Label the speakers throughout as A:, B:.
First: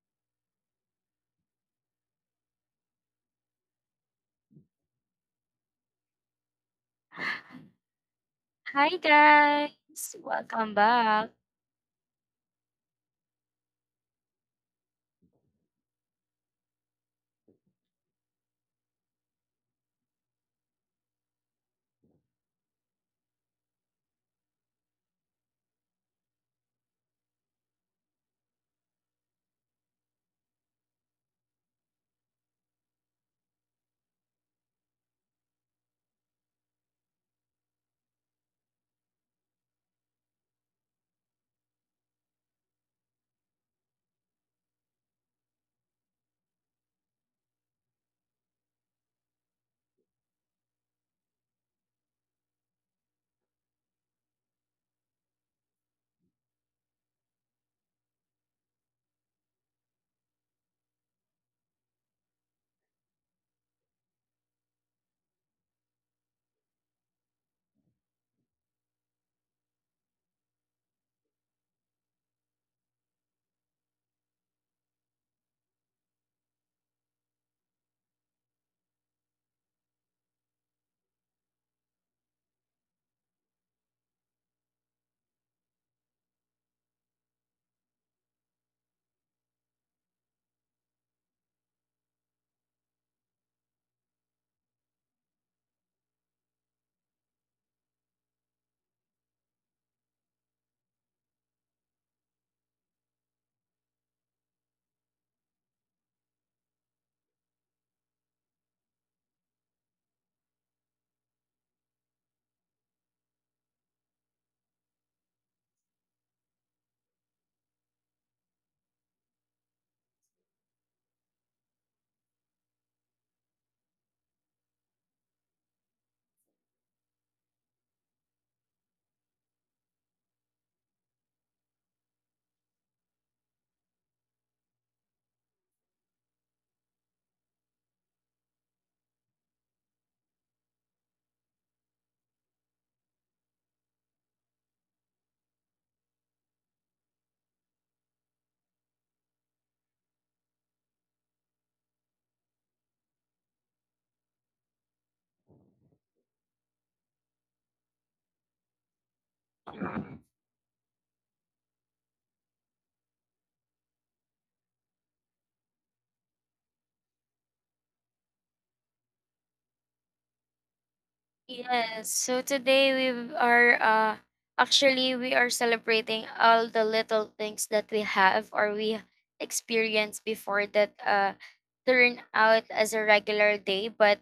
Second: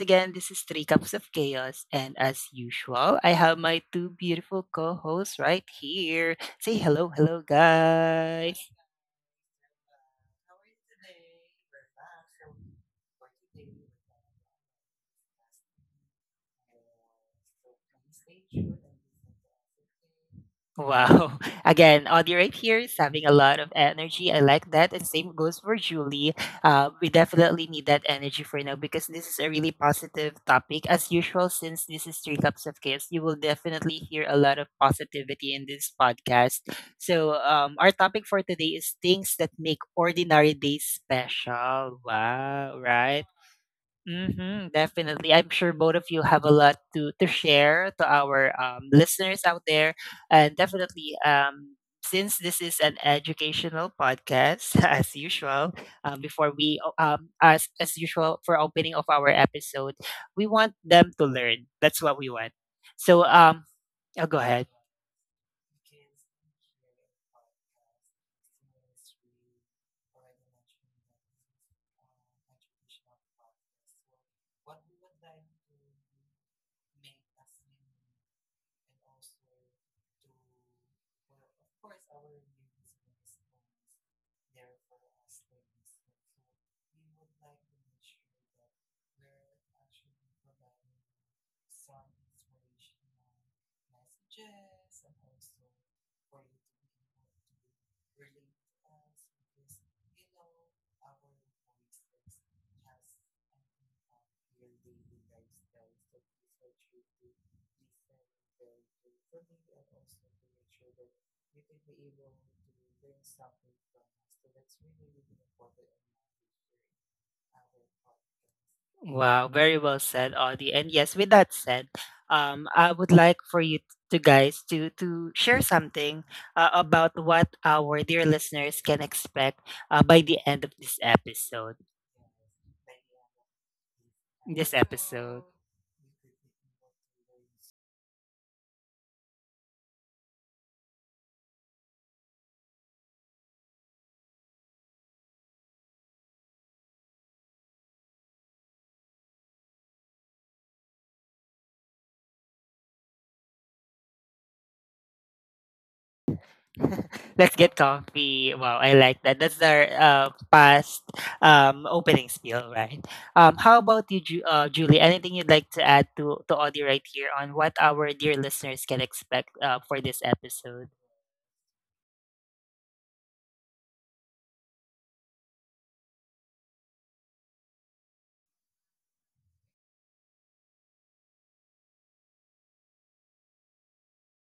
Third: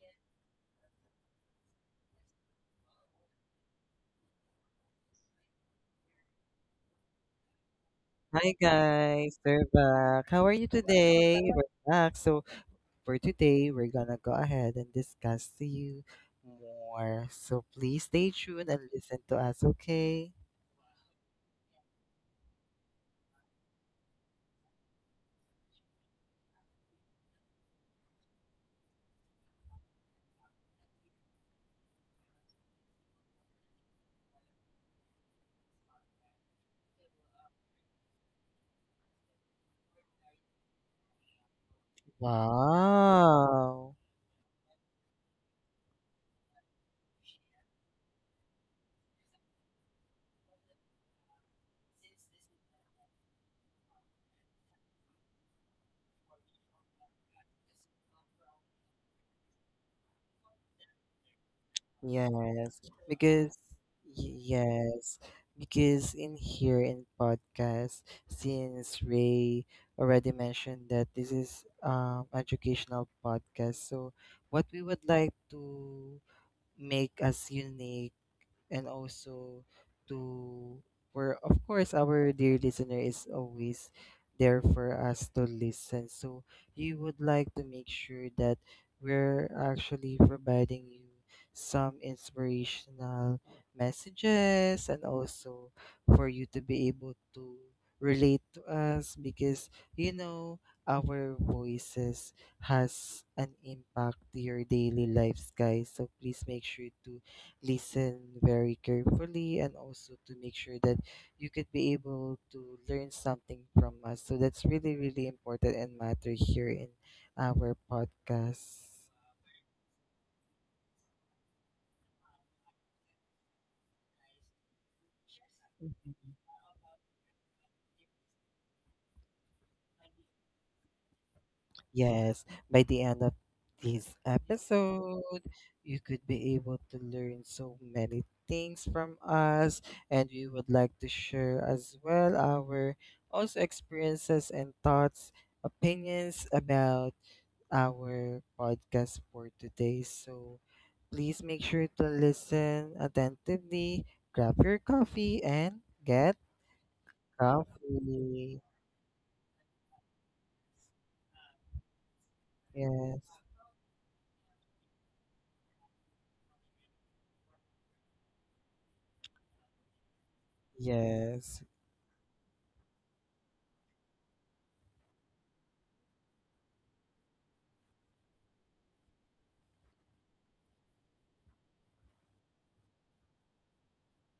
A: again, this is Three Cups of Chaos, and as usual, I have my two beautiful co hosts right here. Say hello, hello,
B: Hi
A: guys.
C: Hi
B: guys, we're
C: guys,
B: back. How
A: How
B: are
A: are
B: you
C: welcome
A: you
C: back.
B: today?
A: today?
B: We're back.
A: ¿Verdad? So,
B: So for
A: for
B: today,
A: today,
B: we're
A: we're
B: gonna
A: going
B: go
A: to
B: ahead and discuss
A: discuss.
B: to you more.
A: So,
B: So please
A: please
B: stay
A: stay
B: tuned
A: tuned
B: and
A: and
B: listen
A: listen
B: to
A: to
B: us,
A: everything.
B: okay?
A: Wow. Again, Audie right here is having a lot of energy. I like that. And same goes for Julie. We definitely need that energy for now because this is a really positive topic. As usual, since this is Three Cups of Chaos, you will definitely hear a lot of positivity in this podcast. So, our topic for today is things that make ordinary days special. Wow, right?
B: Wow.
A: Mm-hmm, definitely. I'm sure both of you have a lot to share to our listeners out there. And definitely, since this is an educational podcast, as usual, before we, o- as usual, for opening of our episode, we want them to learn. That's what we want.
B: Yes,
A: So,
B: because
A: um, I'll go
B: y-
A: ahead.
B: yes, because in here in podcast, since Ray already mentioned that this is educational podcast, so what we would like to make us unique and also to where of course our dear listener is always there for us to listen, so you would like to make sure that we're actually providing you some inspirational messages and also for you to be able to relate to us because you know our voices has an impact to your daily lives, guys, so please make sure to listen very carefully and also to make sure that you could be able to learn something from us. So that's really, really important and matter here in our podcast.
A: Wow, very well said, Audie. And yes, with that said, I would like for you to guys to share something
B: Mhm.
A: about what our dear listeners can expect by the end of this episode.
B: Yes, by the end of this
A: This episode.
B: episode, you could be able to learn so many things from us, and we would like to share as well our also experiences and thoughts, opinions about our podcast for today. So please make sure to listen attentively, grab your coffee, and get
A: Let's get coffee.
B: comfy.
A: Wow, I like that. That's our past opening spiel, right?
B: Yes,
A: How about you, Julie? Anything you'd like to add to Audie right here on what our dear listeners can expect for this episode?
B: yes,
C: Yes, so today we are actually we are celebrating all the little things that we have or we experienced before that turn out as a regular day, but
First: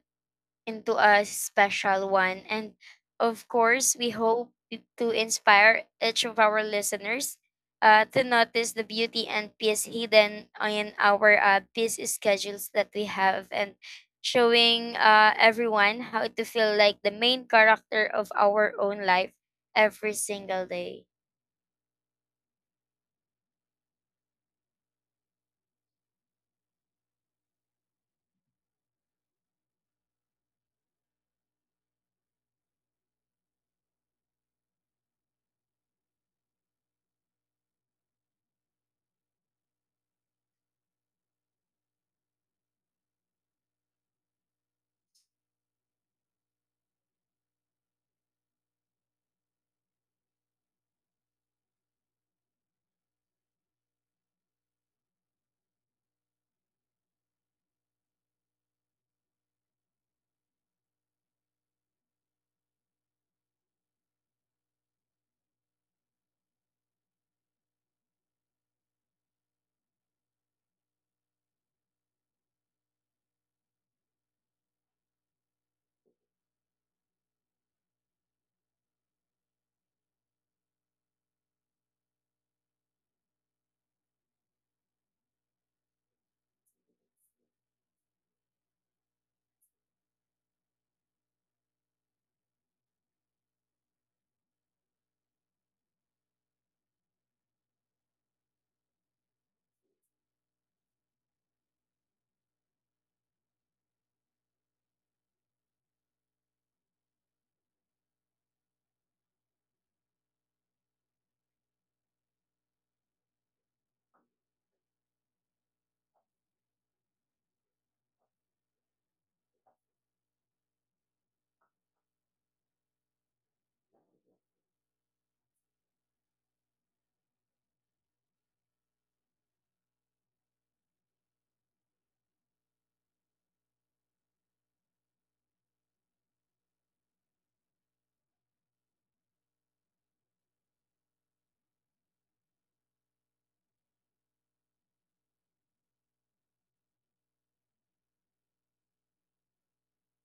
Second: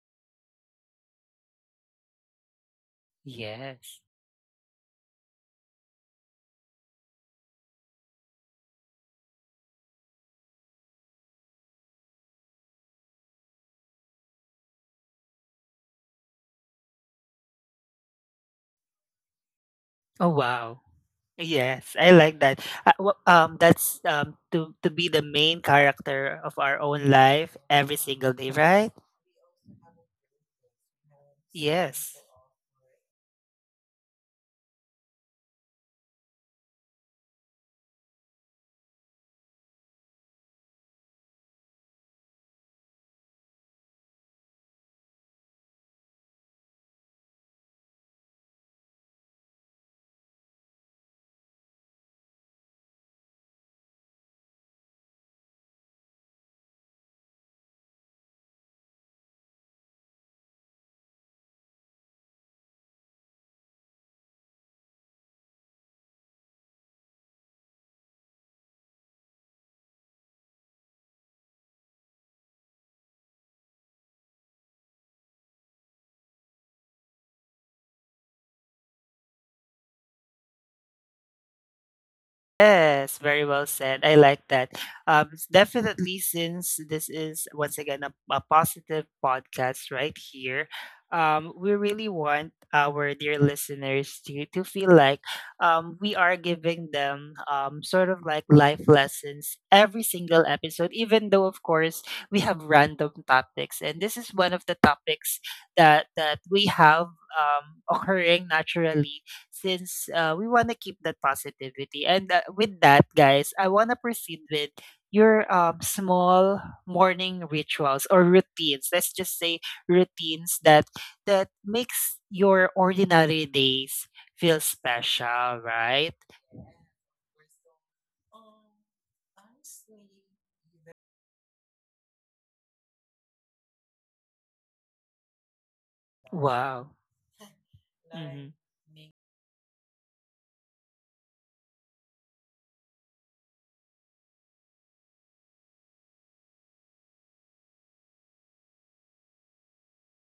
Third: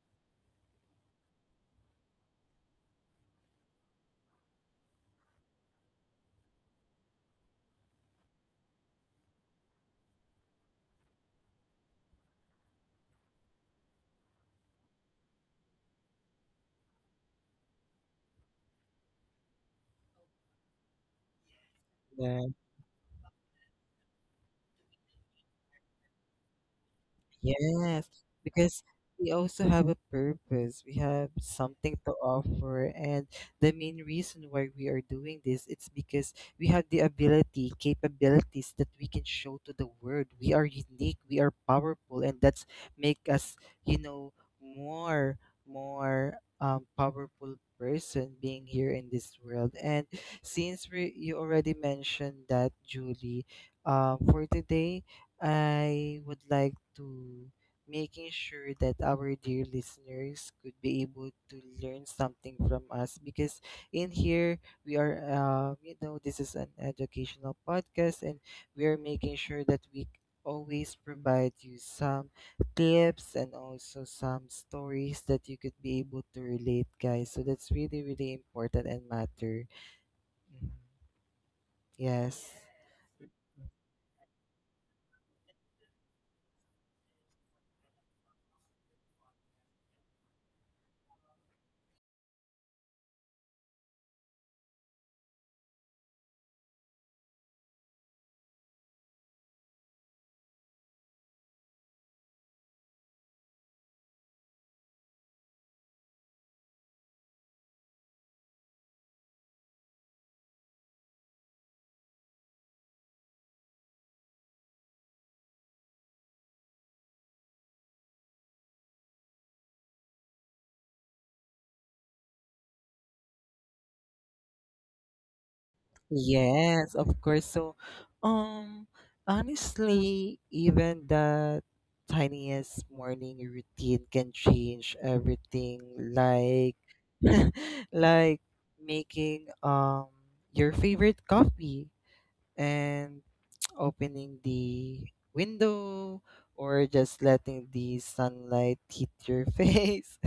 C: into a special one. And of
A: Yes.
C: course, we hope to inspire each of our listeners to notice the beauty and peace hidden in our busy schedules that we have and showing everyone how to feel like the main character of our own life every
A: Oh
C: single
A: wow.
C: day.
A: Yes, I like
B: yes.
A: that. That's to be the main character of our own life every
B: Yes,
A: single day,
B: because
A: right?
B: we also have a purpose. We have something to
A: Yes.
B: offer, and the main reason why we are doing this, it's because we have the ability, capabilities that we can show to the world. We are unique, we are powerful, and that's make us, you know, more, more powerful person being here in this world. And since we, you already mentioned that, Julie, for today. I would like to making sure that our dear listeners could be able to learn something from us because in here we are you know, this is an educational podcast, and we are making sure that we always provide you some tips and also some stories that you could be able to relate, guys, so that's really, really important and matter. Mhm. Yes.
A: Yes, very well said. I like that. Definitely, since this is once again a positive podcast right here, we really want our dear listeners to feel like we are giving them sort of like life lessons every single episode. Even though, of course, we have random topics, and this is one of the topics that we have occurring naturally since we want to keep that positivity. And with that, guys, I want to proceed with your small morning rituals or routines. Let's just say routines that makes your ordinary days feel special, right?
B: Yes, of course. So, um, honestly, even the tiniest morning routine can change everything. Like,
A: Wow.
B: like
A: Mhm.
B: making your favorite coffee and opening the window or just letting the sunlight hit your face.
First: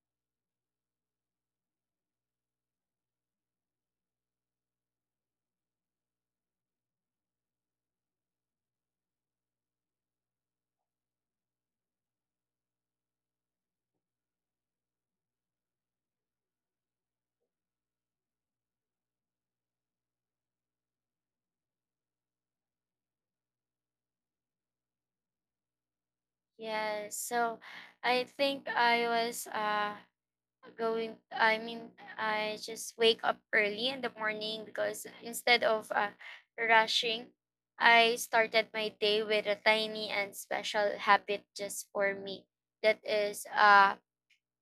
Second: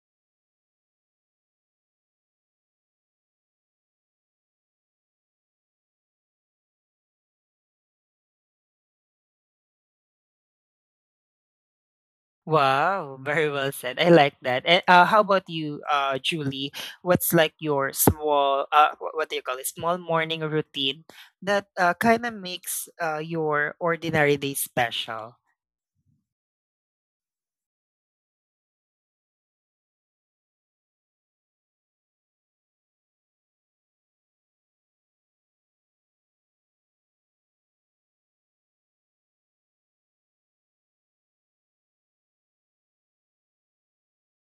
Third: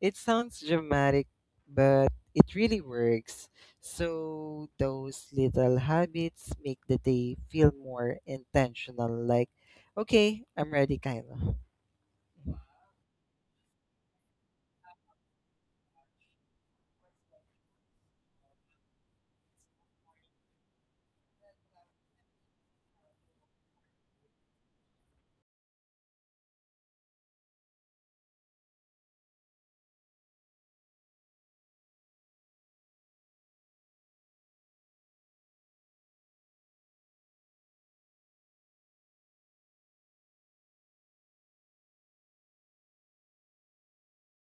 B: It sounds dramatic, but it really works. So those little habits make the day feel more intentional, like, okay, I'm ready, kind of.
A: Wow, very well said. I like that. And how about you, Julie? What's like your what do you call it? Small morning routine that kind of makes your ordinary day special.
C: Yes, so I think I was. Going I mean I just wake up early in the morning because instead of rushing I started my day with a tiny and special habit just for me that is uh,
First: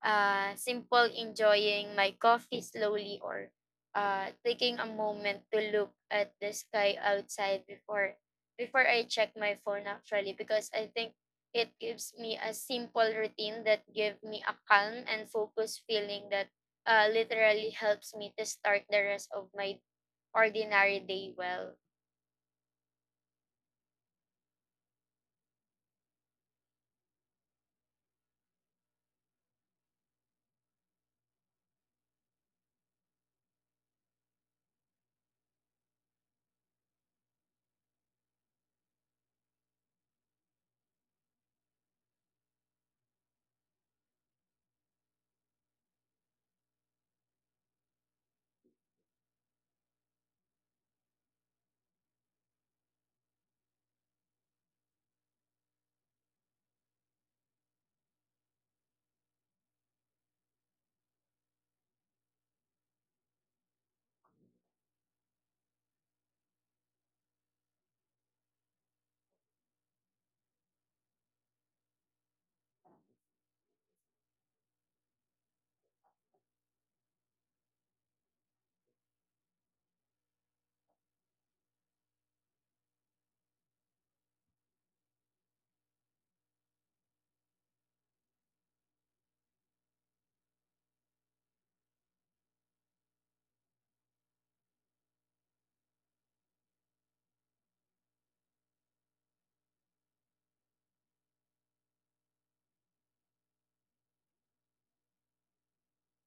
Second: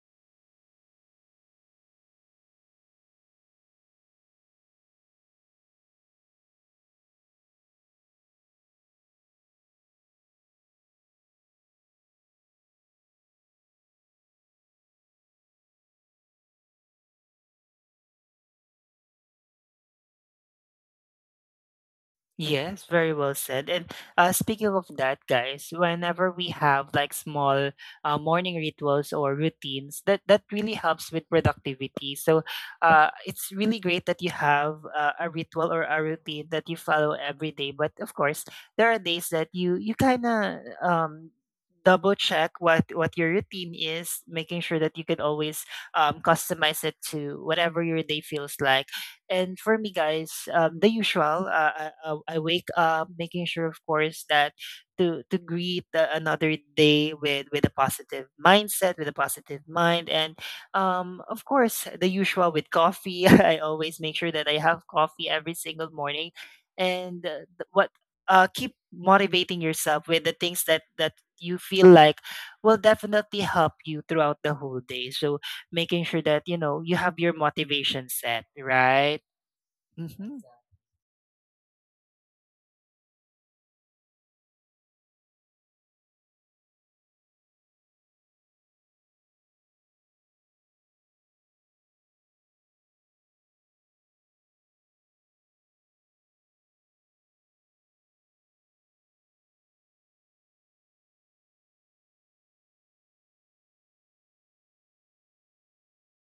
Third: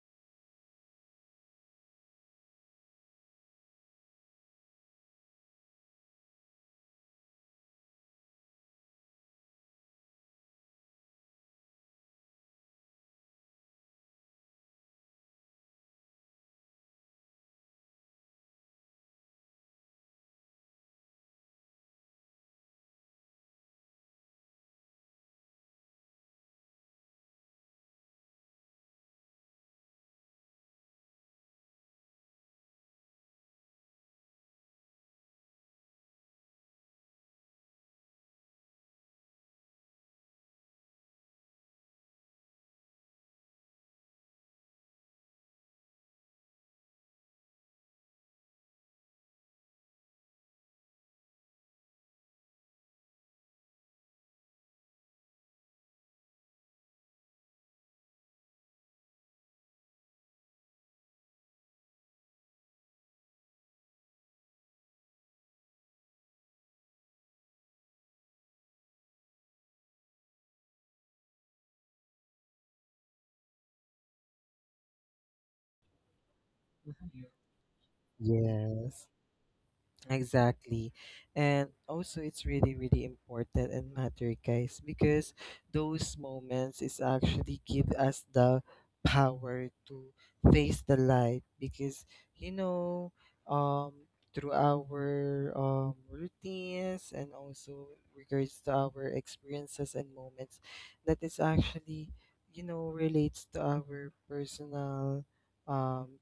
C: uh, simple, enjoying my coffee slowly or taking a moment to look at the sky outside before I check my phone, actually, because I think it gives me a simple routine that give me a calm and focused feeling that literally helps me to start the rest of my ordinary day well.
A: Yes, very well said. And speaking of that, guys, whenever we have like small morning rituals or routines, that really helps with productivity. So, it's really great that you have a ritual or a routine that you follow every day. But of course, there are days that you kind of double check what your routine is, making sure that you can always customize it to whatever your day feels like. And for me, guys, the usual. I wake up, making sure, of course, that to greet the, another day with a positive mindset, with a positive mind, and of course, the usual with coffee. I always make sure that I have coffee every single morning, and th- what keep motivating yourself with the things that you feel like will definitely help you throughout the whole day. So making sure that you know you have your motivation set
B: Yes.
A: right. Mhm.
B: Exactly. And also it's really, really important and matter, guys, because those moments is actually give us the power to face the light because you know, um through our routines and also regards to our experiences and moments that is actually, you know, relates to our personal um.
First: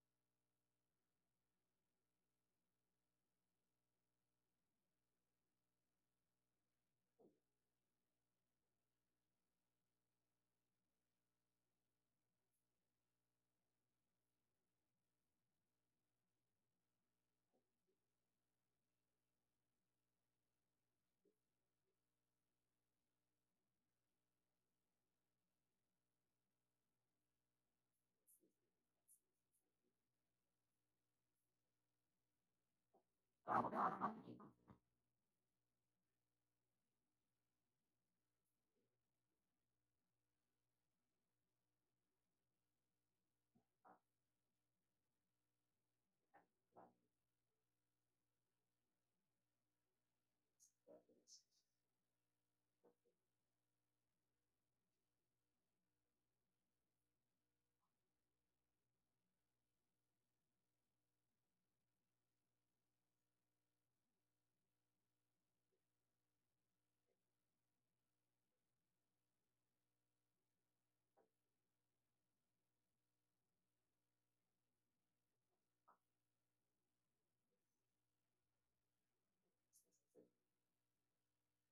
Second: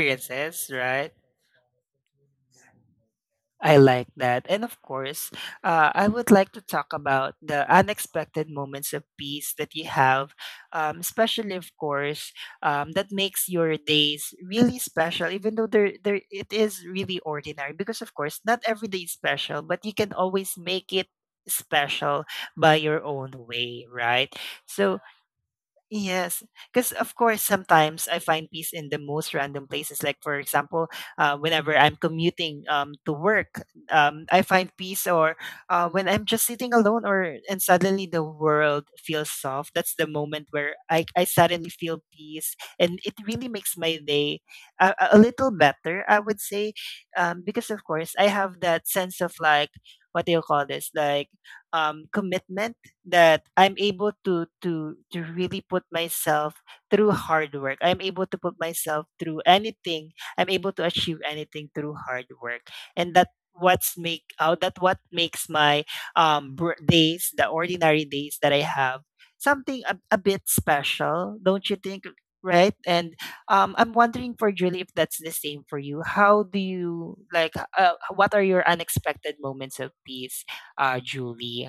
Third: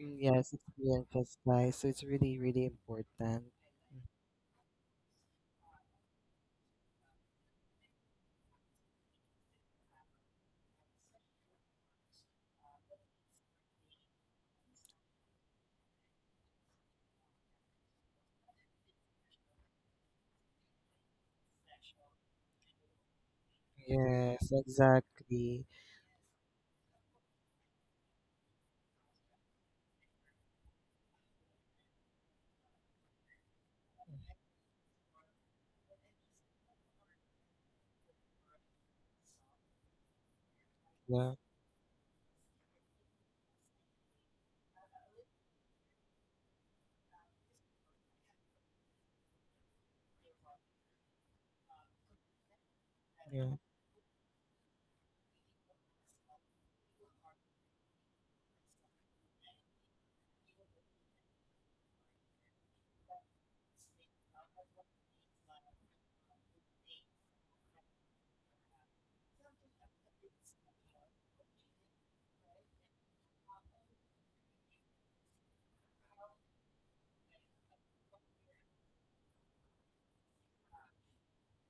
B: Mm, yes, it's
A: right?
B: re-emphasized. So it's really, really important.
A: I like that. And of course, I would like to talk about the unexpected moments of peace that you have, especially, of course, that makes your days really special, even though it is really ordinary. Because, of course, not every day is special, but you can always make it special by your own way, right?
B: Yes,
A: So,
B: exactly.
A: yes, because of course sometimes I find peace in the most random places. Like for example, whenever I'm commuting to work, I find peace. Or when I'm just sitting alone, or and suddenly the world feels soft. That's the moment where I
B: Yeah,
A: suddenly feel peace, and it really makes my day a little better. I would say, because of course I have that sense of like what do you call this like commitment that
B: yeah,
A: I'm able to really put myself through hard work. I'm able to put myself through anything. I'm able to achieve anything through hard work, and that what makes my days, the ordinary days that I have, something a bit special, don't you think? Right, and I'm wondering for Julie if that's the same for you. How do you like? What are your unexpected moments of peace? Julie.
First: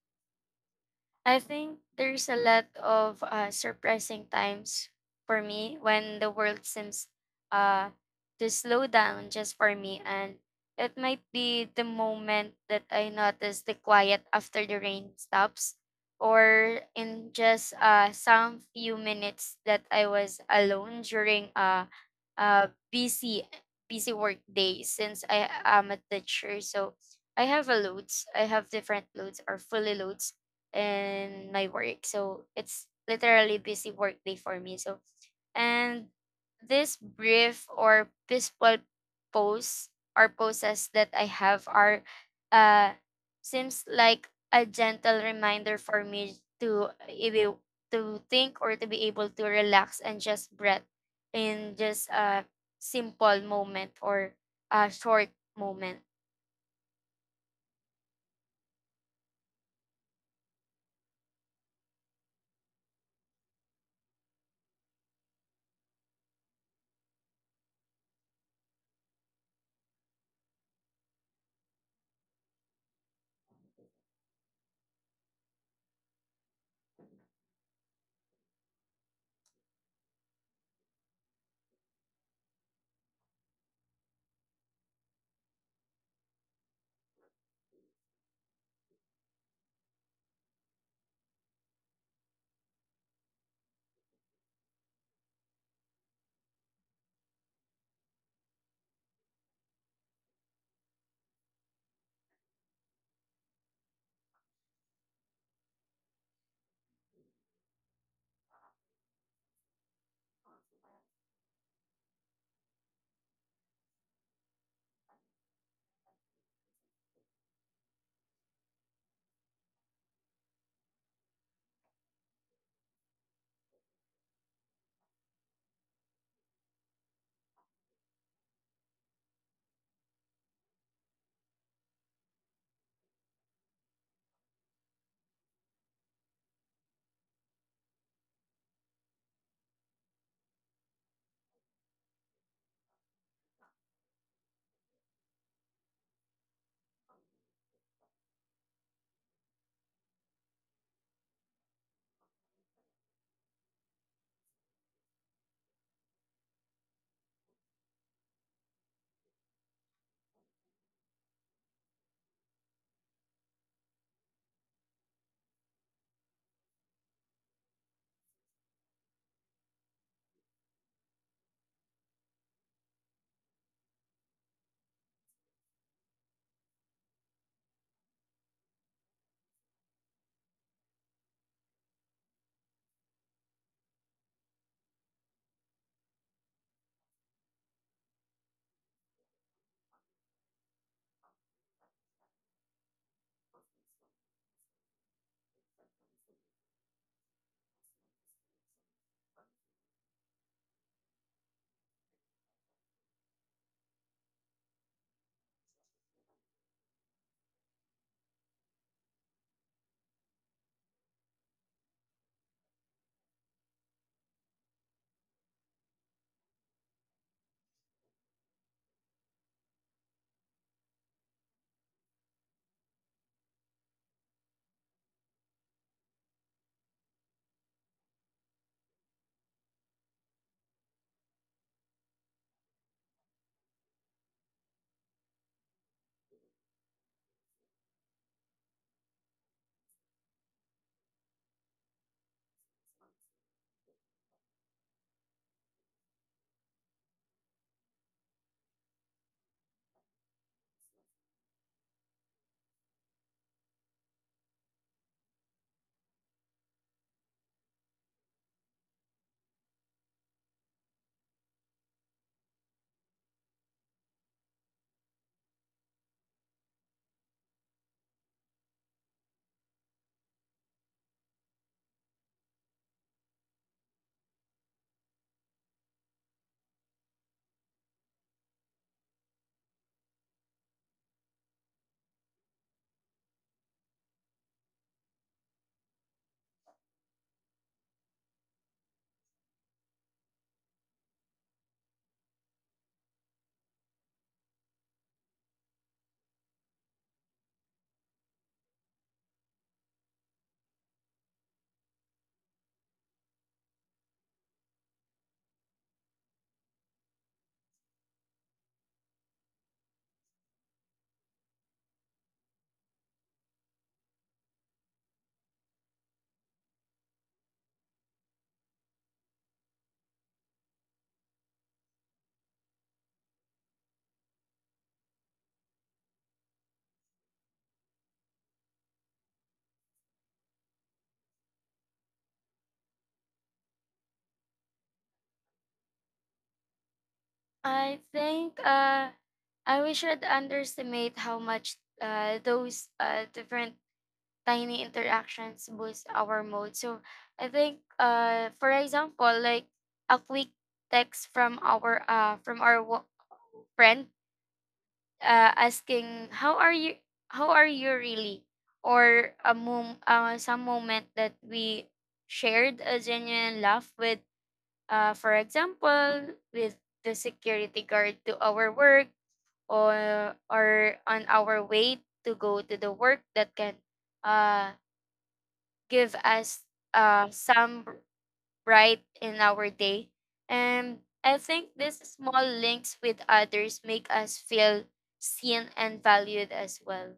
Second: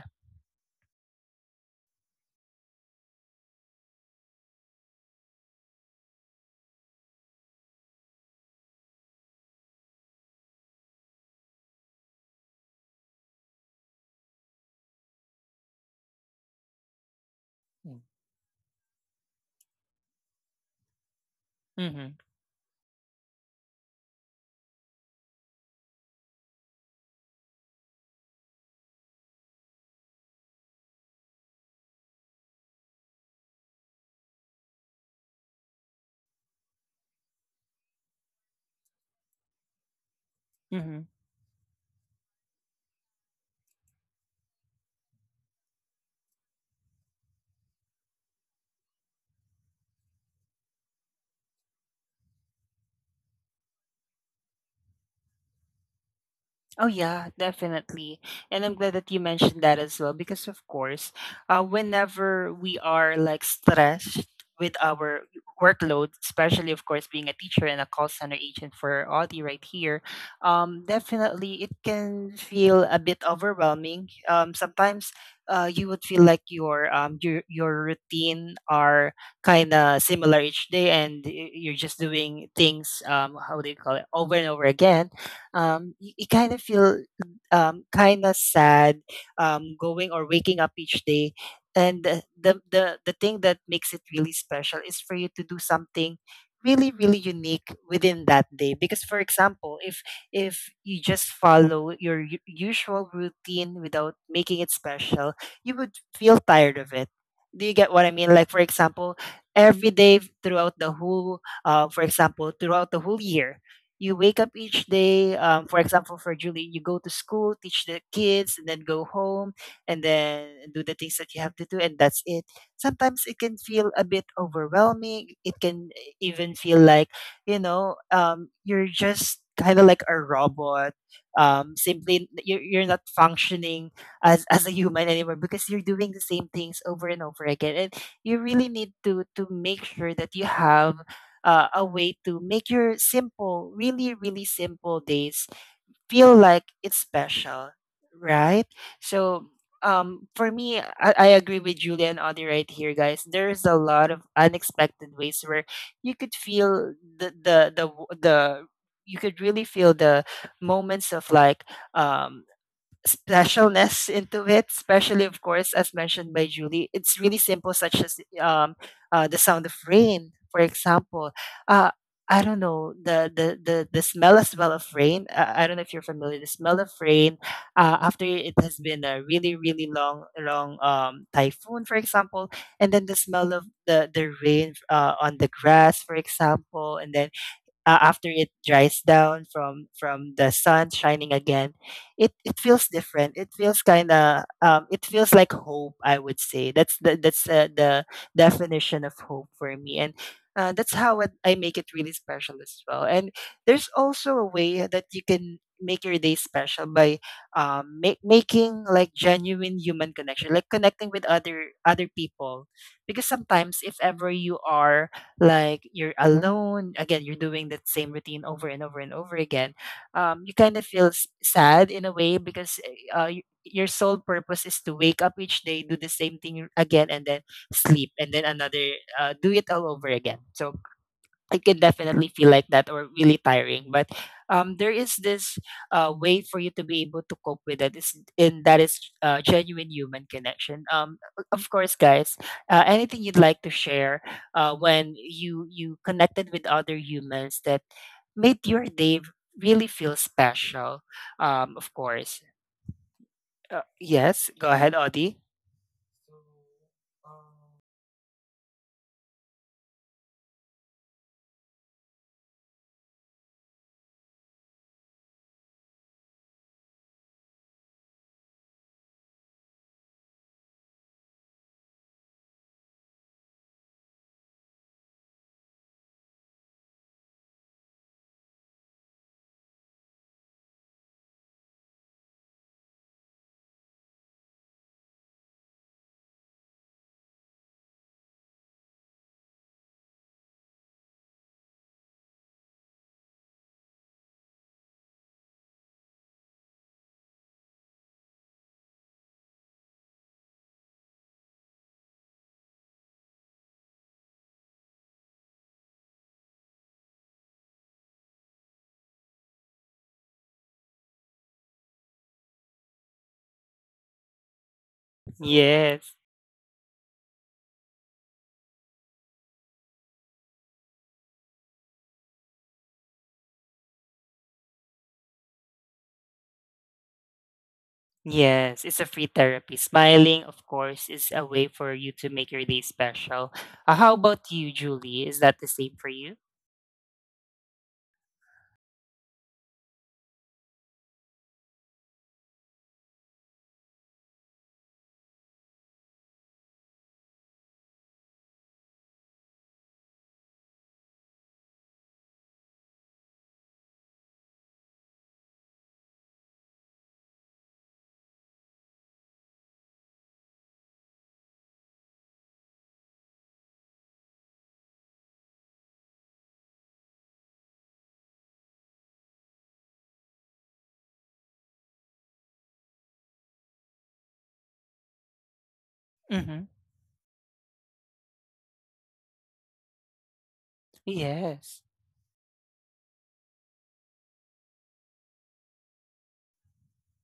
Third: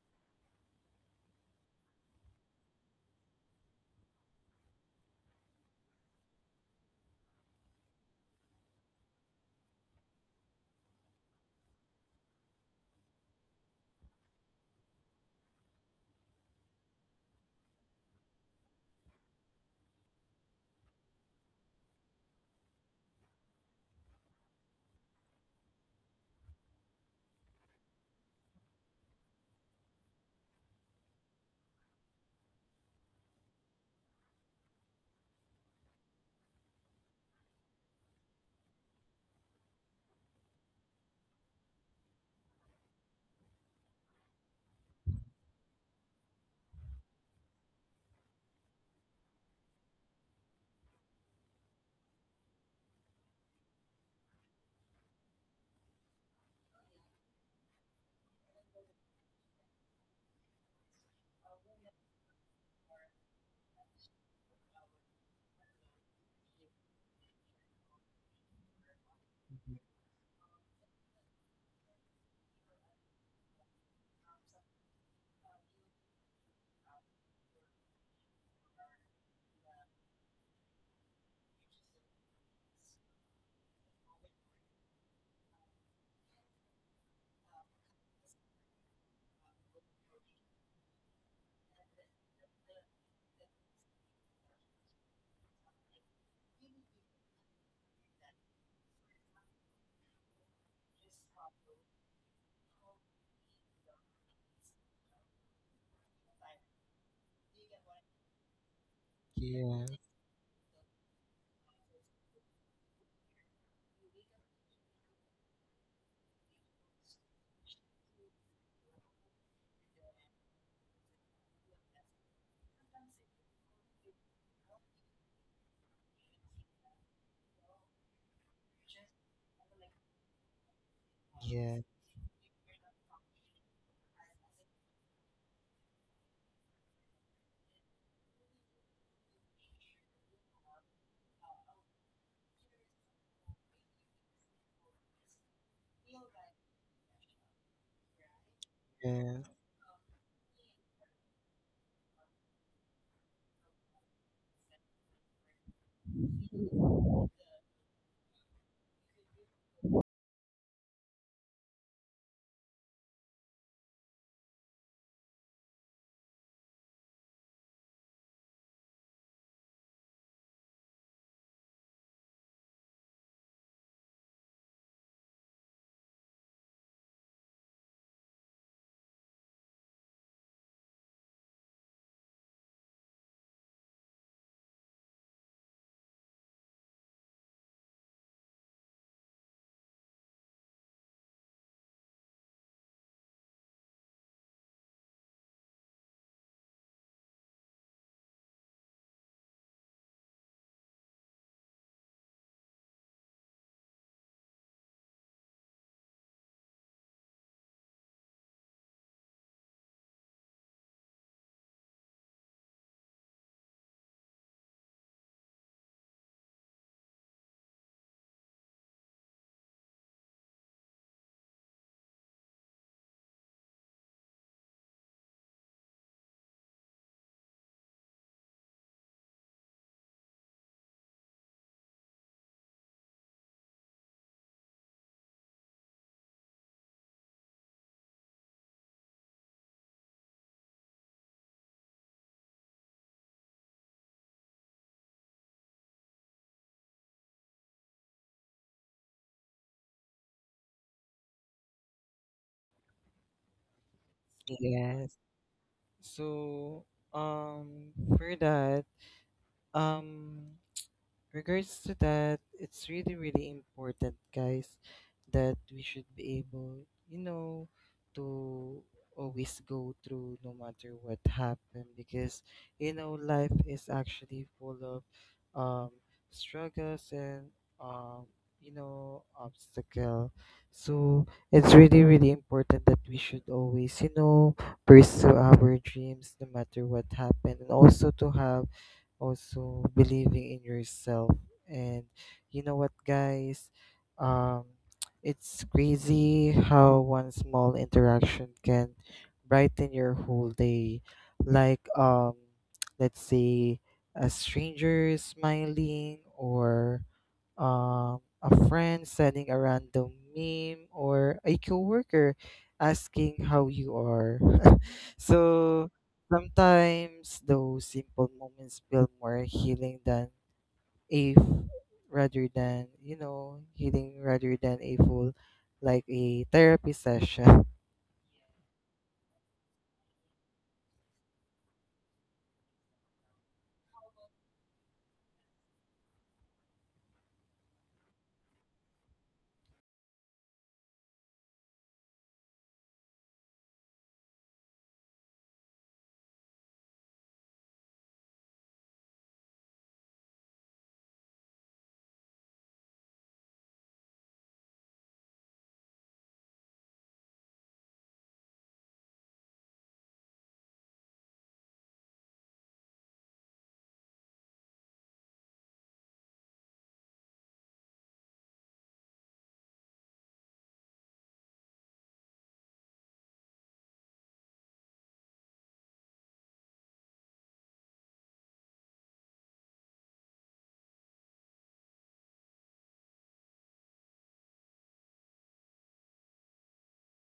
C: I think there's a lot of surprising times for me when the world seems uh, to slow down just for me. And it might be the moment that I notice the quiet after the rain stops, or in just
A: Mm.
C: some few minutes that I was alone during
A: Mhm.
C: uh, busy busy work day since I am a teacher. So I have a loads. I have different loads or fully loads in my work. So it's literally busy work day for me. So and this brief or peaceful pose or poses that I have are uh seems like a gentle reminder for me to able to think or to be able to relax and just breath in just a simple moment or a short moment.
A: Oh yeah, definitely. And I'm glad that you mentioned that as well because of course, whenever we are like stressed with our workload, especially of course being a teacher and a call center agent for Audi right
B: mhm.
A: here, definitely it can feel a bit overwhelming. Sometimes you would feel like your routine are kind of similar each day and you're just doing things how do you call it over and over again. You kind of feel kind of sad, going or waking up each day. And the thing that makes it really special is for you to do something really, really unique within that day. Because, for example, if you just follow your usual routine without making it special, you would feel tired of it. Do you get what I mean? Like, for example,
B: Yeah,
A: every day throughout the whole, for example, throughout the whole year, you wake up each day, for example for Julie, you go to school, teach the kids and then go home and then do the things that you have to do, and that's it. Sometimes it can feel a bit overwhelming. It can even feel like, you know, you're just kind of like a robot,
B: yeah,
A: simply you're not functioning as a human anymore because you're doing the same things over and over again, and you really need to make sure that you have a way to make your simple, really, really simple days feel like it's special, right?
B: yeah,
A: So, for me, I agree with Julia and Audie right here, guys. There's a lot of unexpected ways where you could feel the you could really feel the moments of like um specialness into it, especially, of course, as mentioned by Julie. It's really simple, such as the sound of rain, for example. Uh, I don't know the, the smell as well of rain. I don't know if you're familiar. The smell of rain after it has been a really really long long typhoon, for example, and then the smell of the rain on the grass, for example, and then after it dries down from the sun shining again, it feels different. It feels kind of, it feels like hope, I would say. That's the, that's the definition of hope for me. And I make it really special as well. And there's also a way that you can make your day special by making like genuine human connection, like connecting with other people. Because sometimes if ever you are like you're alone again, you're doing that same routine over and over and over again, you kind of feel sad in a way because your sole purpose is to wake up each day, do the same thing again and then sleep, and then another, do it all over again. So it can definitely feel like that, or really tiring. But there is this way for you to be able to cope with it, is, and that is genuine human connection. Of course, guys, anything you'd like to share when you connected with other humans that made your day really feel special? Of course, yes. Go ahead,
B: yes.
A: Audie.
B: So, for that, um, regards to that, it's really, really important, guys, that we should be able, you know, to always go through no matter what happened because, you know, life is actually full of um, struggles and, um, you know, obstacle. So it's really, really important that we should always, you know, pursue our dreams no matter what happened and also to have also believing in yourself. And you know what, guys? um it's crazy how one small interaction can brighten your whole day, like let's say a stranger smiling, or a friend sending a random meme, or a coworker asking how you are. So
A: Yes.
B: sometimes those simple moments feel more healing than a f- rather than you know, healing rather than a full like a therapy session.
A: Yes, it's a free therapy. Smiling, of course, is a way for you to make your day special. How about you, Julie? Is that the same for you?
C: I think uh, I wish I'd underestimate how much those different tiny interactions boost our mood. So I think for example, like a quick text from our friend asking how are you really, or a some moment that we shared a genuine laugh with, for example, with the security guard to our work or on our way to go to the work, that can uh give
A: Mm-hmm.
C: us some bright in our day. And I think
A: Yes.
C: these small links with others make us feel seen and valued as well.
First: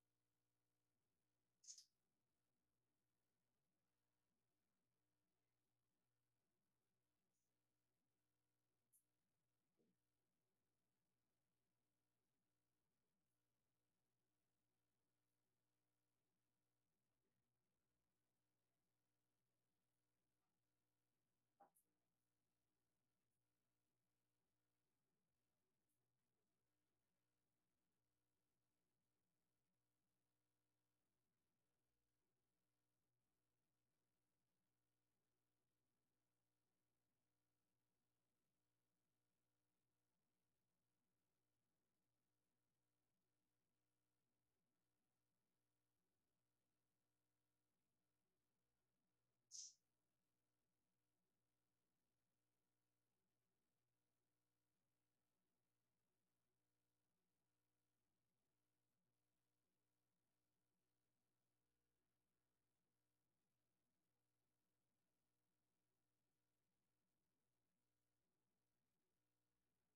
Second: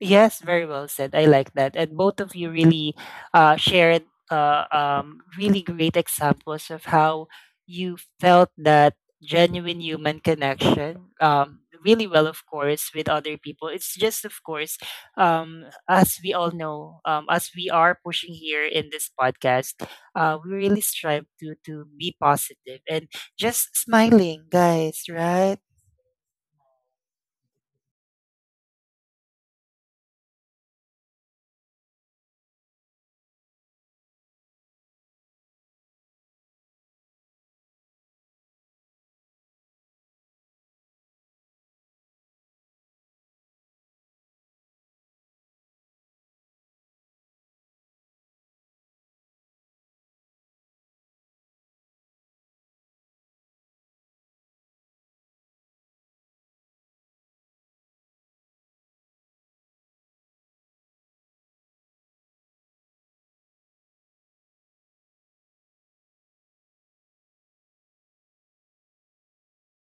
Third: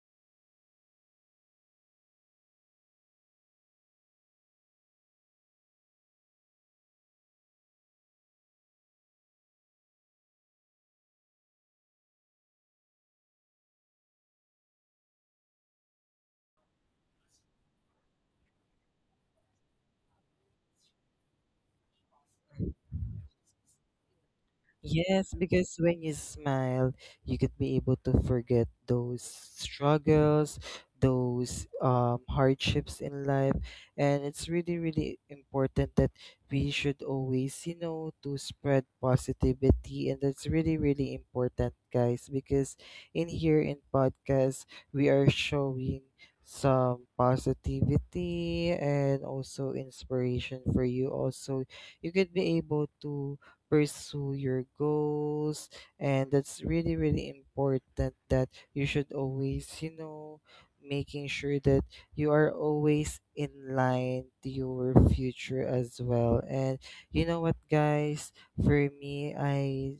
A: Yes, very well said. I like that. And both of you really shared really great examples of how you felt that genuine human connection, really well, of course, with other people. It's just, of course, as we all know, as we are pushing here in this podcast, we really strive to be positive and just smiling, guys,
B: Yes,
A: right?
B: because when you smile, you could be able to forget those struggles, those hardships in life. And it's really, really important that we should always, you know, to spread positivity. And that's really, really important, guys, because in here in podcast, we are showing some positivity and also inspiration for you. Also you could be able to pursue your goals, and that's really, really important that you should always, you know, making sure that you are always in line to your future as well. And you know what, guys, for me, I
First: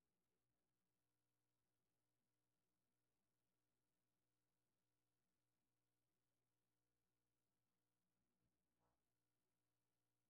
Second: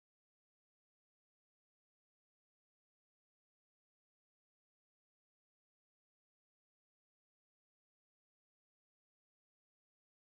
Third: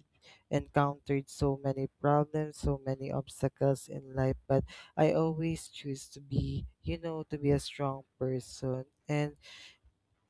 B: encountered so many problems, so many obstacles in life, but I always choose to be, you know, to be a strong person. And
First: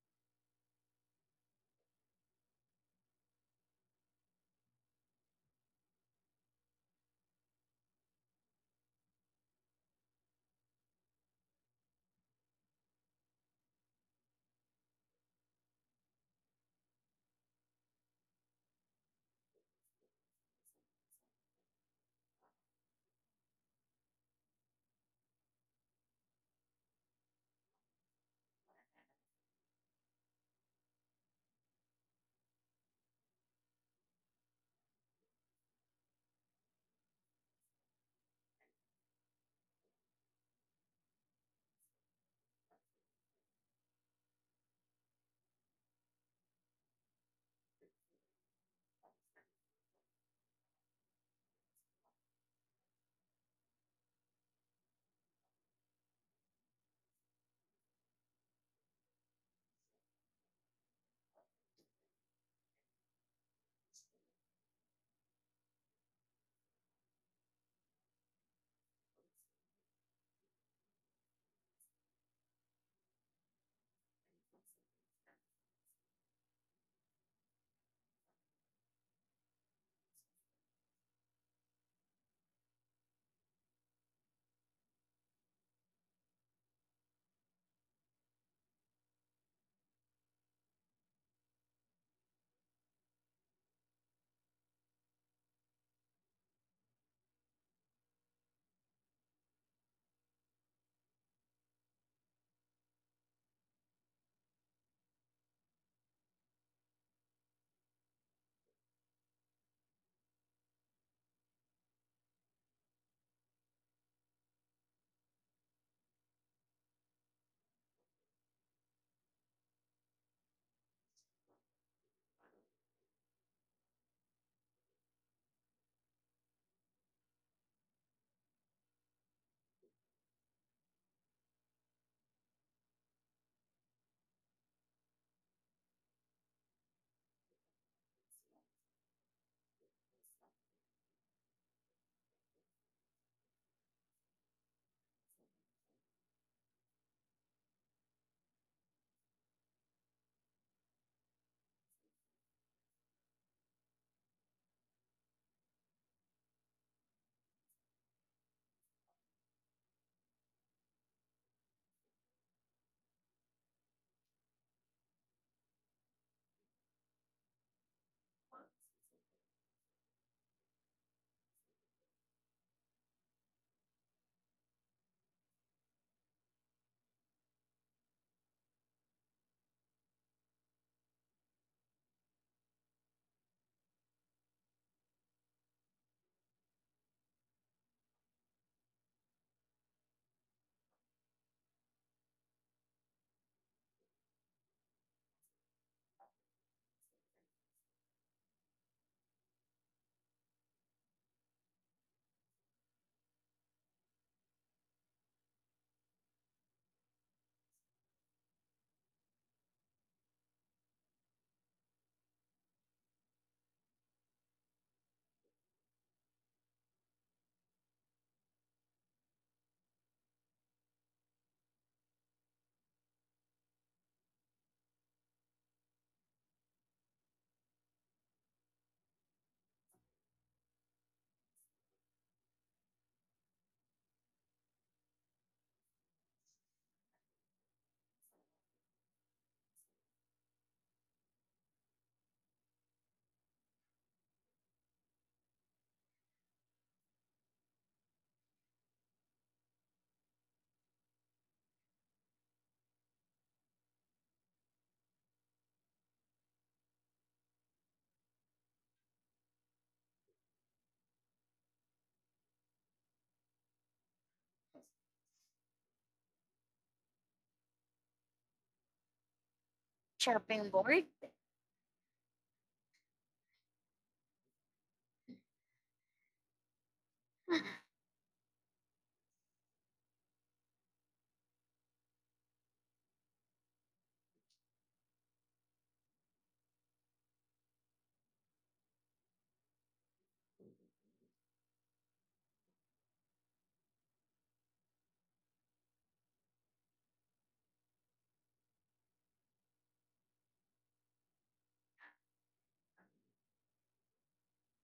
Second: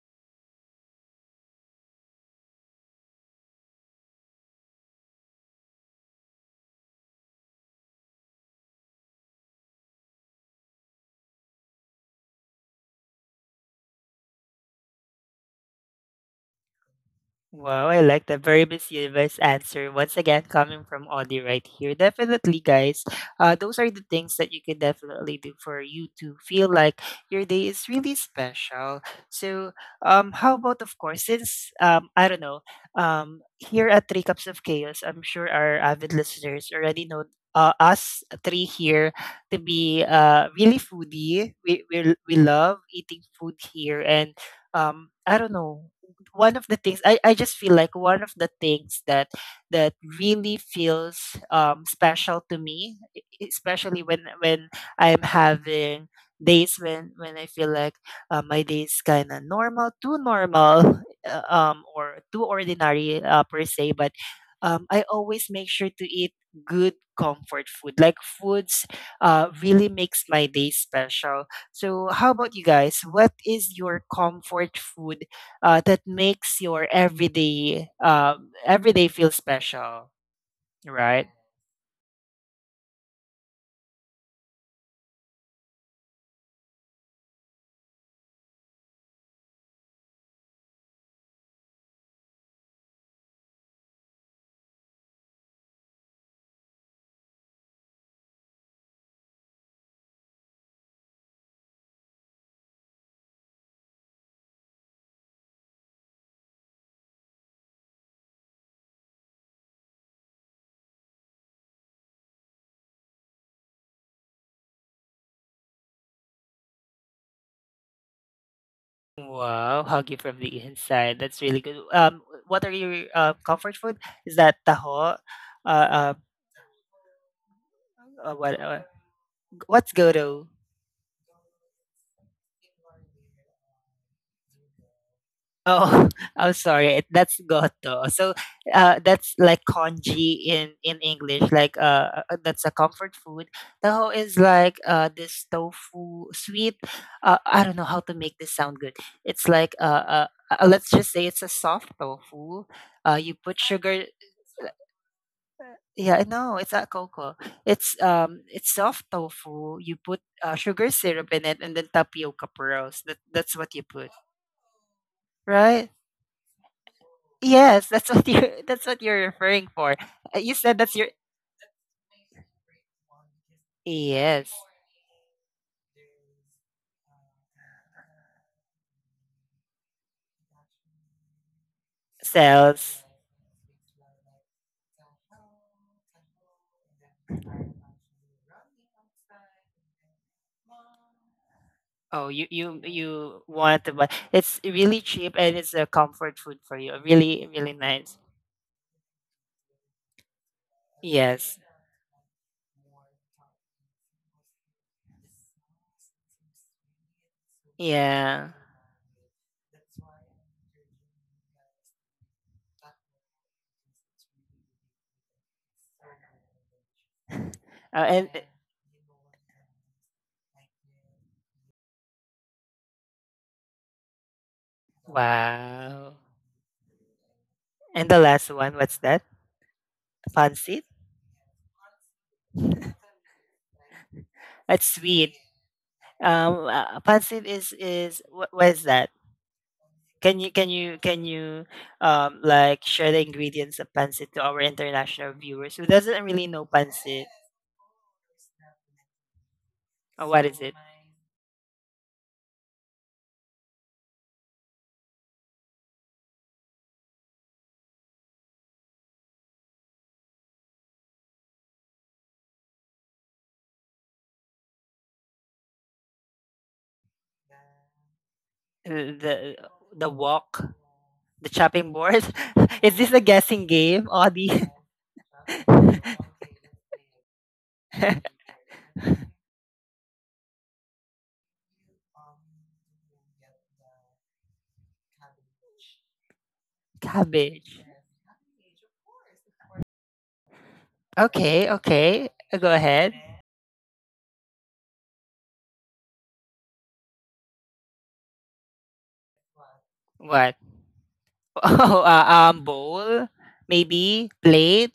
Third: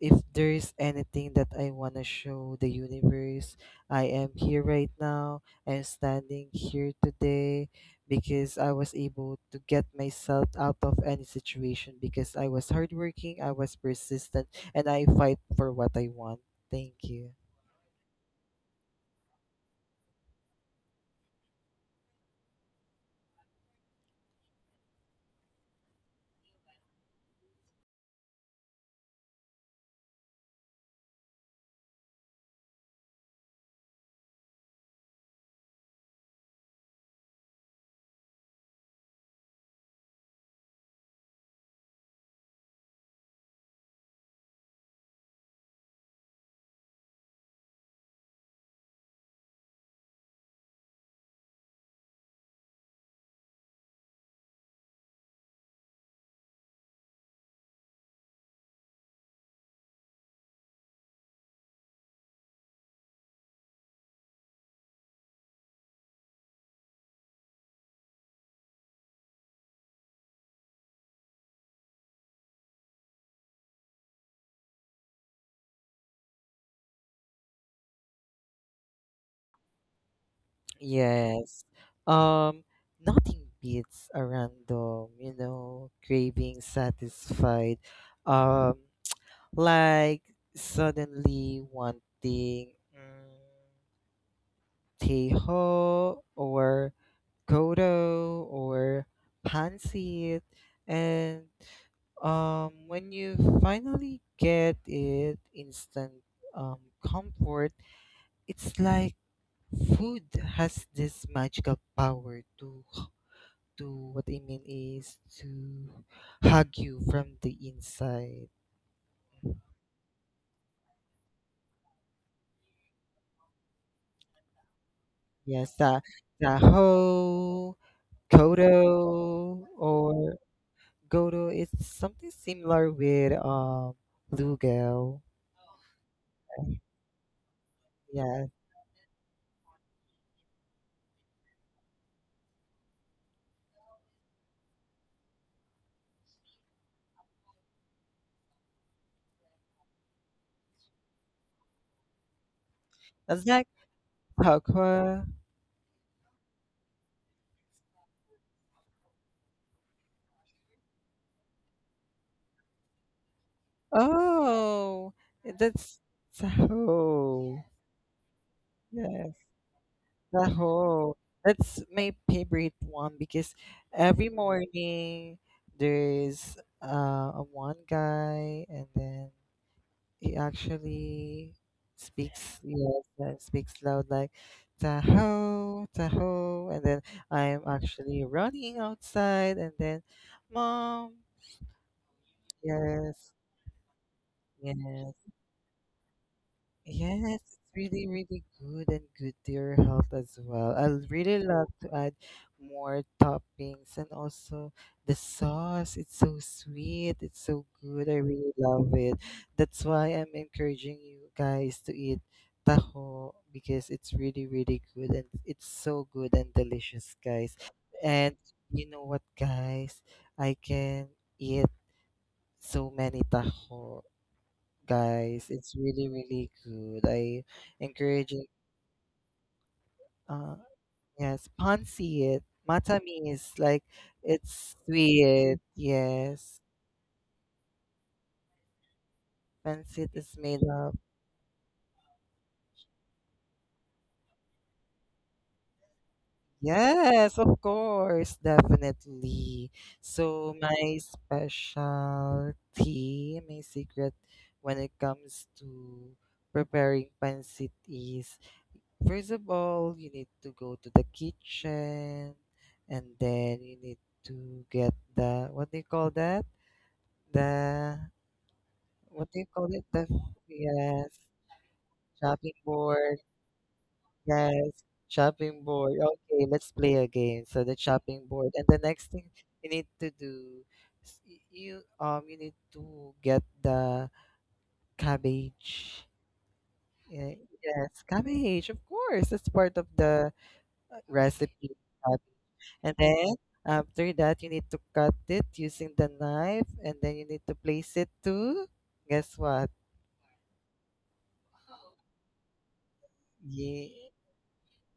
B: if there's anything that I want to show the universe, I am here right now. I'm standing here today because I was able to get myself out of any situation because I was hardworking, I was persistent, and I fight for what I want. Thank you.
A: Wow, I like that. Very mischievous answer. Once again, coming from Audie right here. Definitely, guys. Those are the things that you can definitely do for you to feel like your day is really special. So, how about, of course, since, I don't know, here at Three Cups of Chaos, I'm sure our avid listeners already know us three here to be really foodie. We love eating food here. And I don't know one of the things I just feel like one of the things that really feels special to me, especially when I'm having days when I feel like my days kind of normal, too normal, or too ordinary per se. But I always make sure to eat good comfort food, like foods really makes my day special. So, how about you guys? What is your comfort food that makes your everyday everyday feel special, right?
B: Yes. Um, nothing beats a random, you know, craving satisfied. Um, like suddenly wanting Teho or Kodo or Pansit. And when you finally get it, instant um, comfort, it's like food has this magical power to what I mean is to hug you from the inside.
A: Wow, huggy from the inside. That's really good. What are your comfort food? Is that taho? Uh,
B: Yes, the
A: uh,
B: the
A: what?
B: Kodo
A: What's
B: or
A: goto?
B: Godo is something similar with Lugo.
A: Oh, I'm sorry. That's goto. So,
B: Yeah,
A: that's like congee in English. Like, that's a comfort food. Taho is like this tofu sweet. I don't know how to make this sound good. It's like let's just say it's a soft tofu. You
B: that's
A: put
B: like
A: sugar.
B: Pakwa.
A: Yeah, no, it's not cocoa. It's soft tofu. You put sugar syrup in it, and then tapioca pearls. That's what you put,
B: Oh,
A: right?
B: that's Tahoe.
A: Yes, that's what you that's what you're
B: Yes,
A: referring for. You said that's your
B: Tahoe. That's my favorite one because every
A: yes
B: morning there's uh, a one guy, and then he actually speaks, yes,
A: sales.
B: speaks loud like Tahoe, Tahoe, and then I'm actually running outside, and then Mom,
A: Oh, you you
B: yes,
A: you want to buy? It's really
B: yes,
A: cheap and it's a comfort food for you.
B: yes,
A: Really,
B: it's
A: really
B: really,
A: nice.
B: really good and good to your health as well. I really
A: Yes.
B: love to add more toppings and also the sauce. It's so sweet. It's so good. I really
A: Yeah.
B: love it. That's why I'm encouraging you guys to eat taho because it's really, really good, and it's so good and delicious, guys.
A: And
B: And you know what, guys? I can eat so many taho, guys. It's really,
A: wow.
B: really good. I
A: And the
B: encourage it.
A: last one, what's that?
B: Uh,
A: Pancit?
B: yes, pancit. Matami is like it's
A: It's sweet.
B: sweet. Yes,
A: Pancit is what is that?
B: pancit is
A: Can you
B: made
A: can
B: of.
A: you can you like share the ingredients of pancit to our international viewers who doesn't really know pancit?
B: Yes, of course, definitely.
A: Or what
B: So
A: is it?
B: my specialty, my secret when it comes to preparing pancit is, first of all, you need to go to the kitchen, and then you need to get the what do you call that? The
A: Uh,
B: what do you
A: The
B: call it? The
A: the wok,
C: Chopping
B: yes,
C: board.
A: the chopping board.
B: chopping
A: Is this
B: board.
A: a guessing game, Audie?
B: Yes, chopping board. Okay, let's play a game. So the chopping board. And the next thing you need to do is you you need to get the cabbage. Yeah,
A: Cabbage.
B: yes, cabbage, of course. That's part of the
A: Okay,
B: recipe, cabbage.
A: okay. Go
B: And
A: ahead.
B: then after that, you need to cut it using the knife, and then you need to place it to, guess what?
A: What? Oh, bowl,
B: Yeah,
A: maybe plate.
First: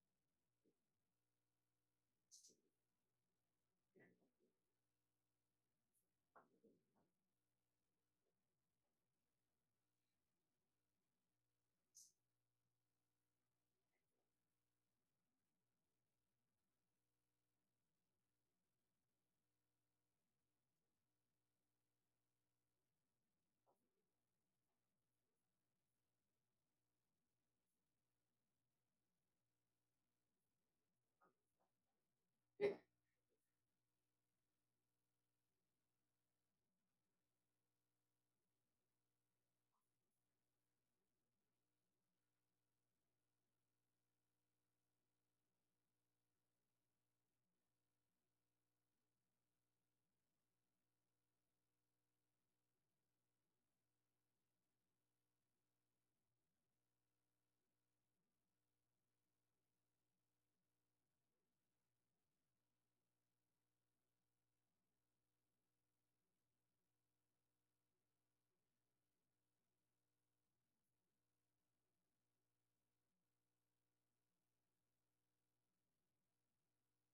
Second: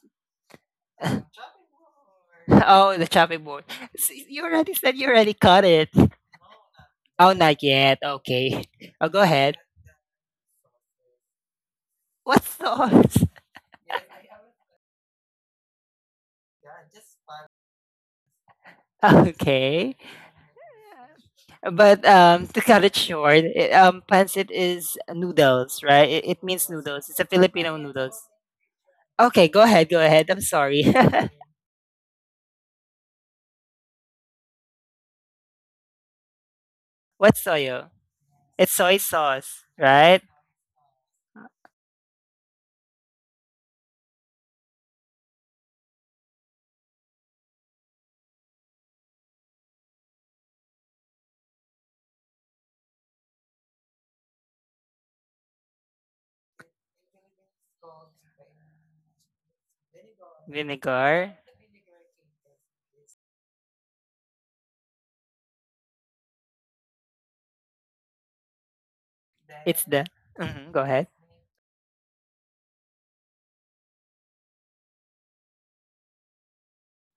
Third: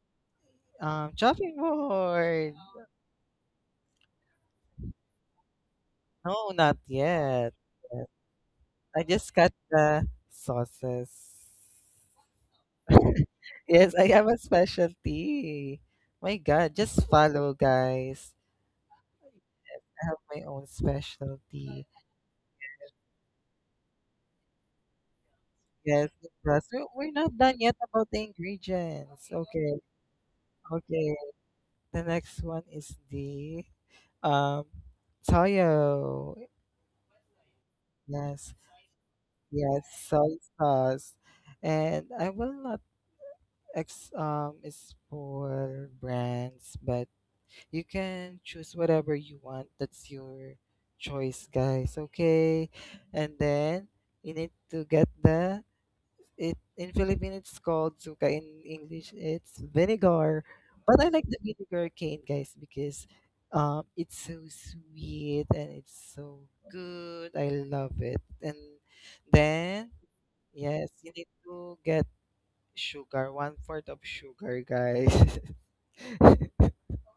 B: chopping board.
A: Oh, the chopping board. You already said you already cut it.
B: No, not
A: Oh,
B: yet.
A: not yet.
B: Yes,
A: Okay.
B: I
A: Oh, go
B: just cut
A: ahead.
B: the sauces.
A: What sauce?
B: Yes, I have a specialty. My God, just follow, guys.
A: Okay.
B: I have my own specialty.
A: But to cut it short, I pancit is noodles, right?
B: Yes,
A: It,
B: it
A: it
B: does.
A: means
B: We-
A: noodles.
B: we're
A: It's a
B: not done
A: Filipino
B: yet about the
A: noodles.
B: ingredients.
A: Okay, go
B: Okay.
A: ahead. Go ahead. I'm sorry.
B: Okay, the next one is the um Toyo.
A: What's soyo?
B: Yes,
A: It's soy sauce,
B: yes,
A: right?
B: soy sauce. And I will not ex is for brands, but you can choose whatever you want. That's your choice, guys. Okay. And then you need to get the, it in Philippine it's called zuka. In English, it's vinegar. But I like the vinegar cane, guys, because it's so sweet and it's so good. I love it. And
A: It's
B: then
A: the. Mhm, go
B: yes,
A: ahead.
B: you need to get sugar, one fourth of sugar, guys.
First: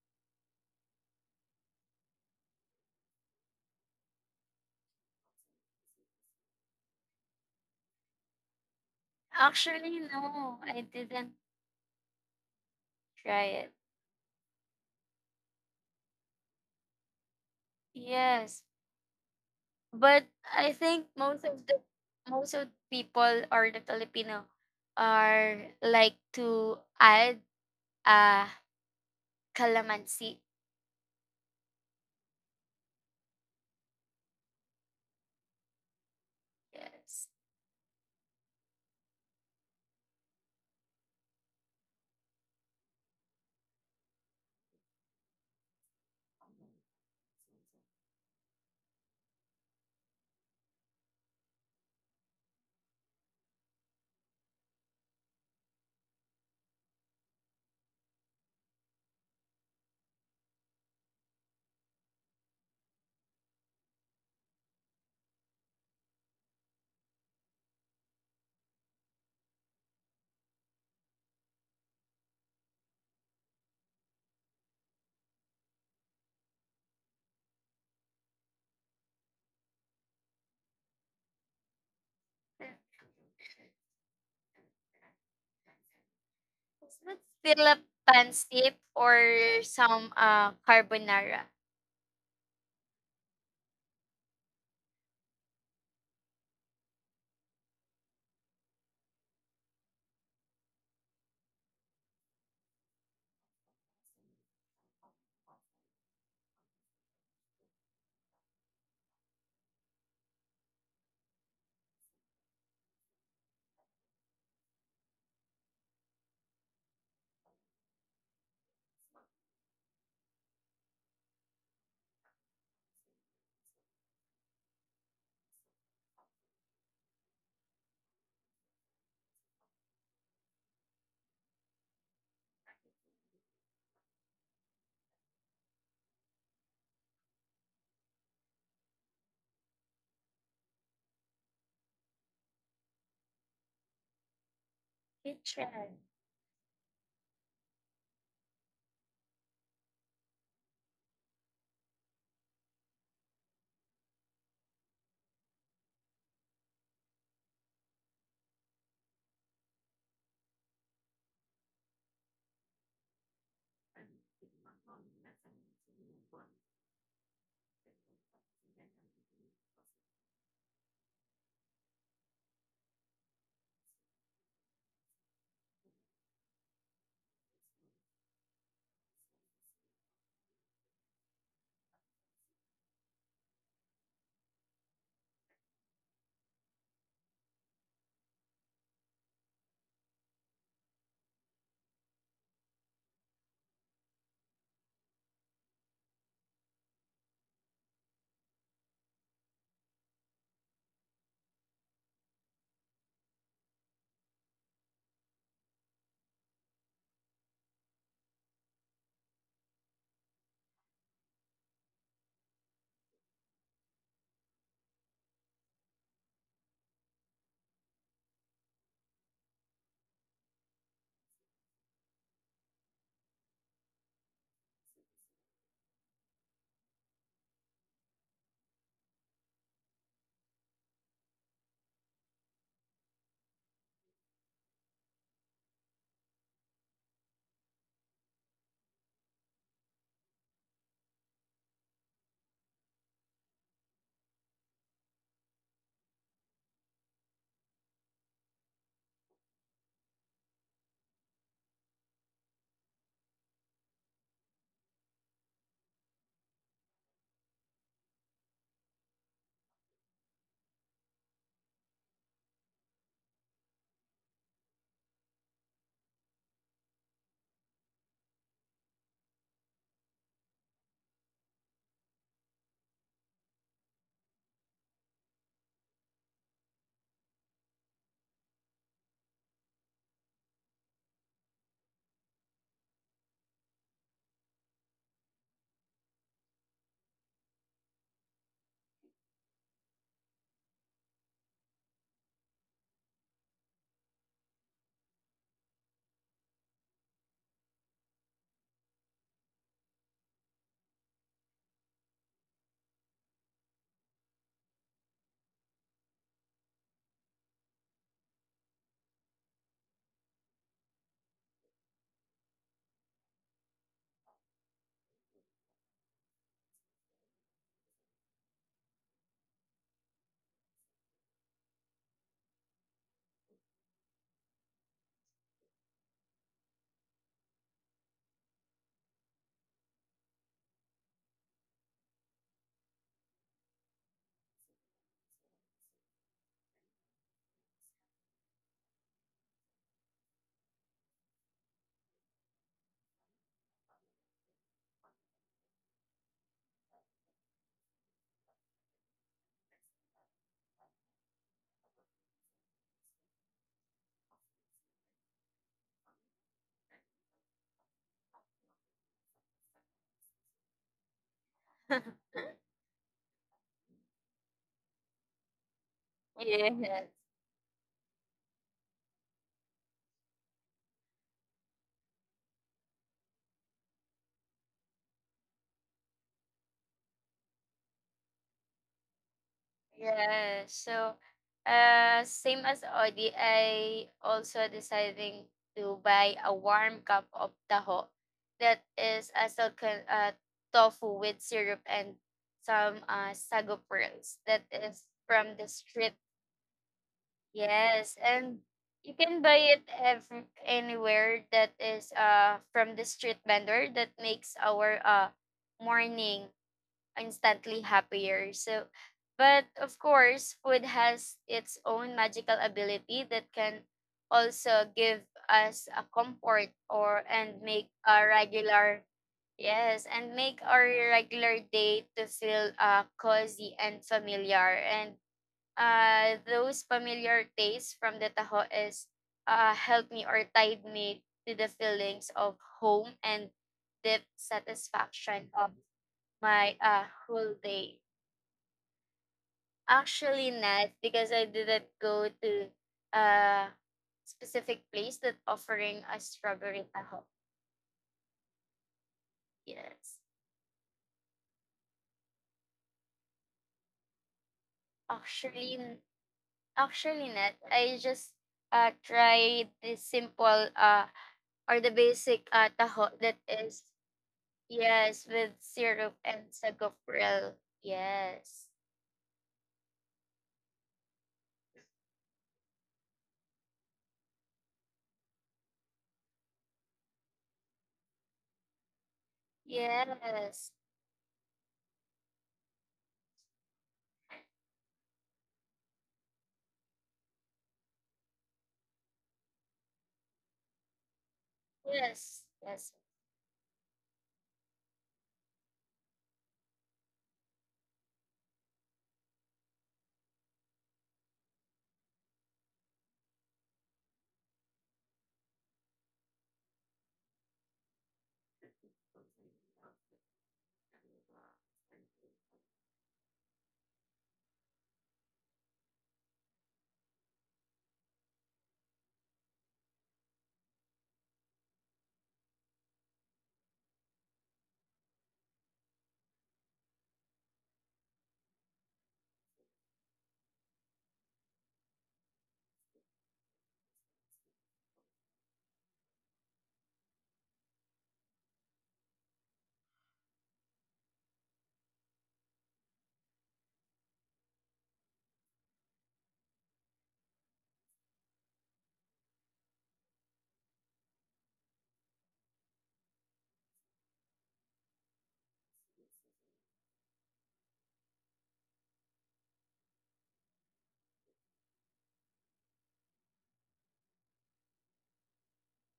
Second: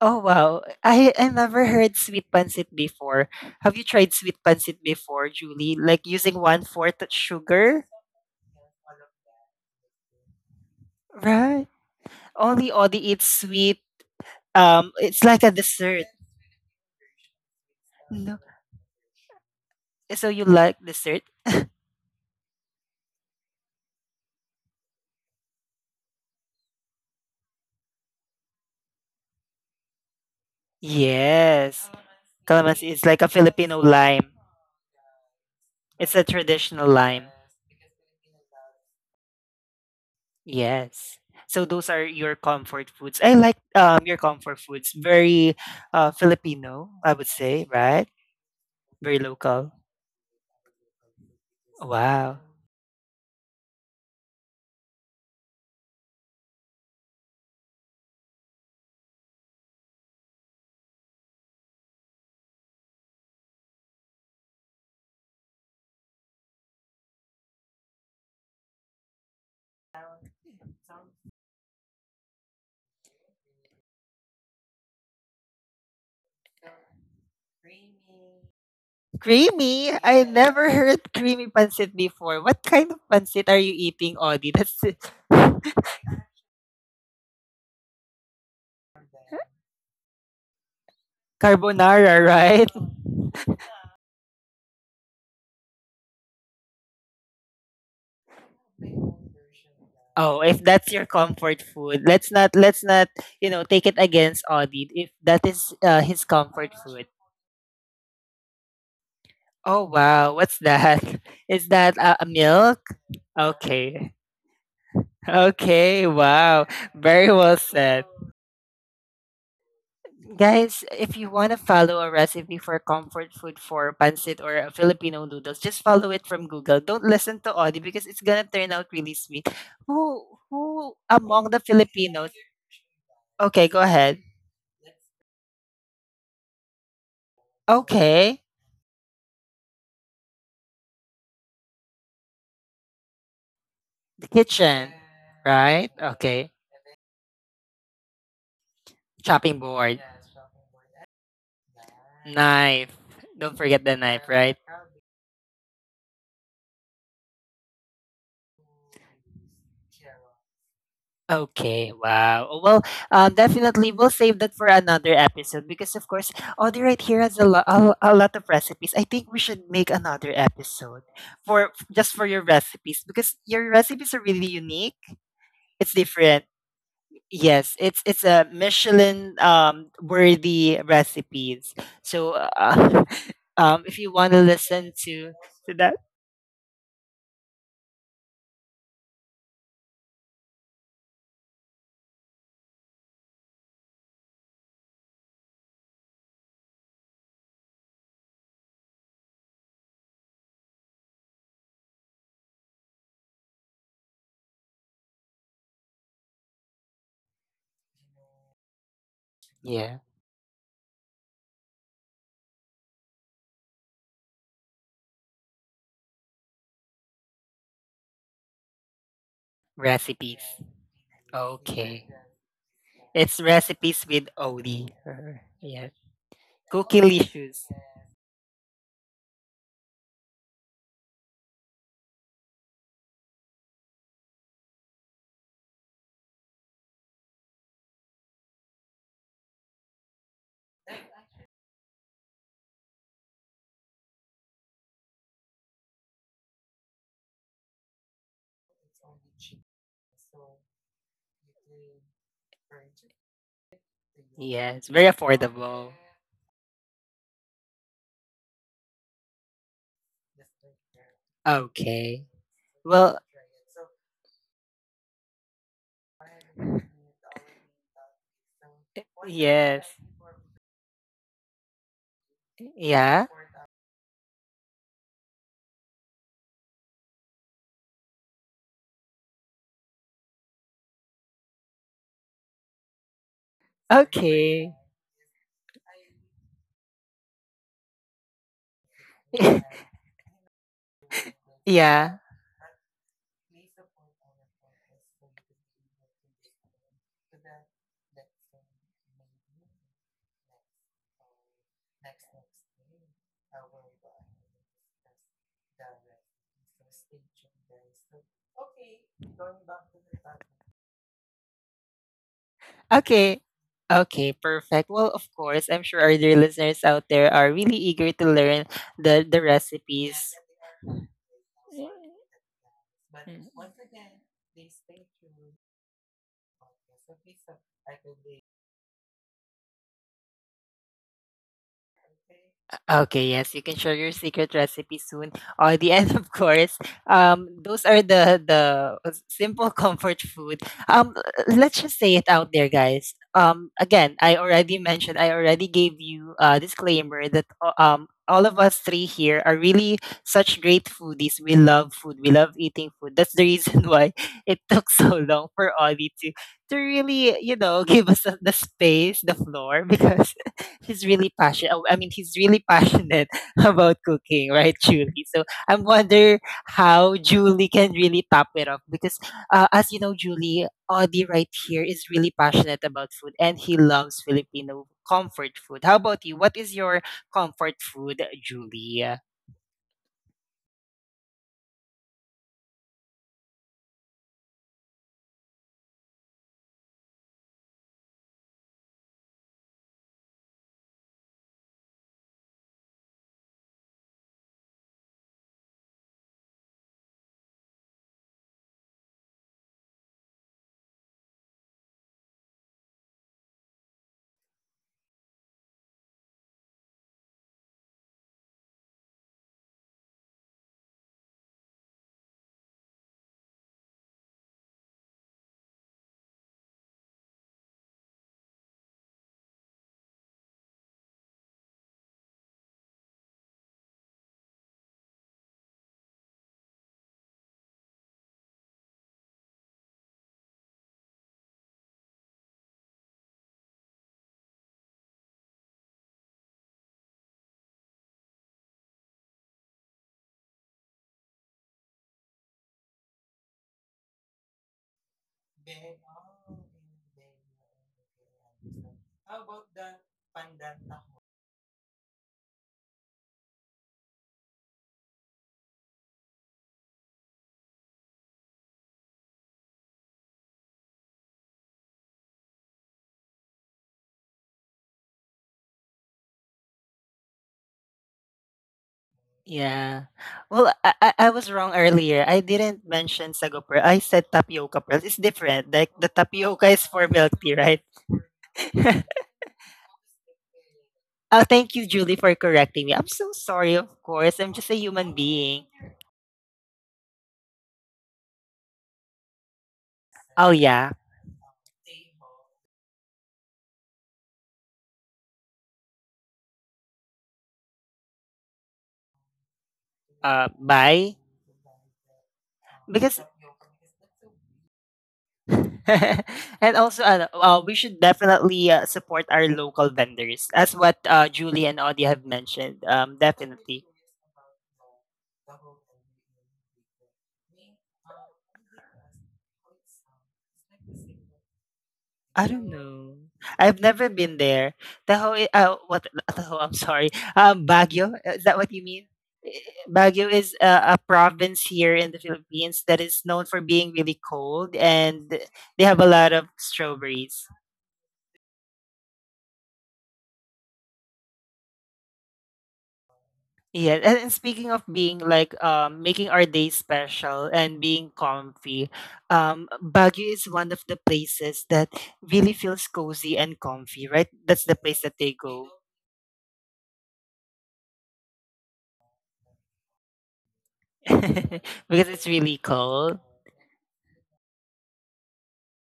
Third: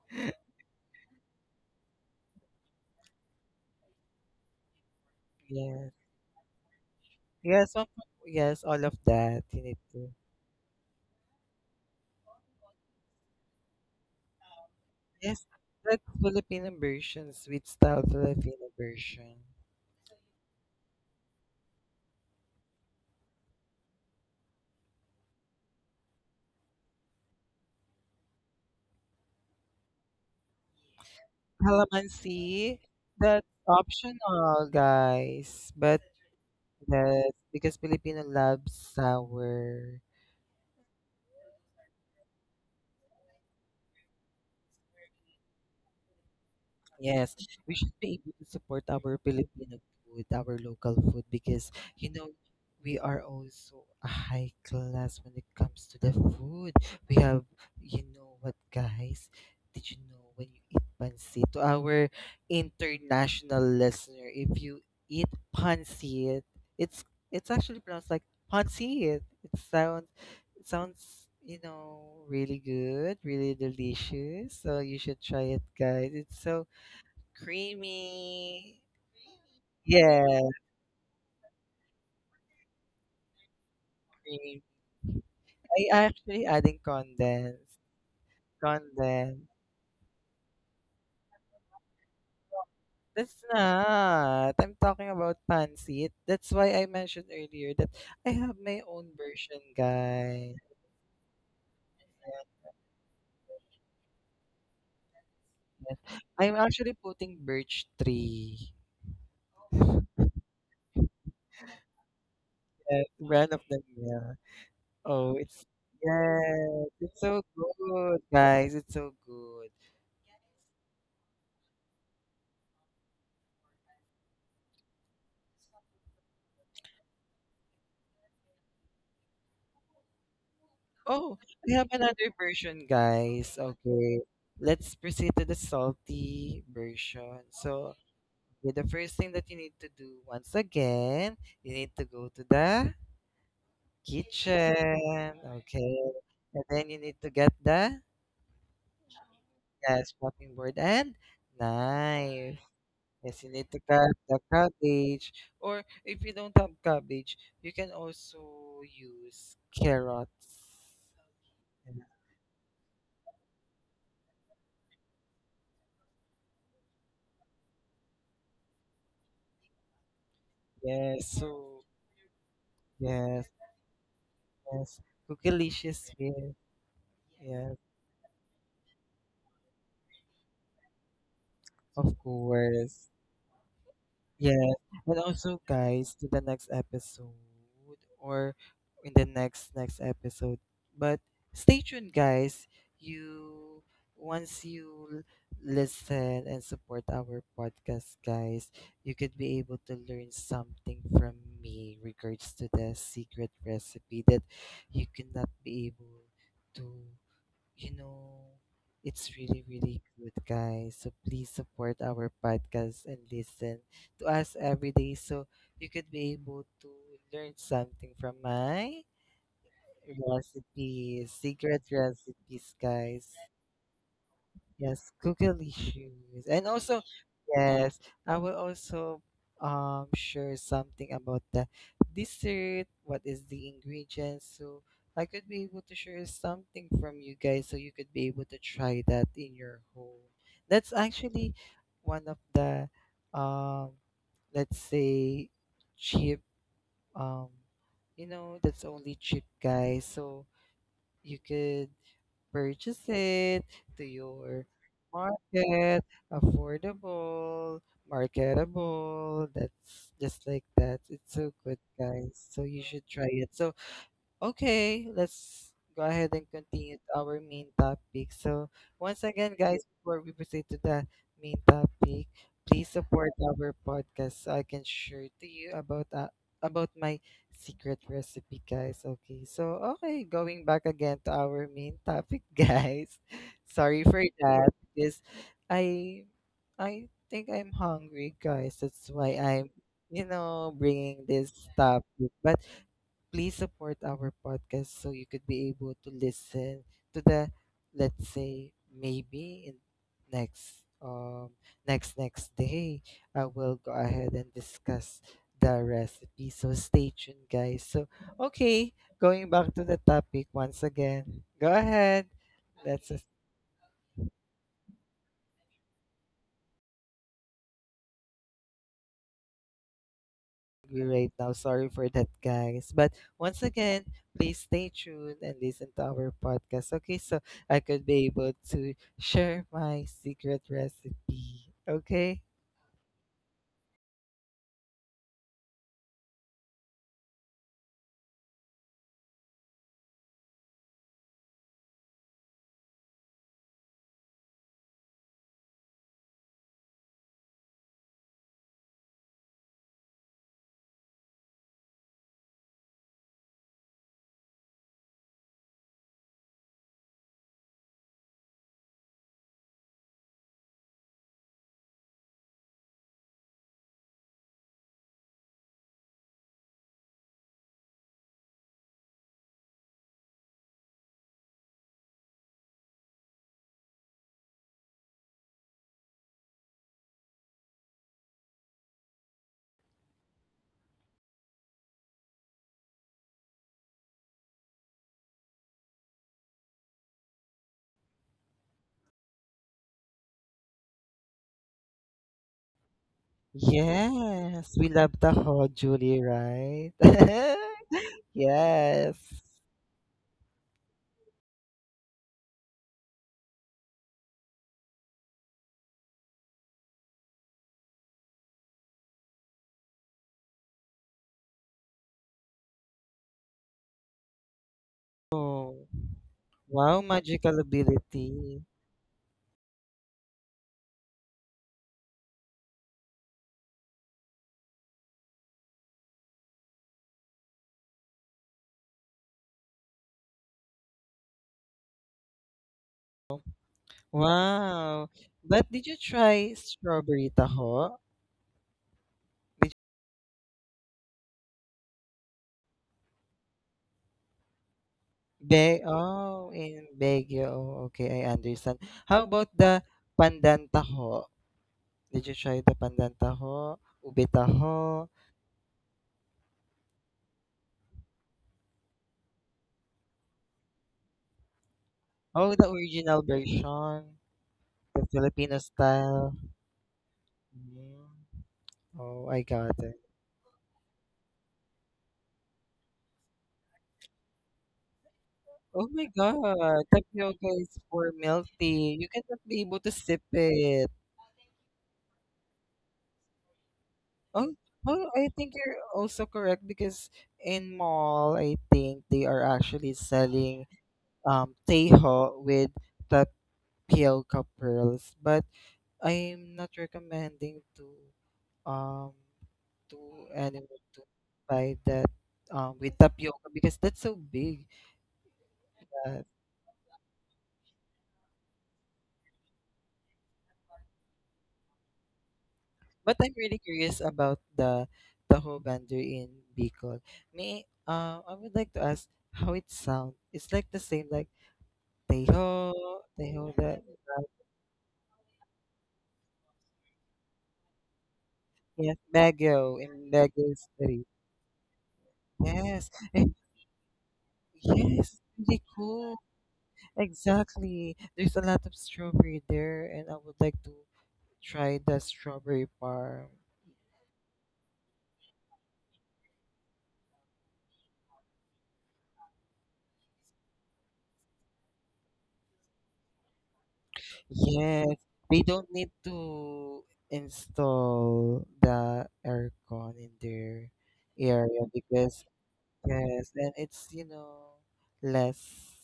A: Oh wow, I never heard sweet pancit before. Have you tried sweet pancit before, Julie?
B: yes,
A: Like using one fourth
B: yes,
A: sugar,
B: yes, all of that you need
C: Actually,
B: to.
C: no, I didn't
A: right? Only Odie eats
C: try it.
A: sweet. It's like
B: Yes,
A: a
B: like
A: dessert.
B: Filipino version, sweet style
A: No,
C: Yes,
B: Filipino version.
C: but
A: so you
C: I
A: like
C: think
A: dessert?
C: most of people or the Filipino are like to add uh, calamansi.
A: Yes,
B: Calamansi,
A: calamansi is like a
B: that's
A: Filipino lime.
B: optional, guys. But
A: It's a traditional lime.
C: Yes.
B: yes, because Filipino loves sour.
A: Yes. So those are your comfort foods. I like your comfort foods. Very Filipino, I would
B: Yes,
A: say,
B: we should
A: right?
B: be able to support our
A: Very local.
B: Filipino food, our local food, because you know
A: Wow.
B: we are also a high class when it comes to the food. We have, you know what, guys? Did you know when you eat pancit? To our international listener, if you eat pancit, it's it's actually pronounced like pancit. It sounds you know really good, really delicious. So you should try it, guys. It's so creamy.
A: Creamy. I
B: Yeah.
A: never heard creamy pancit before. What kind of pancit are you eating, Audie?
B: Creamy.
A: That's
B: I actually adding
C: That's
B: condensed.
C: Philip pancit
B: Condensed.
C: or some carbonara.
A: carbonara, right?
B: That's not. I'm talking about pancit. That's why I mentioned earlier that I have my own version,
A: Oh,
B: guys.
A: if that's your comfort food, let's not
B: Yes,
A: let's not, take it against Audie if that is
B: yes.
A: his
B: I'm
A: comfort
B: actually
A: food.
B: putting birch tree.
A: Oh wow, what's that? Is that a milk?
B: Yes, brand of the
A: Okay.
B: meal. Oh, it's
A: Okay, wow.
B: yes, it's
A: Very
B: so
A: well said.
B: good, guys. It's so good.
A: Guys, if you want to follow a recipe for comfort food for pancit or Filipino noodles, just follow it from Google. Don't listen to Audi because it's going to turn out really sweet. Who who
B: Oh,
A: among the
B: we have
A: Filipinos?
B: another version, guys.
A: Okay, go ahead.
B: Okay, let's proceed to the salty version. So,
A: Okay,
B: yeah, the first thing that you need to do, once again, you need to go to the
A: the kitchen,
B: kitchen.
C: Which
A: right?
C: one?
B: Okay,
A: Okay.
B: and then you need to get the,
A: Chopping board.
B: yes, chopping board and
A: Nice.
B: knife.
A: Knife.
B: Yes, you
A: Don't
B: need to
A: forget the
B: cut
A: knife,
B: the
A: right?
B: cabbage, or if you don't have cabbage, you can also use carrots.
A: Okay, wow. Oh, well, definitely we'll save that for another episode because, of course, Audrey right here has a lot of recipes. I think we should make another episode
B: Yes,
A: for
B: so
A: just for your recipes because
B: yes.
A: your recipes are really unique.
B: Yes,
A: It's
B: Cookylicious
A: different.
B: here.
A: Yes,
B: Yes,
A: it's a Michelin worthy recipes.
B: of
A: So,
B: course.
A: if you want to
B: Yes,
A: listen
B: and
A: to
B: also,
A: to that
B: guys, to the next episode or in the next next episode. But stay tuned, guys. You once you l- listen and support our podcast, guys, you could be able to learn something from me regards to the secret recipe that you cannot be able to, you know, it's really,
A: yeah,
B: really good, guys. So please support our podcast and listen to us every day so you could be able to learn something from my
A: recipes.
B: recipes, secret
A: Okay.
B: recipes, guys.
A: It's recipes with OD.
B: Yes, googly
A: Yes.
B: shoes. And also,
A: Cookie licious.
B: yes, I will also share something about the dessert. What is the ingredients? So I could be able to share something from you guys so you could be able to try that in your home. That's actually one of the um let's say cheap um that's only cheap, guys. So you could purchase it to your
A: Yes, very affordable.
B: market, affordable, marketable. That's just like that. It's so good,
A: Okay.
B: guys. So you should
A: Well,
B: try it. So okay, let's go ahead and continue to our main topic. So, once again, guys,
A: yes.
B: before we proceed to the main topic, please
A: Yeah.
B: support our podcast so I can share to you about my secret recipe, guys. Okay, so okay, going back again to our main topic, guys. Sorry for that
A: Okay.
B: because I I think I'm hungry, guys. That's why I'm bringing this
A: Yeah.
B: topic, but please support our podcast so you could be able to listen to the, let's say, maybe in next next next day I will go ahead and discuss the recipe. So stay tuned, guys. So okay, going back to the topic once again. Go ahead. That's it.
A: Okay. Okay, perfect. Well, of course, I'm sure our dear listeners out there are really eager to learn the recipes.
B: Agree right now. Sorry for that, guys. But once again, please stay tuned and listen to our podcast. Okay, so I could be able to share my secret recipe. Okay.
A: Okay, yes, you can share your secret recipe soon. Or the end, of course. Those are the simple comfort food. Let's just say it out there, guys. Again, I already mentioned, I already gave you a disclaimer that all of us three here are really such great foodies. We love food. We love eating food. That's the reason why it took so long for Ollie to really, give us the space, the floor, because he's really passionate. I mean, he's really passionate about cooking, right, Julie? So I'm wonder
C: Yes.
A: how Julie can really top it off because, as you know, Julie, Audie right here is really passionate about food and he loves Filipino comfort food. How about you? What is your comfort food, Julie?
C: Yeah. So, same as Audi, I also deciding to buy a warm cup of taho. That is a silken tofu with syrup and some sago pearls. That
B: Yes, we
C: is
B: love the
C: from the
B: hot
C: street.
B: Julie, right?
C: Yes, and you
B: Yes.
C: can buy it anywhere, that is from the street vendor that makes our morning instantly happier. So, but of course, food has its own magical ability that can also give us
B: Oh,
C: a comfort
B: wow,
C: or and
B: magical
C: make a
B: ability.
C: regular, yes, and make our regular day to feel cozy and familiar. And those familiar tastes from the taho is, helped me or tied me to the feelings of home and deep
B: Wow.
C: satisfaction of
B: But did you try
C: my
B: strawberry
C: whole day.
B: taho?
C: Actually, not because I didn't go to a specific place that
B: Be
C: offering a
B: oh,
C: strawberry
B: in
C: taho.
B: Baguio. Oh, okay, I understand. How about the
C: Yes,
B: pandan taho? Did you try the pandan taho? Ube taho?
C: actually, n- actually not. I just tried the simple or the basic
B: Oh, the
C: taho, that
B: original version.
C: is.
B: The
C: Yes, with
B: Filipino
C: syrup and
B: style.
C: sagoprel.
B: Mm.
C: Yes.
B: Oh, I got it.
A: Yeah. Well, I was wrong earlier. I didn't mention sago pearl. I said tapioca pearls. It's different.
B: Oh
A: Like
B: my
A: the tapioca is
B: God.
A: for milk
B: Tapioca
A: tea,
B: is
A: right?
B: for milky. You cannot be able to sip
C: Yes.
B: it.
A: Oh, thank you, Julie, for correcting me. I'm so sorry, of course. I'm
B: Oh,
A: just a
B: oh,
A: human
B: I think
A: being.
B: you're also correct because in mall, I think they are actually
A: Oh,
B: selling
A: yeah.
C: Yes.
B: teho with
C: Yes.
B: Kyoka pearls, but I'm not recommending um to anyone to
A: Bye.
B: buy that with
A: Because
B: tapioca because that's so big. Uh,
A: and also, ano, we should definitely support our local vendors, as what Julie and Audie have mentioned.
B: but I'm really
A: Definitely.
B: curious about the taho vendor in Bicol. Me, I would like to ask how it sounds. It's like the same like
A: I don't
B: teho,
A: know.
B: teho,
A: I've
B: that
A: never
B: right?
A: been there. Tahoe, what? Tahoe, I'm sorry. Baguio. Is that what you
B: Yes,
A: mean? Eh,
B: Baguio in
A: Baguio is
B: Baguio
A: a
B: City.
A: province here in the Philippines
B: Yes,
A: that is
B: eh,
A: known for being really cold,
B: yes,
A: and
B: really
A: they have a
B: cool.
A: lot of strawberries.
B: Exactly. There's a lot of strawberry there, and I would like to try the strawberry farm.
A: Yeah, and speaking of being like making our day special and being comfy, Baguio is one of the places that really feels cozy and comfy, right? That's the
B: Yes,
A: place that they
B: they
A: go
B: don't need to install the aircon in their area
A: because
B: because
A: it's really cold.
B: yes, and it's you know less,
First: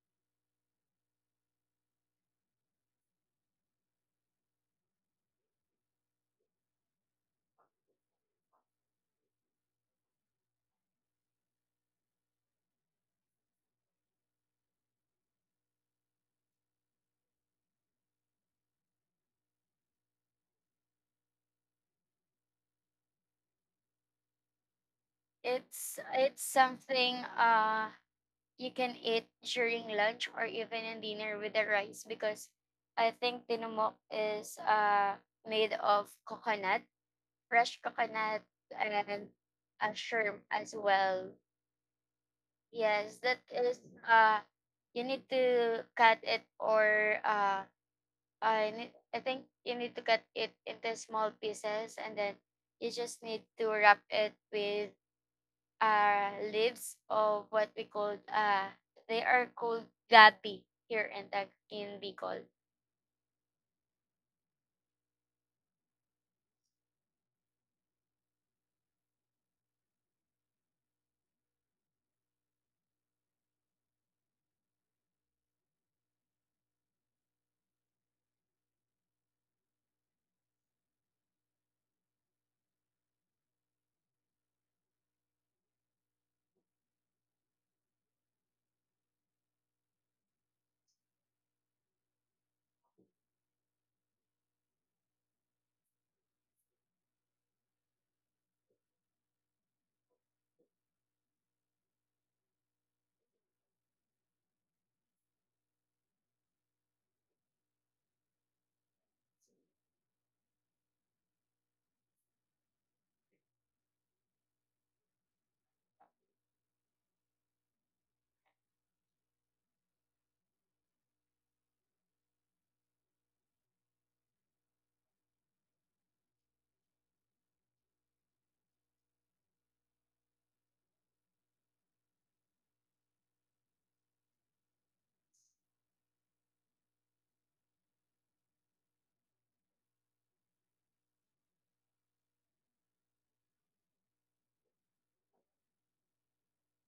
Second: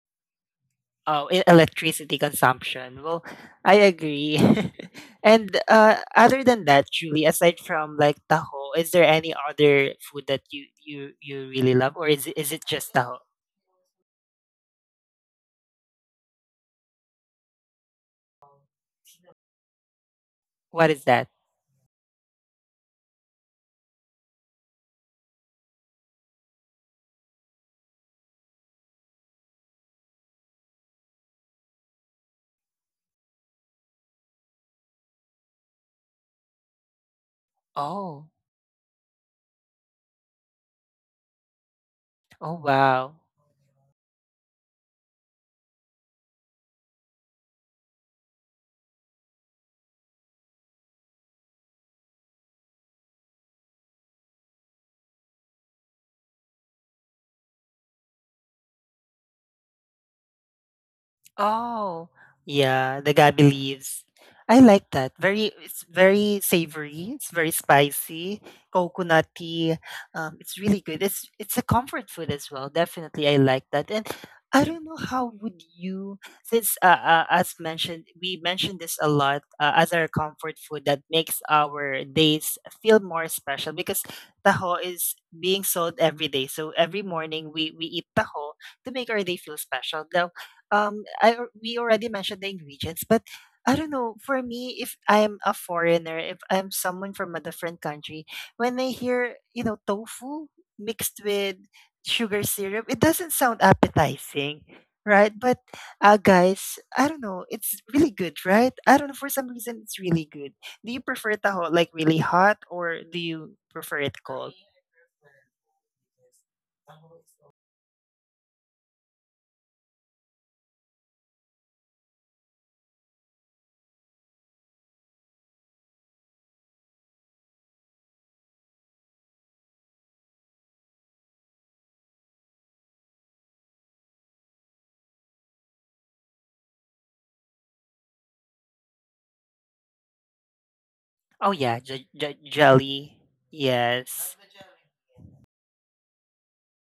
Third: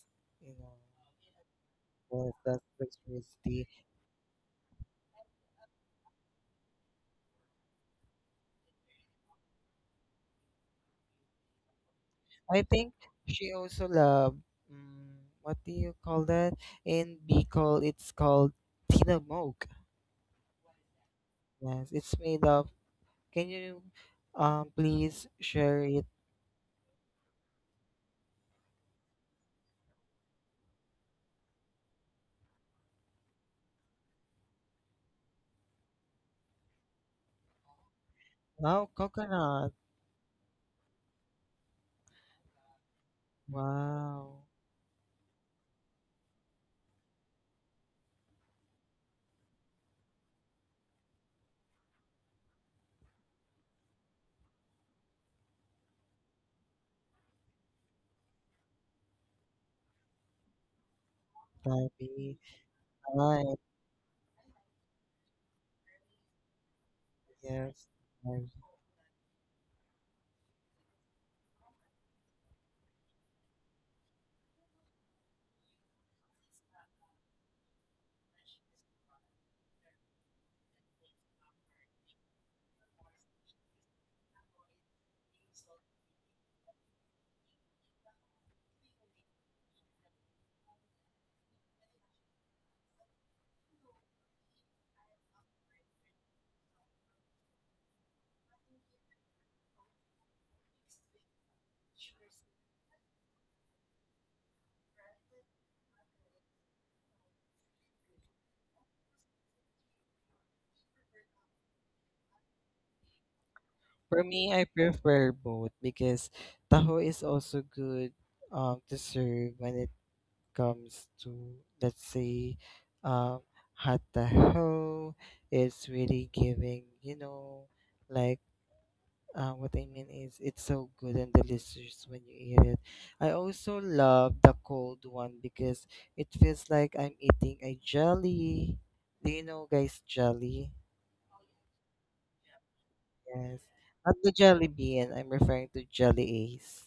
B: you know,
A: Oh, electricity
B: less
A: consumption. Well,
B: electricity.
A: I agree. And other than that, Julie, aside from like taho, is there any other food that you really love, or is it
B: I
A: just
B: think
A: taho?
B: she also love what do you call that in Bicol? It's called tinamog.
A: What is that?
B: Yes, it's made of Can you please share
C: It's
B: it?
C: it's something, you can eat during lunch or even in dinner with the rice because I think tinamok is made of coconut, fresh
A: Oh,
C: coconut
B: Wow,
C: and
B: coconut.
C: a shrimp as well.
A: oh wow.
C: Yes, that is, uh
B: Wow.
C: you need to cut it, or I think you need to cut it into small pieces, and then you just need to wrap it with leaves of what we call, they are called gabi here in
A: Oh.
B: Tabi,
C: Bicol.
A: Yeah, the gabi
B: right?
A: leaves. I like that. Very, it's very savory. It's very
B: Yes.
A: spicy,
B: Yes.
A: coconutty. It's really good. It's a comfort food as well. Definitely, I like that. And I don't know how would you, since as mentioned, we mentioned this a lot as our comfort food that makes our days feel more special because taho is being sold every day. So every morning we eat taho to make our day feel special. Now we already mentioned the ingredients, but I don't know, for me, if I'm a foreigner, if I'm someone from a different country, when I hear, tofu mixed with sugar syrup, it doesn't sound appetizing, right? But guys, I don't know, it's really good, right? I don't know, for some reason it's really good. Do you prefer it taho like really hot or do you prefer it
B: For
A: cold?
B: me, I prefer both because taho is also good to serve when it comes to, let's say, um hot taho. It's really giving, you know, like uh, what I mean is, it's so good and delicious when you eat it. I also love the cold one because it feels like I'm eating a jelly. Do you know, guys, jelly?
A: Oh yeah, jelly.
B: Yes. Not the
A: Yes.
B: jelly bean. I'm referring to jelly ace.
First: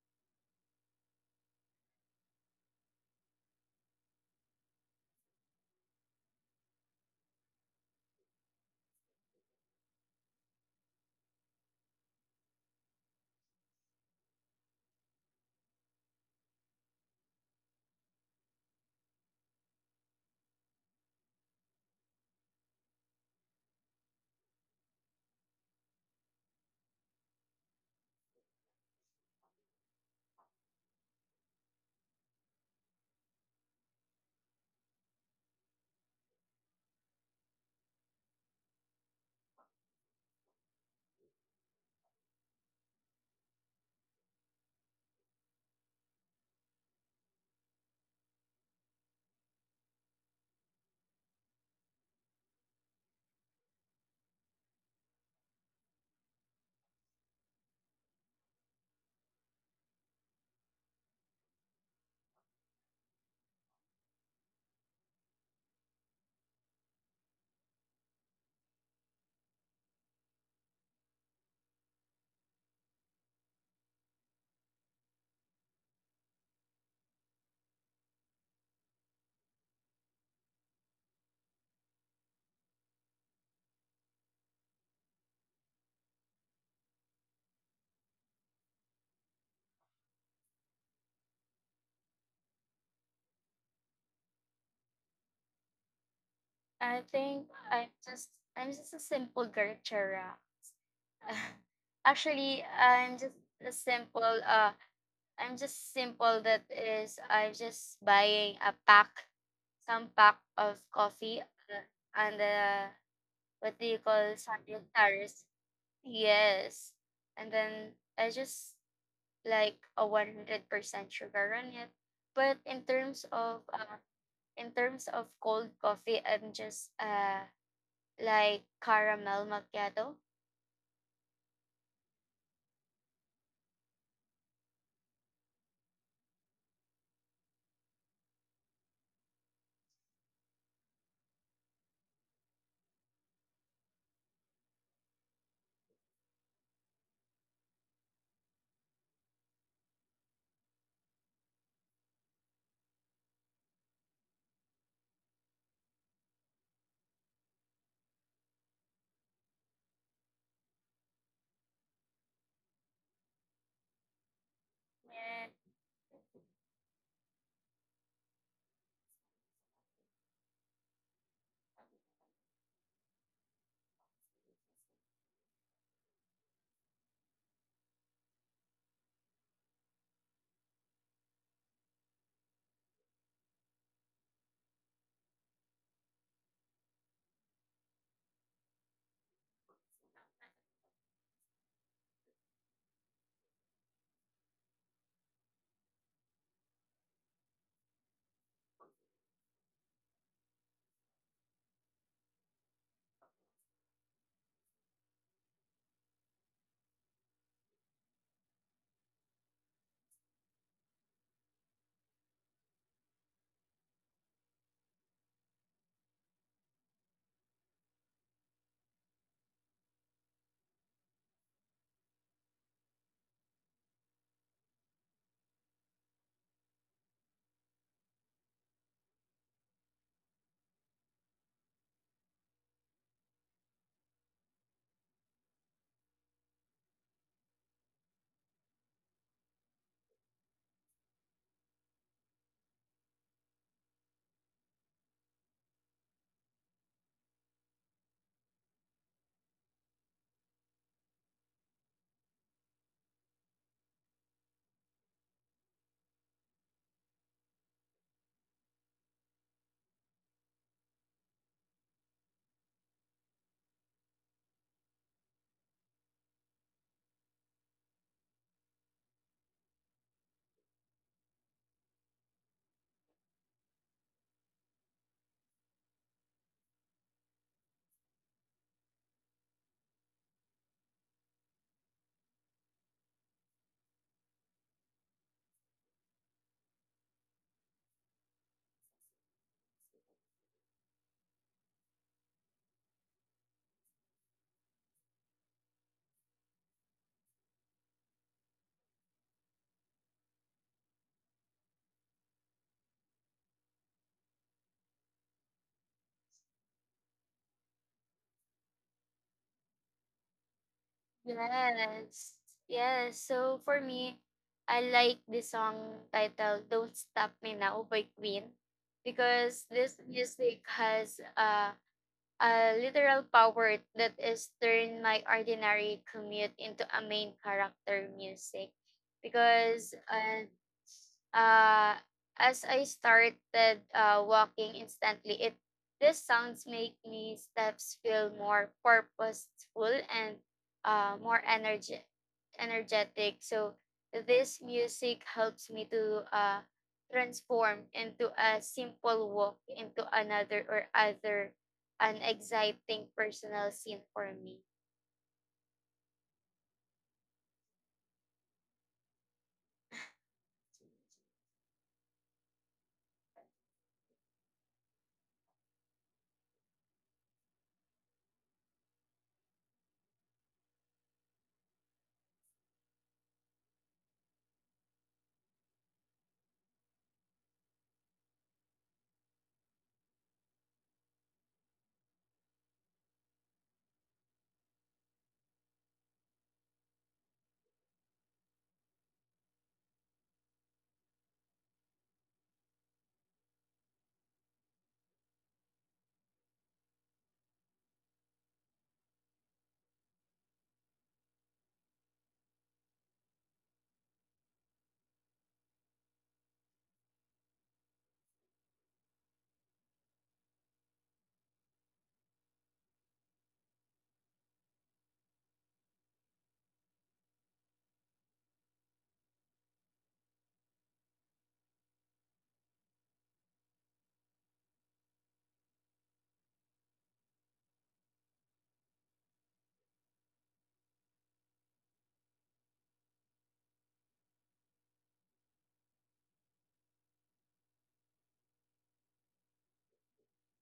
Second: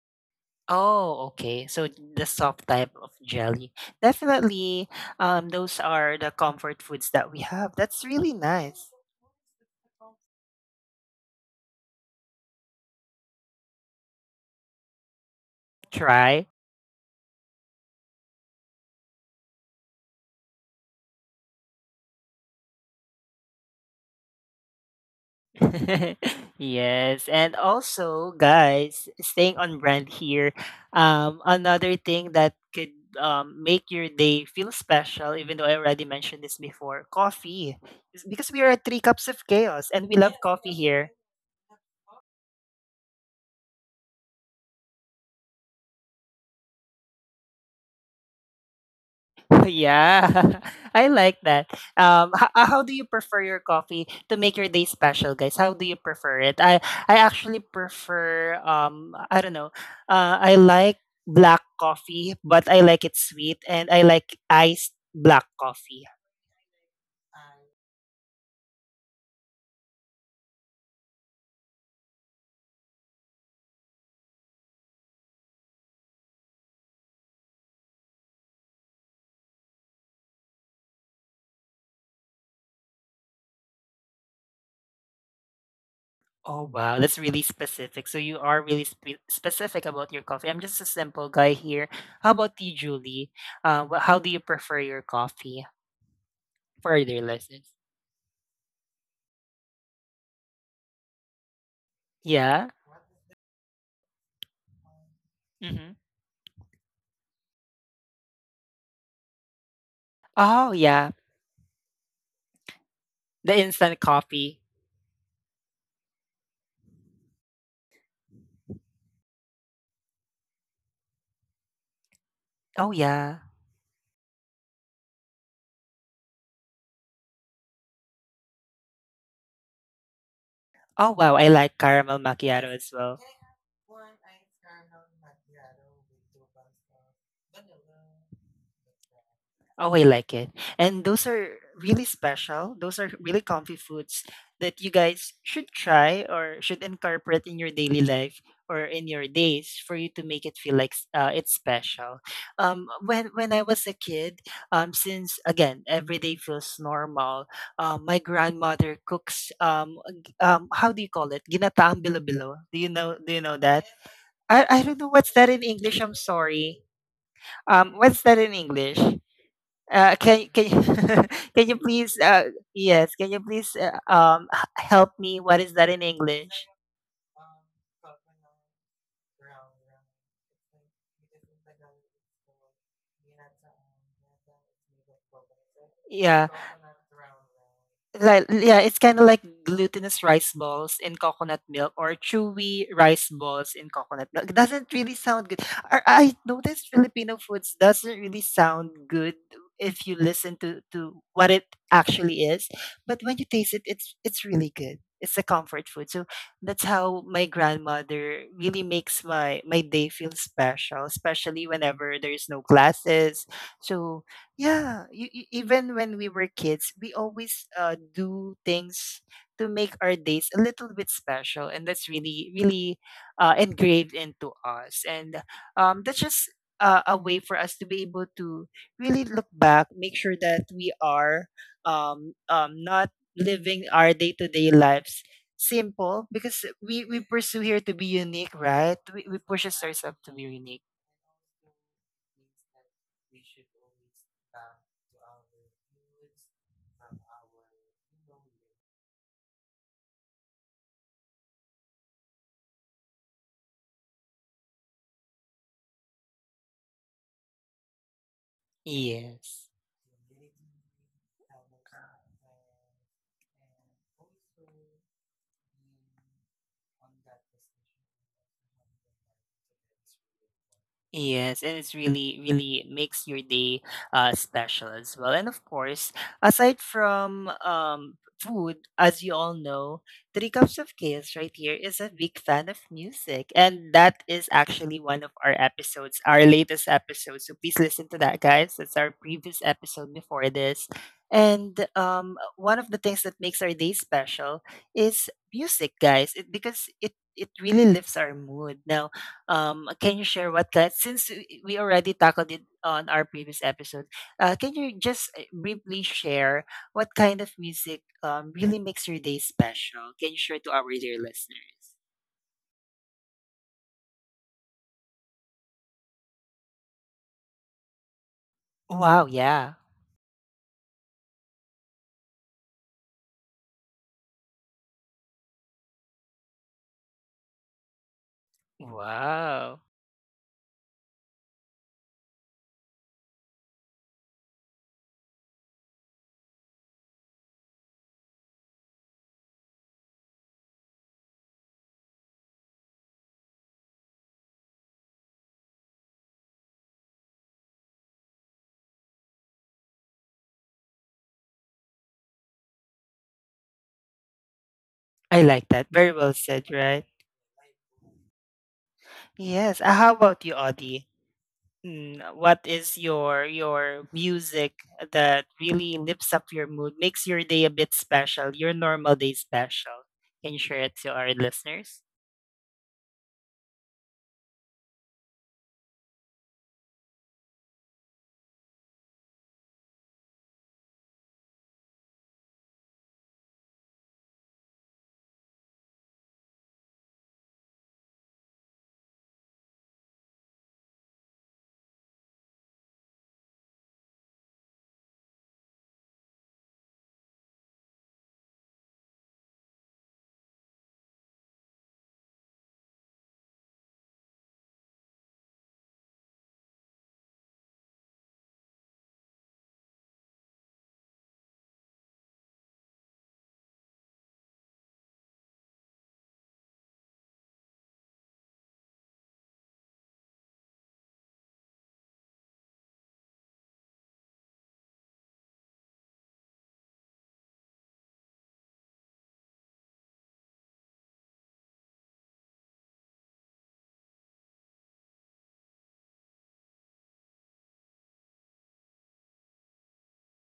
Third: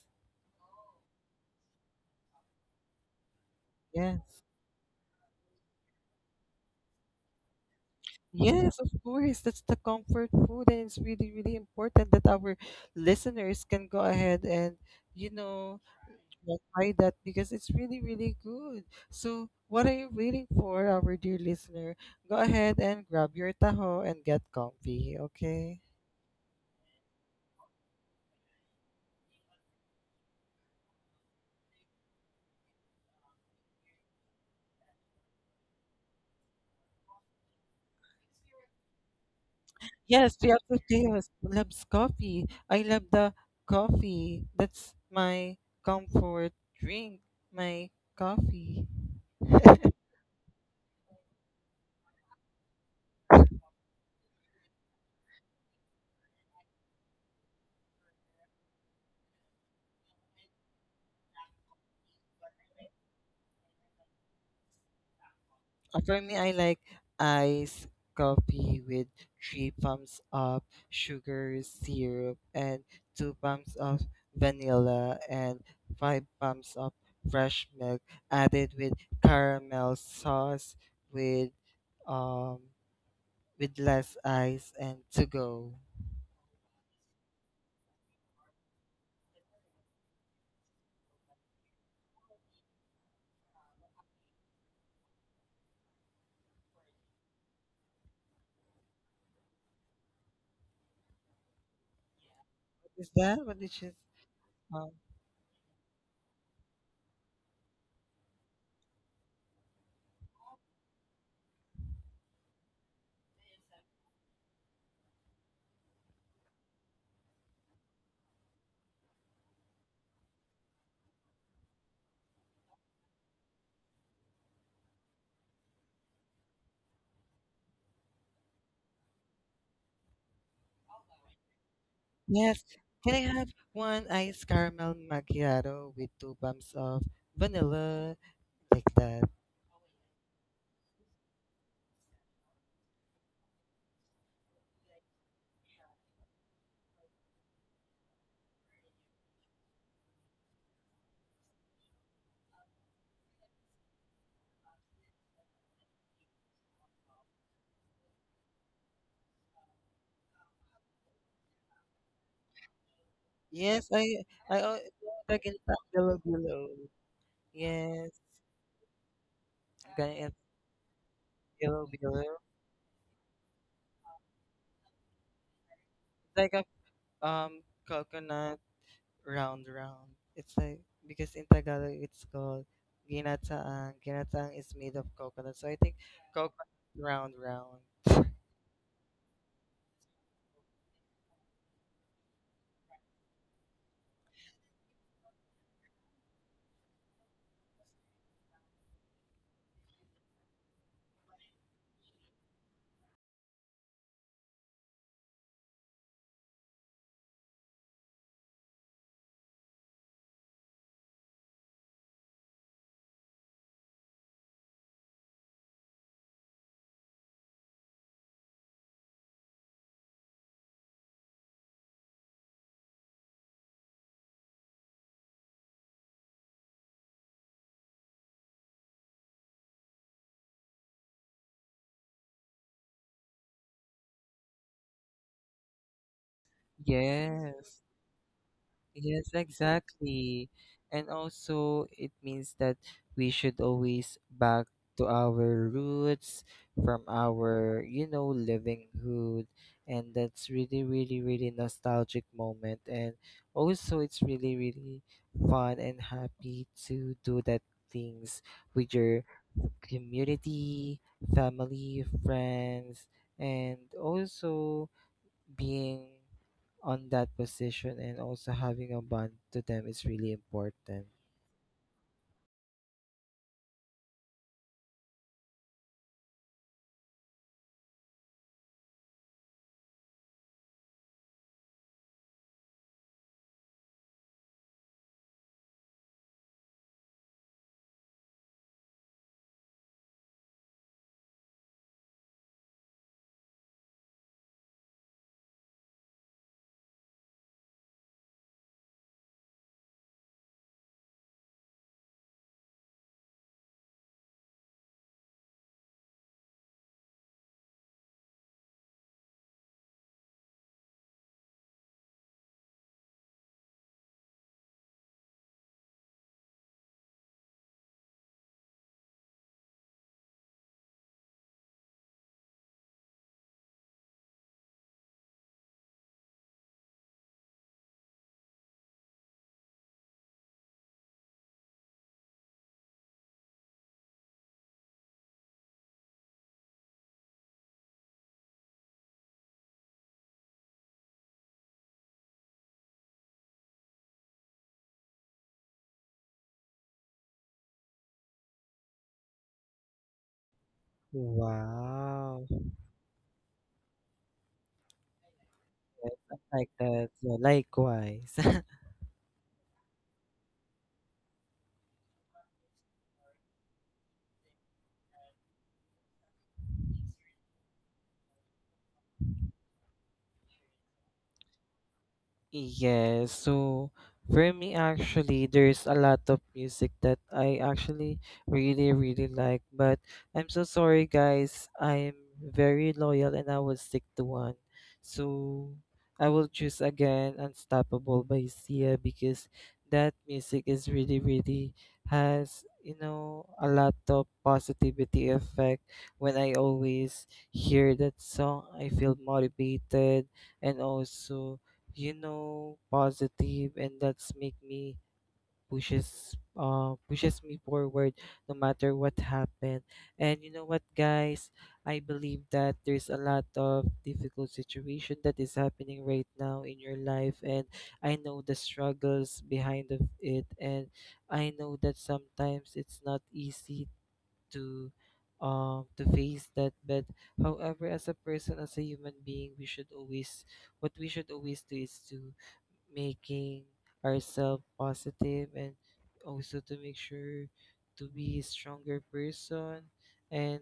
A: Oh, okay. So the soft type of jelly.
B: Yes.
A: Definitely, those are the comfort foods that we have. That's really
B: Yes,
A: nice.
B: of course. That's the comfort food, and it's really, really important that our listeners can go ahead and, you know,
A: Try.
B: go buy that because it's really, really good. So, what are you waiting for, our dear listener? Go ahead and grab your taho and get comfy, okay?
A: Yes. And also, guys, staying on brand here, another thing that could make your day feel special, even though I already mentioned this before, coffee. It's Because we are at Three Cups of Chaos and we love
B: Yes, we have
A: coffee
B: to
A: here.
B: chaos loves coffee. I love the coffee. That's my comfort drink, my coffee.
A: Yeah, I like that. How do you prefer your coffee to make your day special, guys? How do you prefer it? I actually prefer I don't know. I like black coffee, but I like it sweet, and I like iced black coffee.
B: For me, I like iced coffee with three pumps of sugar syrup and two pumps of vanilla and five pumps of fresh milk added with caramel sauce with um with less ice and to go.
A: Oh wow, that's really specific. So you are really specific about your coffee. I'm just a simple guy here. How about you, Julie? How do you prefer your coffee
C: I
A: for their
C: think
A: lessons?
C: I'm just a simple garchera. Actually,
A: Yeah.
B: Is
C: I'm just
B: that what it
C: a
B: is?
C: simple
B: Um,
C: I'm just simple, that is, I'm just buying a pack some pack
A: Oh
C: of
A: yeah,
C: coffee, and
A: the
C: what do you
A: instant
C: call
A: coffee.
C: Sunday Paris? Yes. And then I just like a 100% sugar on it. But
A: Oh yeah.
C: in terms of cold coffee, I'm just like caramel macchiato.
A: Oh wow, I like caramel
B: yes.
A: macchiato as
B: Can
A: well.
B: I have one iced caramel macchiato with two pumps of vanilla like that?
A: Oh, I like it. And those are really special. Those are really comfy foods that you guys should try or should incorporate in your daily life or in your days for you to make it feel like it's special. When I was a kid, since again every day feels normal, my grandmother cooks how do you call it? Ginataang bilo-bilo. Do you know? Do you know that?
B: Yes, I
A: I,
B: al-
A: I don't know what's
B: like
C: Yeah.
A: that
B: in
A: in
B: fact,
A: English. I'm
B: Bilo Bilo.
A: sorry.
B: Yes,
A: What's that in English? Uh,
B: ganyan, it's
A: can can you can you
B: Bilo Bilo.
A: please
B: It's
A: yes, can you please help me what is that in
B: like
A: English?
B: a um coconut round round. It's like because in Tagalog it's called ginataang. Ginataang is made of coconut, so I think
A: Yeah.
B: coconut round round.
A: Like yeah, it's kind of like glutinous rice balls in coconut milk or chewy rice balls in coconut milk. It doesn't really sound good. I noticed Filipino foods doesn't really sound good if you listen to what it actually is, but when you taste it, it's really good. It's a comfort food. So that's how my grandmother really makes my day feel special, especially whenever there's no classes. So yeah, even when we were kids, we always do things to make our days a little bit special, and that's really, really engraved into us. And that's just a way for us to be able to really look back, make sure that we are not living our day to day lives simple because we pursue
B: Yes.
A: here to be unique, right? We,
B: Yes,
A: we push ourselves to be
B: exactly.
A: unique.
B: And also, it means that we should always back to our roots from our, you know, livinghood. And that's really, really, really nostalgic moment. And also, it's really, really fun and happy to do that things with your
A: Yes.
B: community, family, friends, and also being on that position and also having a bond to them is really important.
A: Yes, and it's really, really makes your day special as well. And of course, aside from food, as you all know, Three Cups of Chaos right here is a big fan of music. And that is actually one of our episodes, our latest episode. So please listen to that, guys. That's our previous episode before this. And one of the things that makes our day special is music, guys, because it really lifts our mood. Now, can you share what that, since we already tackled it on our previous episode, can you just briefly share what kind of music really makes your day special? Can you share to our dear listeners?
C: Yes. Yes. So for me, I like the song titled Don't Stop Me Now by Queen
A: Wow,
C: because
A: yeah.
C: this music has a literal power that is turned my ordinary commute into a main character music,
A: Wow.
C: because uh, as I started walking instantly, it, these sounds make me steps feel more purposeful and more energetic. So this music helps me to transform into a simple walk into another or other an
B: Wow. Yes,
C: exciting personal scene for me.
A: I like that. Very well
B: I like
A: said, right?
B: that. Yeah, likewise.
A: Yes. How about you, Audie? Mm, what is your music that really lifts up your mood, makes your day a bit special, your normal day special? Can you share it to our listeners?
B: Yes, so for me actually there's a lot of music that I actually really really like, but I'm so sorry, guys, I'm very loyal and I will stick to one. So I will choose again Unstoppable by Sia, because that music is really really has, you know, a lot of positivity effect. When I always hear that song, I feel motivated, and also, you know, positive, and that's make me pushes pushes me forward no matter what happened. And you know what, guys, I believe that there's a lot of difficult situation that is happening right now in your life, and I know the struggles behind of it, and I know that sometimes it's not easy to to face that. But however, as a person, as a human being, we should always, what we should always do is to making ourselves positive and also to make sure to be a stronger person. And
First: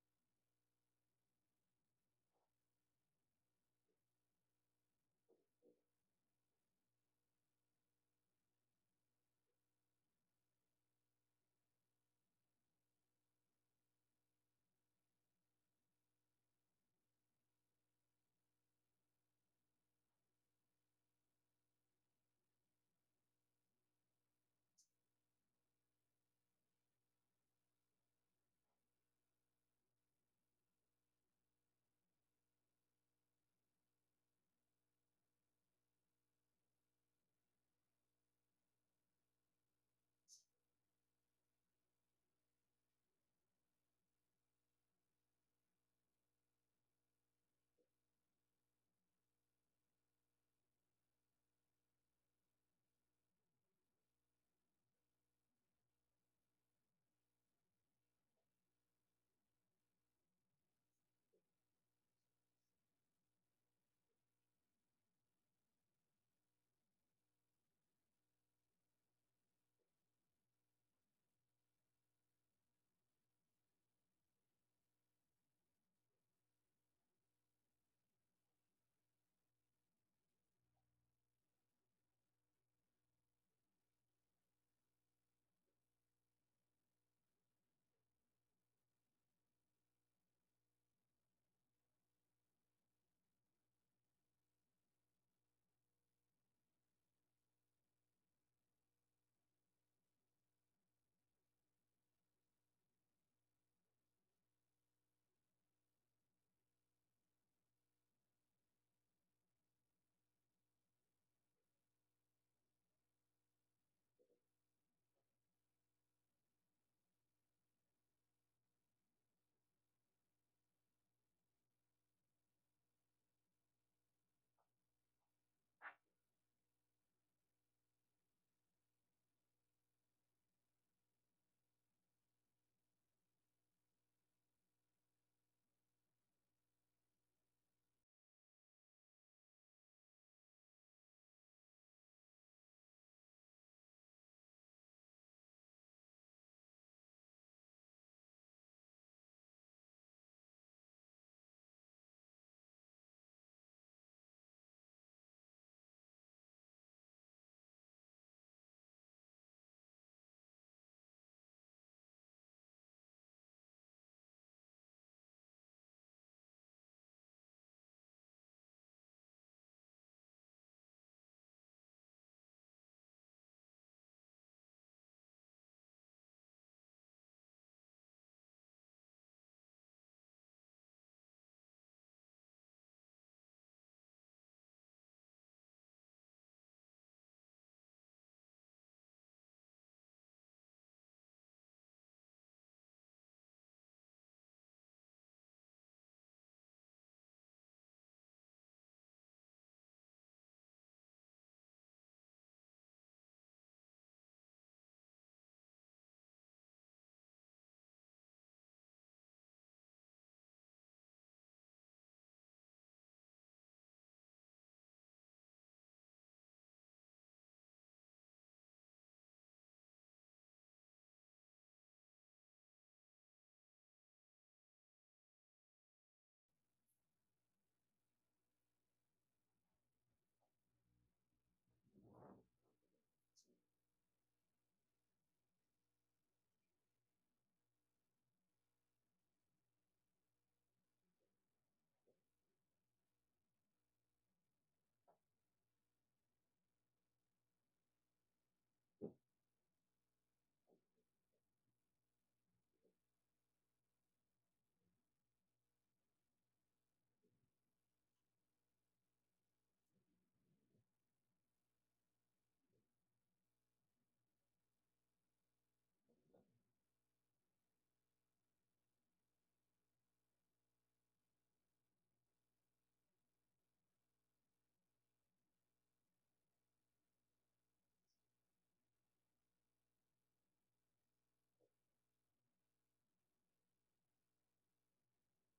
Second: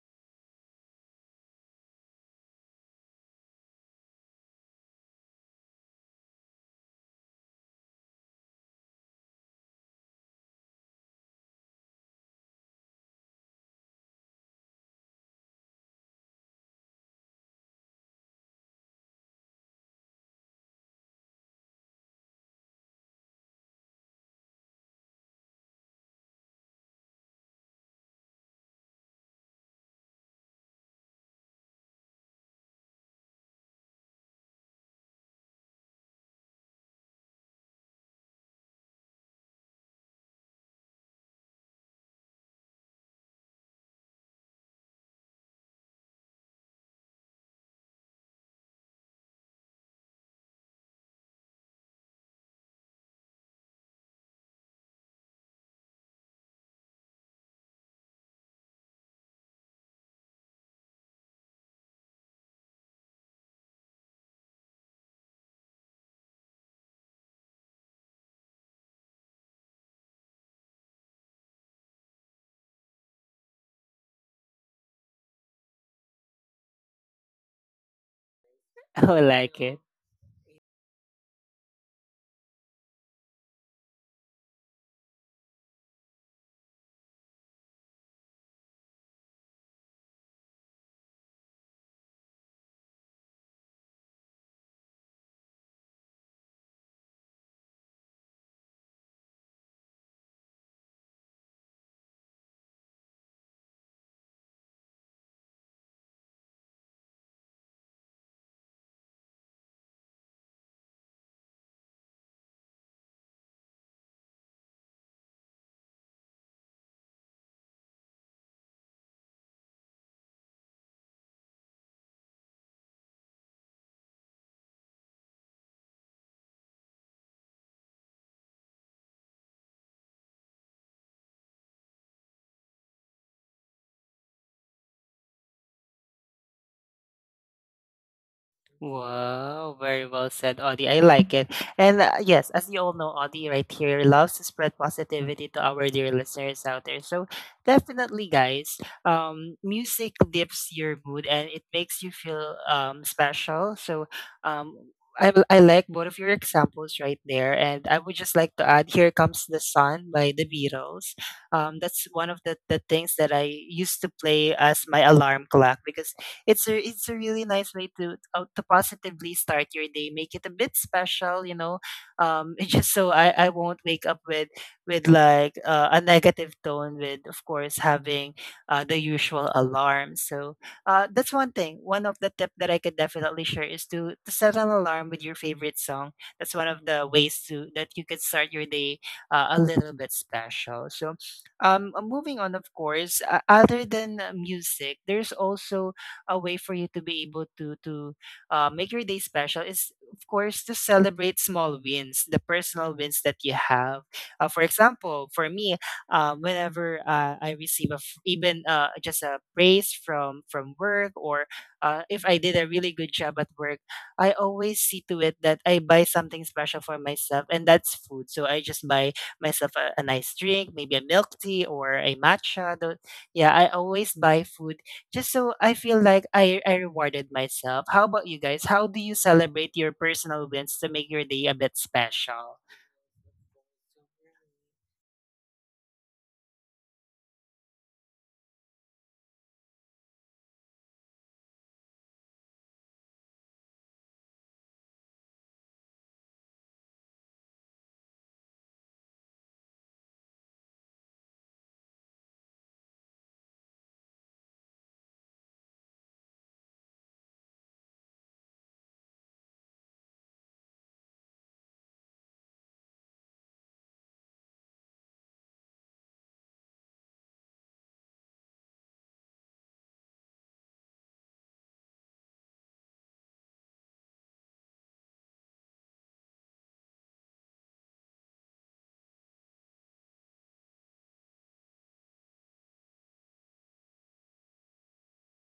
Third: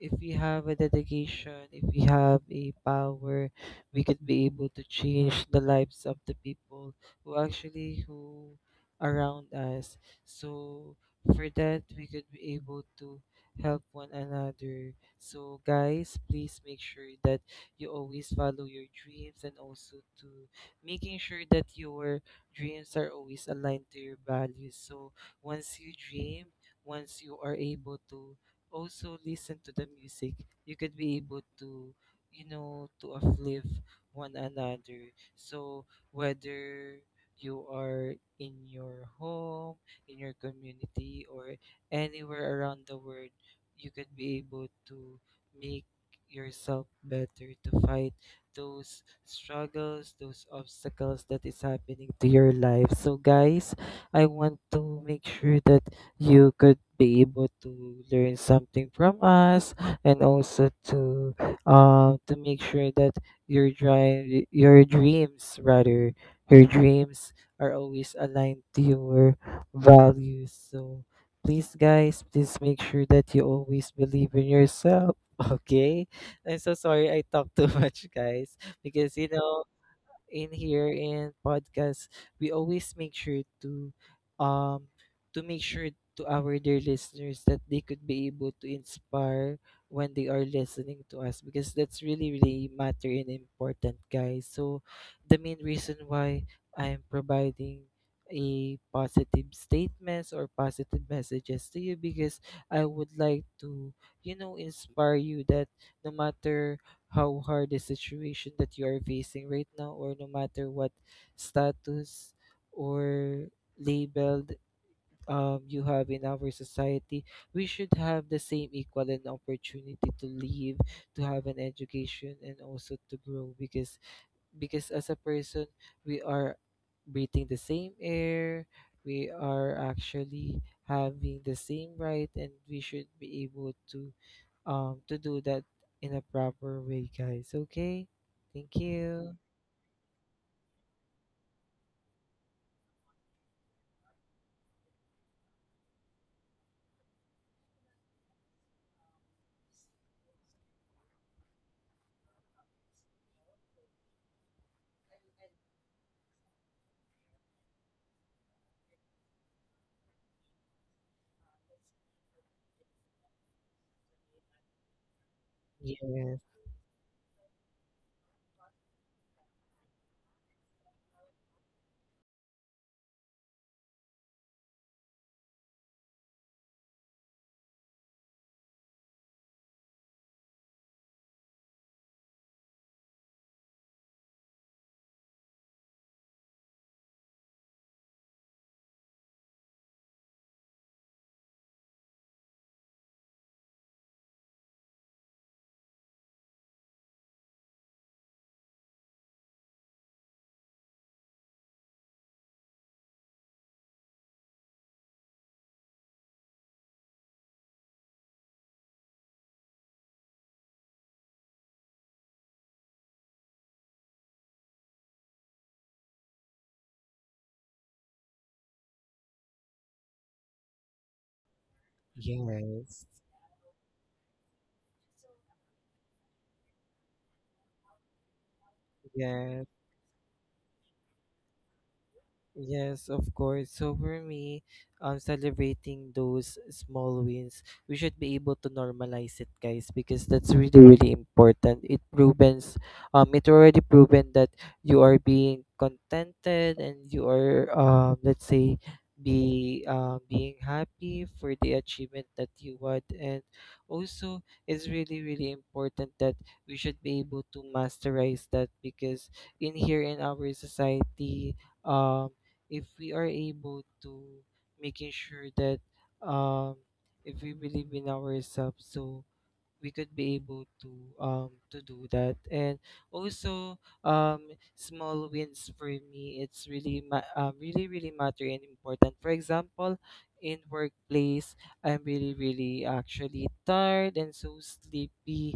B: if we have a dedication, if we have a power, we could be able to change the lives of the people who actually who around us. So for that we could be able to help one another. So, guys, please make sure that you always follow your dreams and also to making sure that your dreams are always aligned to your values. So, once you dream, once you are able to also listen to the music, you could be able to, you know, to uplift one another. So, whether you are in your home, in your community, or anywhere around the world, you could be able to make yourself better to fight those struggles, those obstacles that is happening to your life. So guys, I want to make sure that you could be able to learn something from us, and also to make sure that your dreams rather, your dreams are always aligned to your values. So please, guys, please make sure that you always believe in yourself. Okay? I'm so sorry I talked too much, guys, because
A: Oh, I
B: you
A: like
B: know
A: it.
B: in here in podcast, we always make sure um to make sure to our dear listeners that they could be able to inspire when they are listening to us, because that's really really matter and important, guys. So the main reason why I'm providing a positive statements or positive messages to you, because I would like to, you know, inspire you that no matter how hard the situation that you are facing right now, or no matter what status or labeled you have in our society, we should have the same equal and opportunity to live, to have an education, and also to grow. Because as a person, we are breathing the same air. We are actually having the same right, and we should be able to do that in a proper way, guys. Okay? Thank you.
A: Wow, very well said, Audie. I like it. And yes, as you all know, Audie right here loves to spread positivity to our dear listeners out there. So definitely, guys, music lifts your mood and it makes you feel special. So um, I like both of your examples right there. And I would just like to add Here Comes the Sun by the Beatles. That's one of the things that I used to play as my alarm clock because
B: Yes.
A: it's a really nice way to positively start your day. Make it a bit special, you know. Just so I won't wake up with like a negative tone. With of course having the usual alarm. So that's one thing. One of the tip that I could definitely share is to set an alarm with your favorite song. That's one of the ways to that you could start your day a little bit special. So, moving on, of course, other than music, there's also a way for you to be able to make your day special is of course to celebrate small wins the personal wins that you have for example for me whenever I receive a f- even just a praise from work or if I did a really good job at work I always see to it that I buy something special for myself and that's food so I just buy myself a nice drink maybe a milk tea or a matcha
B: Yes.
A: yeah I always buy food just so I feel like I rewarded myself. How about you guys? How do you
B: Yes.
A: celebrate your personal wins to make your day a bit special?
B: Yes, of course. So for me, celebrating those small wins, we should be able to normalize it, guys, because that's really, really important. It proves, it already proven that you are being contented and you are, let's say, be being happy for the achievement that you want. And also it's really really important that we should be able to masterize that, because in here in our society um if we are able to making sure that um if we believe in ourselves, so we could be able to do that. And also um small wins for me, it's really really really matter and important. For example, in workplace, I'm really really actually tired and so sleepy,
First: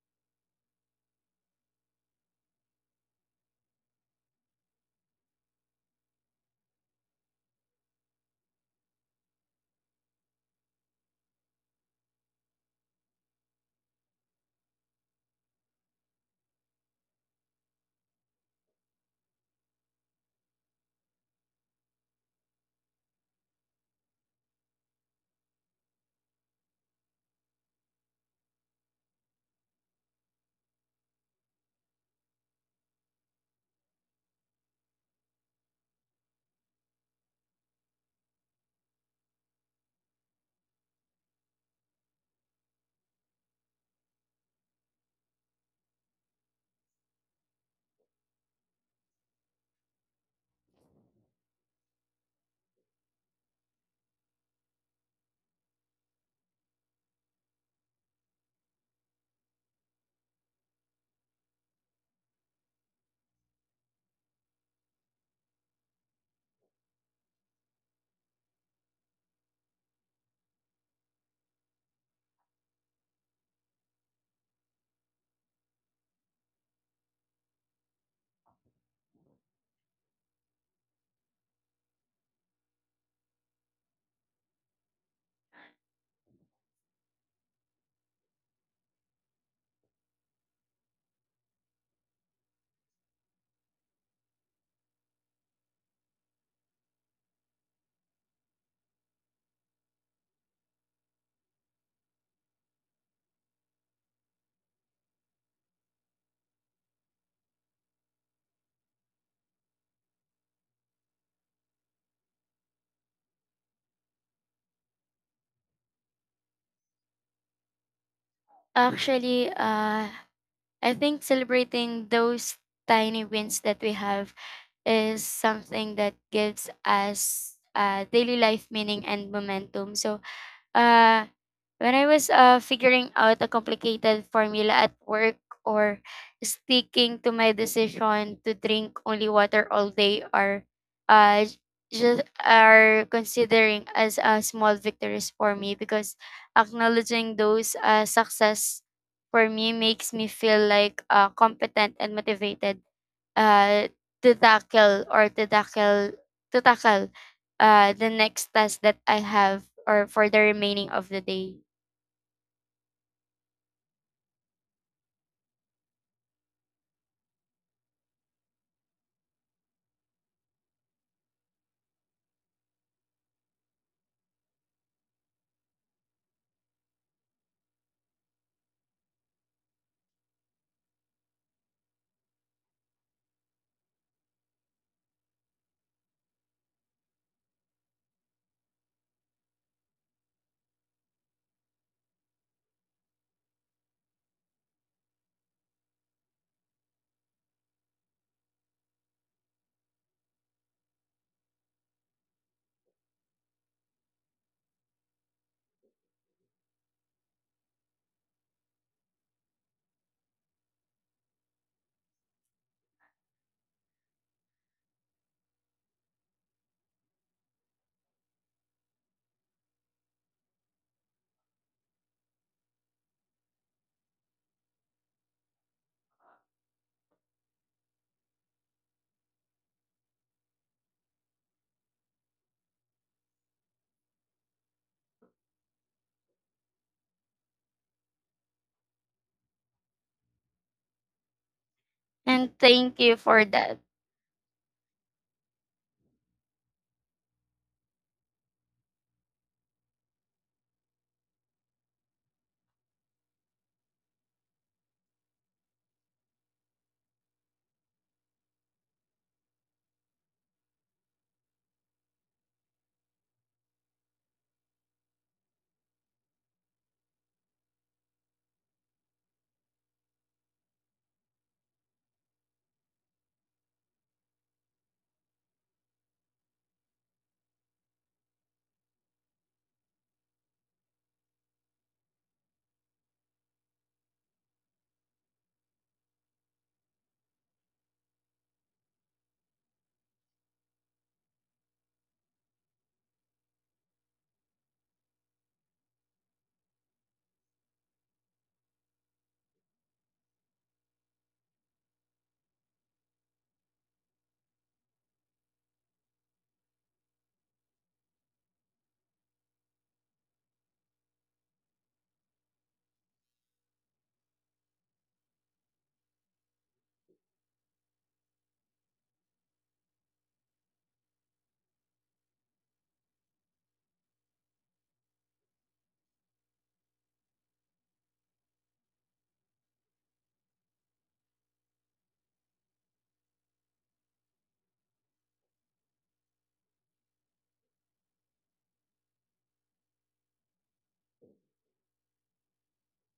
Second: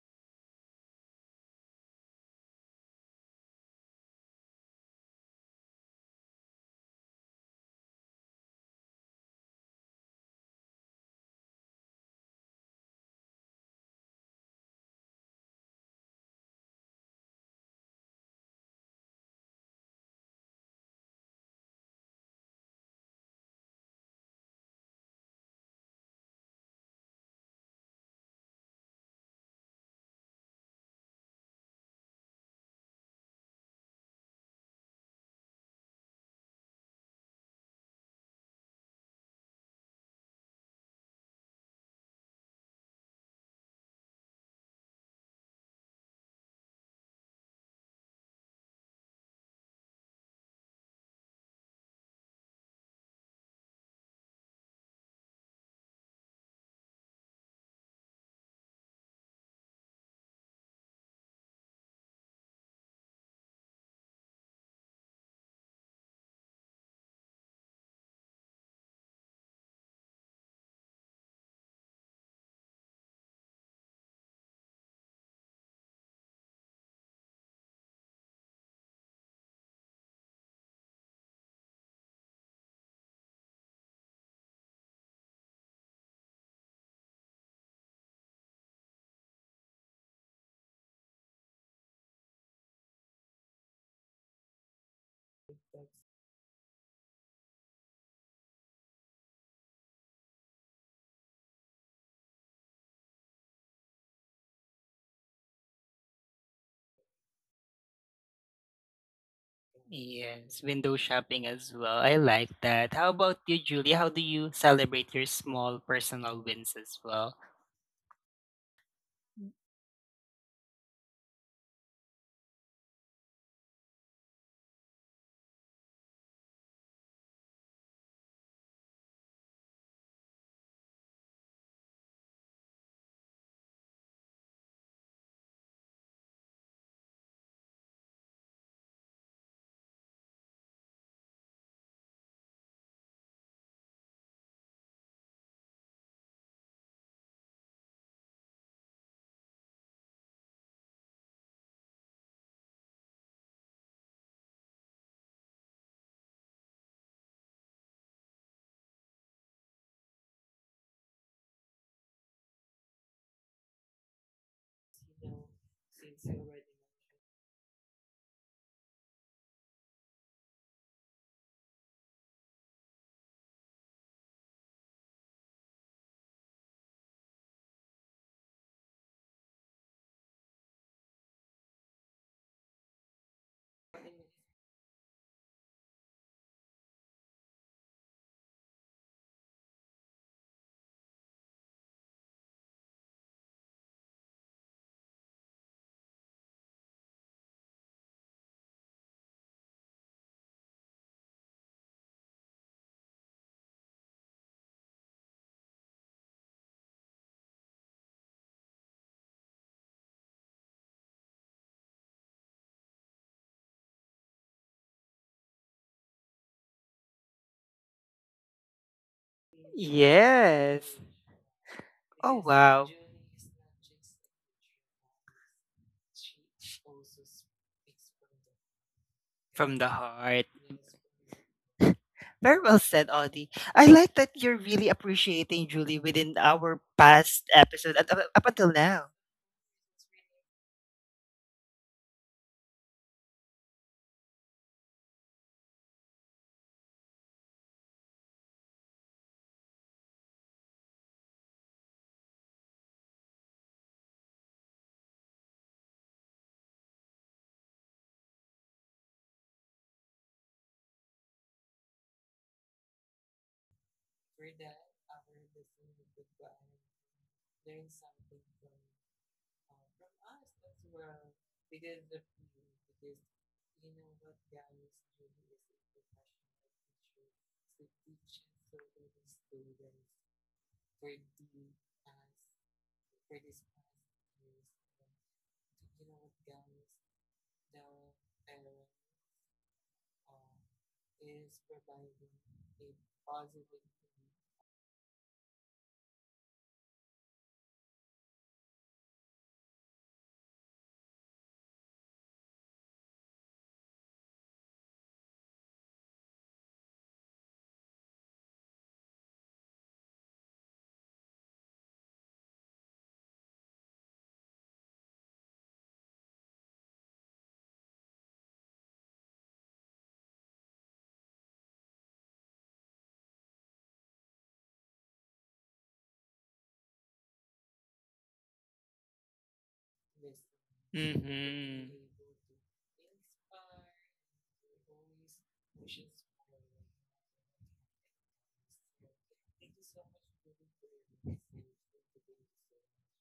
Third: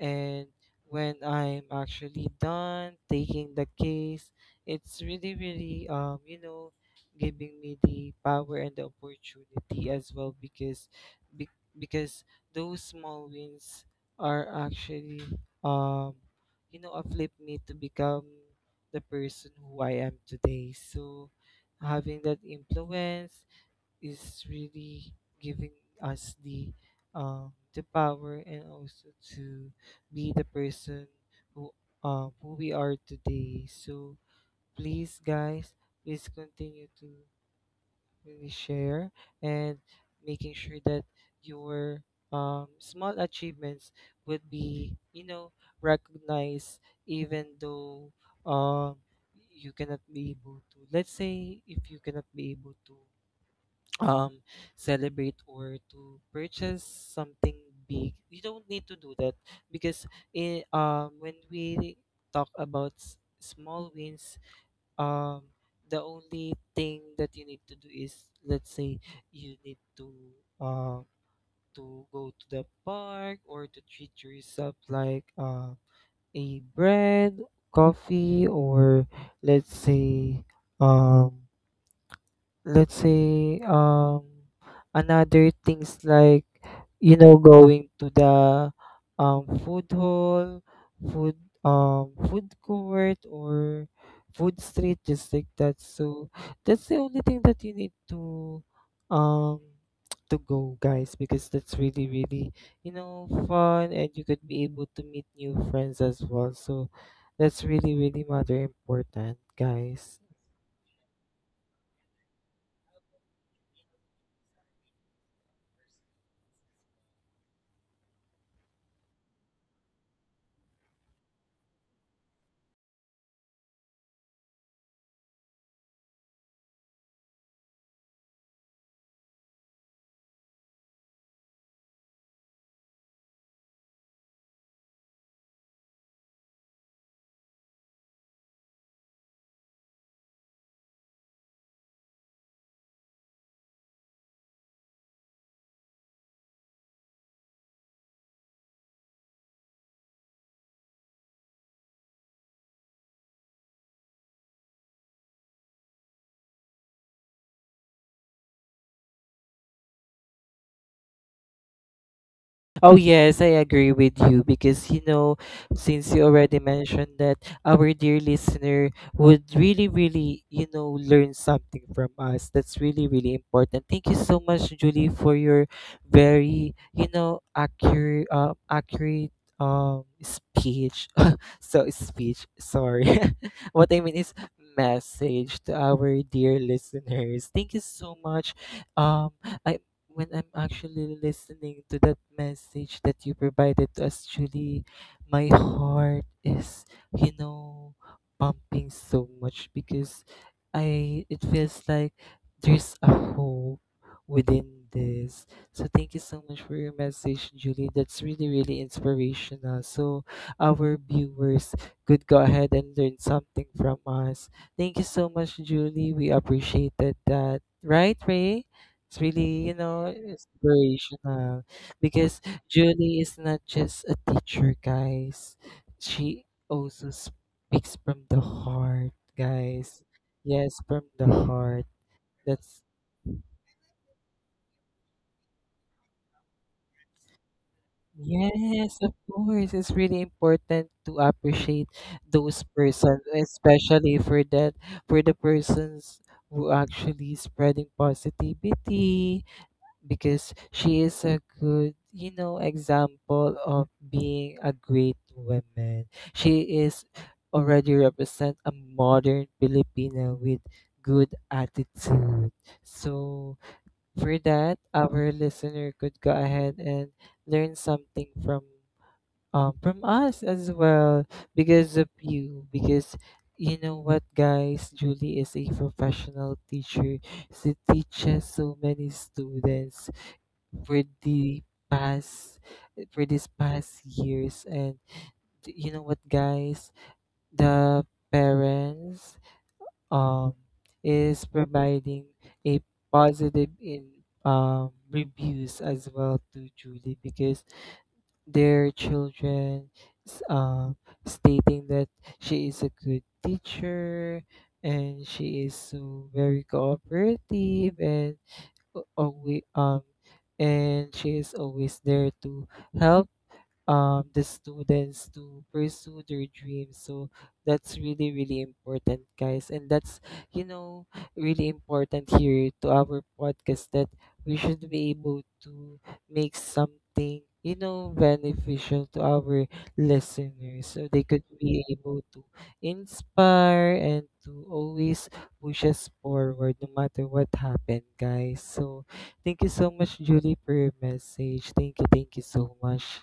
B: and when I'm actually done taking the case, it's really really you know giving me the power and the opportunity as well, because be- because those small wins are actually um you know a flip me to become the person who I am today. So having that influence is really giving us the power and also to be the person who who we are today. So please guys, please continue to really share and making sure that your small achievements would be recognized even though um, you cannot be able to, let's say if you cannot be able to um, celebrate or to purchase something big, you don't need to do that because when we talk about small wins, um the only thing that you need to do is, let's say you need uh, to go to the park or to treat yourself like a bread, coffee, or let's say um let's say another things like, you know, going to the food hall, food, food court, or food street, just like that. So that's the only thing that you need to um to go, guys, because that's really really, you know, fun, and you could be able to meet new friends as well. So that's really really matter important, guys.
A: Yes, window shopping as well. I like that. How about you, Julie? How do you celebrate your small personal wins as well?
C: Actually, I think celebrating those tiny wins that we have is something that gives us daily life meaning and momentum. So, uh, when I was figuring out a complicated formula at work, or sticking to my decision to drink only water all day, are uh, just are considering as a small victories for me because acknowledging those success for me makes me feel like competent and motivated, uh, to tackle or to tackle the next task that I have or for the remaining of the day.
B: Oh yes, I agree with you because, you know, since you already mentioned that our dear listener would really, really, you know, learn something from us. That's really, really important. Thank you so much, Julie, for your very, you know, accurate, accurate speech. So speech. Sorry, what I mean is message to our dear listeners. Thank you so much. Um, I when I'm actually listening to that message that you provided to us, Julie, my heart is, you know, pumping so much because I it feels like there's a hope within this. So thank you so much for your message, Julie. That's really, really inspirational. So our viewers could go ahead and learn something from us. Thank you so much, Julie. We appreciated that. Right, Ray? It's really, you know,
A: Yes.
B: inspirational because
A: Oh, wow.
B: Julie is not just a teacher, guys. She also speaks from the heart,
A: From the
B: guys.
A: heart.
B: Yes, from the heart.
A: Very well
B: That's,
A: said, Audie. I like that you're really appreciating Julie within our past episode and up until
B: yes,
A: now.
B: of course. It's really important to appreciate those
C: And thank
B: persons,
C: you for that.
B: especially for that, for the persons who actually spreading positivity, because she is a good, you know, example of being a great woman. She is already represent a modern Filipina with good attitude. So for that, our listener could go ahead and learn something from, from us as well, because of you, because you know what, guys, Julie is a professional teacher. She teaches so many students for the past, for these past years. And you know what, guys, the parents um is providing a positive in reviews as well to Julie because their children, s- um stating that she is a good teacher, and she is so very cooperative, and always and she is always there to help the students to pursue their dreams. So that's really, really important, guys. And that's, you know, really important here to our podcast, that we should be able to make something, you know, beneficial to our listeners so they could be able to inspire and to always push us forward no matter what happened, guys. So thank you so much, Julie, for your message. Thank you so much.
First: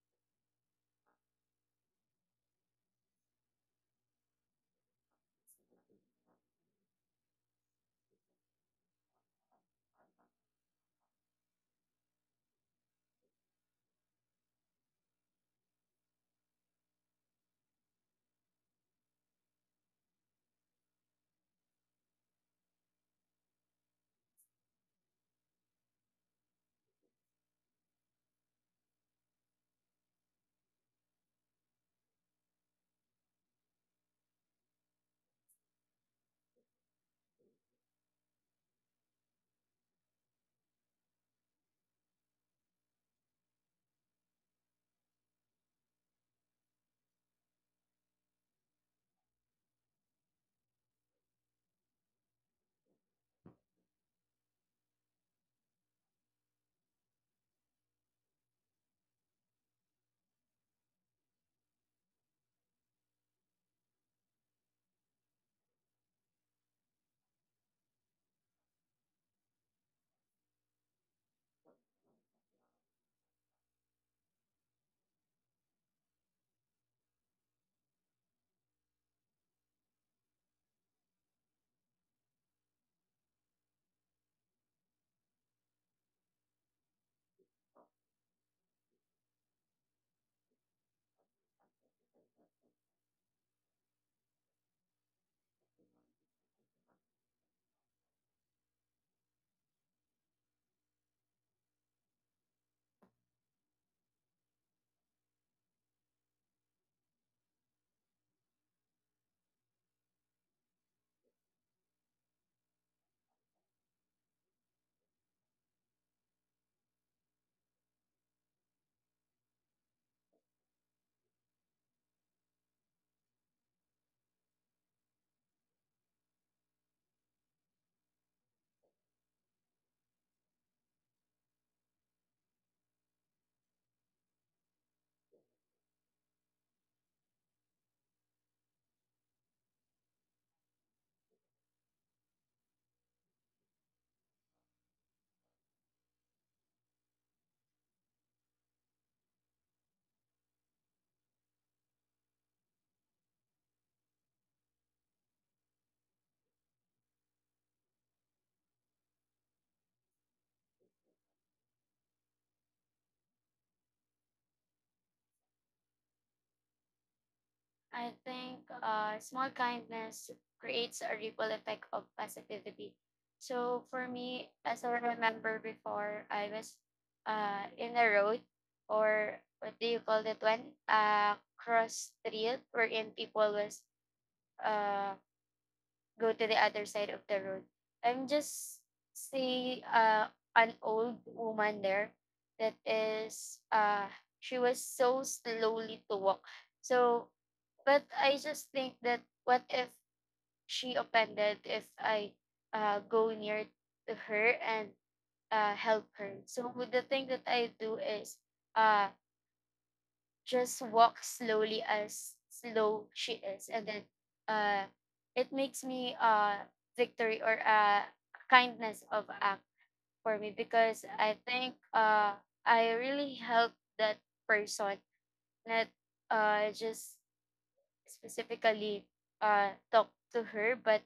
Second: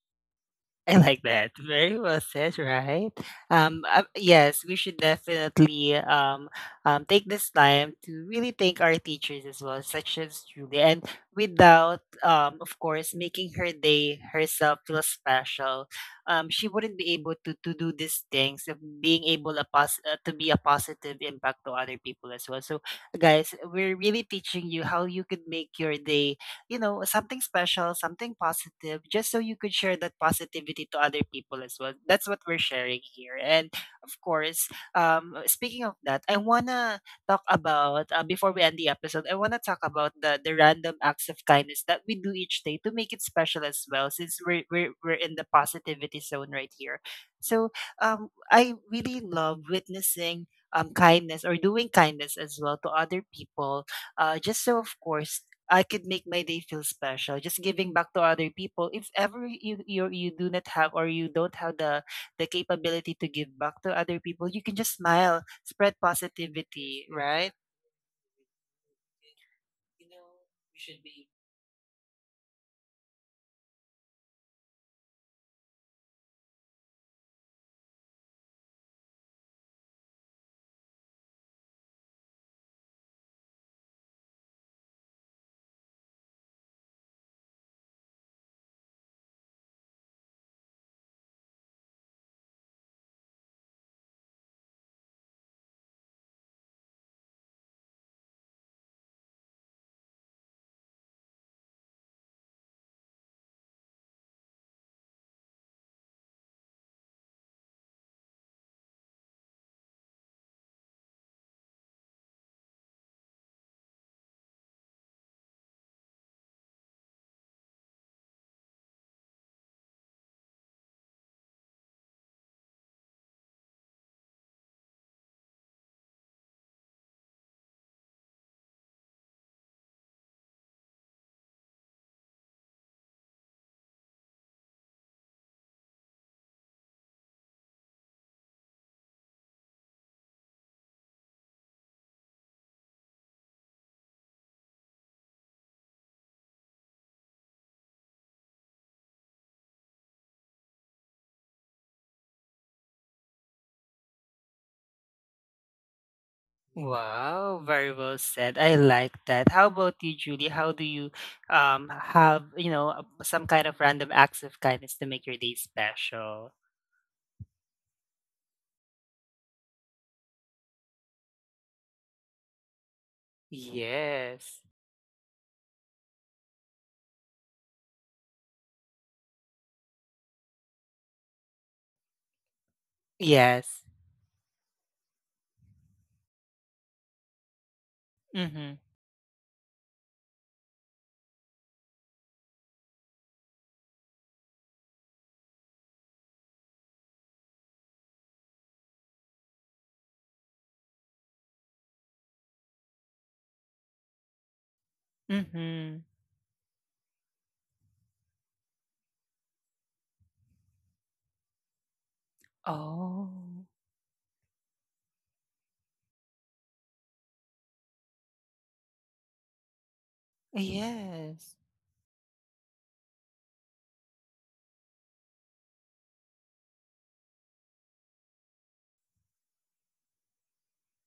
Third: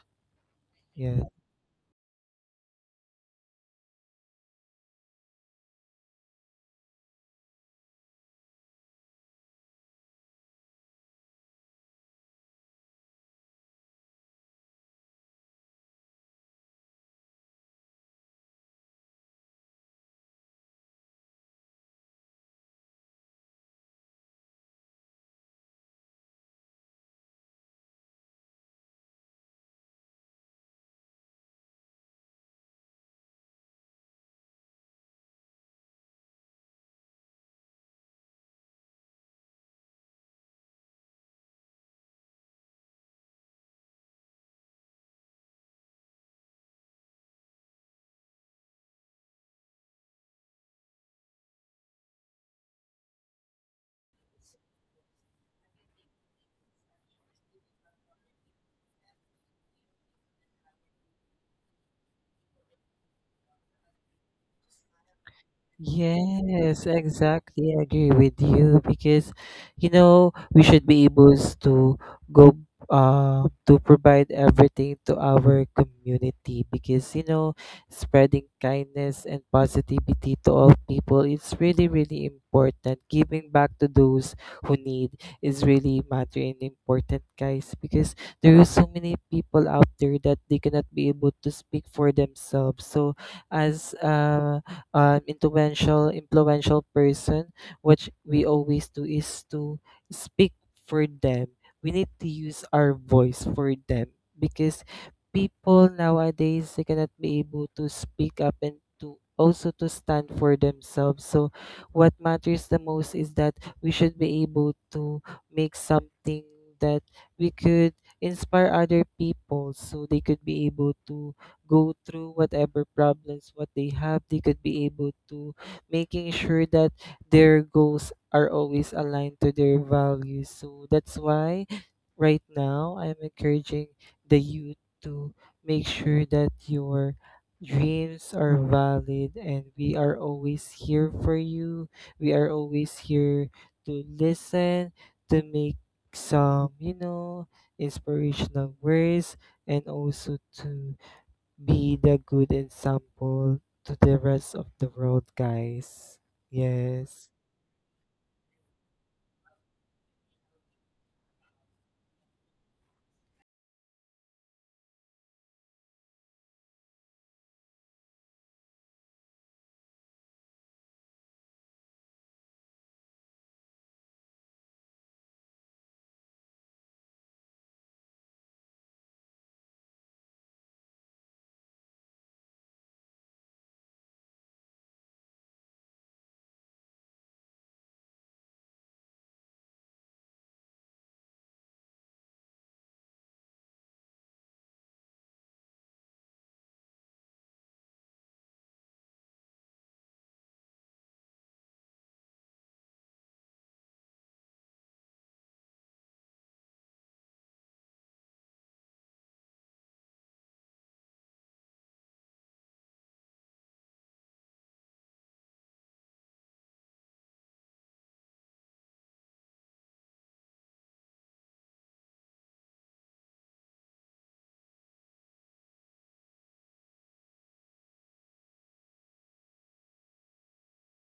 A: I
B: Yeah.
A: like that. Very well said, right? Yes, we should definitely take this time to really thank our teachers as well, such as Julie, and without, of course, making her day herself feel special, she wouldn't be able to do these things of being able to be a positive impact to other people as well. So, guys, we're really teaching you how you could make your day you know, something special, something positive, just so you could share that positivity to other people as well. That's what we're sharing here. And of course, speaking of that, I wanna talk about before we end the episode. I wanna talk about the random acts of kindness that we do each day to make it special as well. Since we're in the positivity zone right here, so I really love witnessing kindness or doing kindness as well to other people just so of course I could make my day feel special. Just giving back to other people. If ever you do not have or you don't have the capability to give back to other people, you can just smile, spread
B: Yes,
A: positivity, right?
B: exactly. I agree with you because, you know, we should be able to go, to provide everything to our community because, you know, spreading kindness and positivity to all people, it's really, really important. Giving back to those who need is really matter and important, guys, because there are so many people out there that they cannot be able to speak for themselves. So as influential, person, what we always do is to speak for them. We need to use our voice for them because people nowadays they cannot be able to speak up and to also to stand for themselves. So what matters the most is that we should be able to make something that we could inspire other people so they could be able to go through whatever problems what they have. They could be able to making sure that their goals are always aligned to their values. So that's why right now I'm encouraging the youth to make sure that your dreams are valid and we are always here for you. We are always here to listen, to make some, you know, inspirational words, and also to be the good example to the rest of the world, guys. Yes.
A: Wow, very well said. I like that. How about you, Julie? How do you have, you know, some kind of random acts of kindness to make your day special?
C: I think small kindness creates a ripple effect of positivity. So for me,
A: Yes.
C: as I remember before, I was in a road, or what do you call that one? Cross street wherein people was,
A: Yes.
C: uh, go to the other side of the road. I'm
A: Mhm.
C: just see, an old woman there, that is, she was so slowly to walk. So, but I just think that, what if she offended if I go near to her and
A: Mhm.
C: help her. So the thing that I do is, uh just walk slowly as slow she
A: Oh,
C: is, and then uh it makes me, victory or kindness of act for me, because I
A: yes.
C: think I really help that person, not just specifically talk to her, but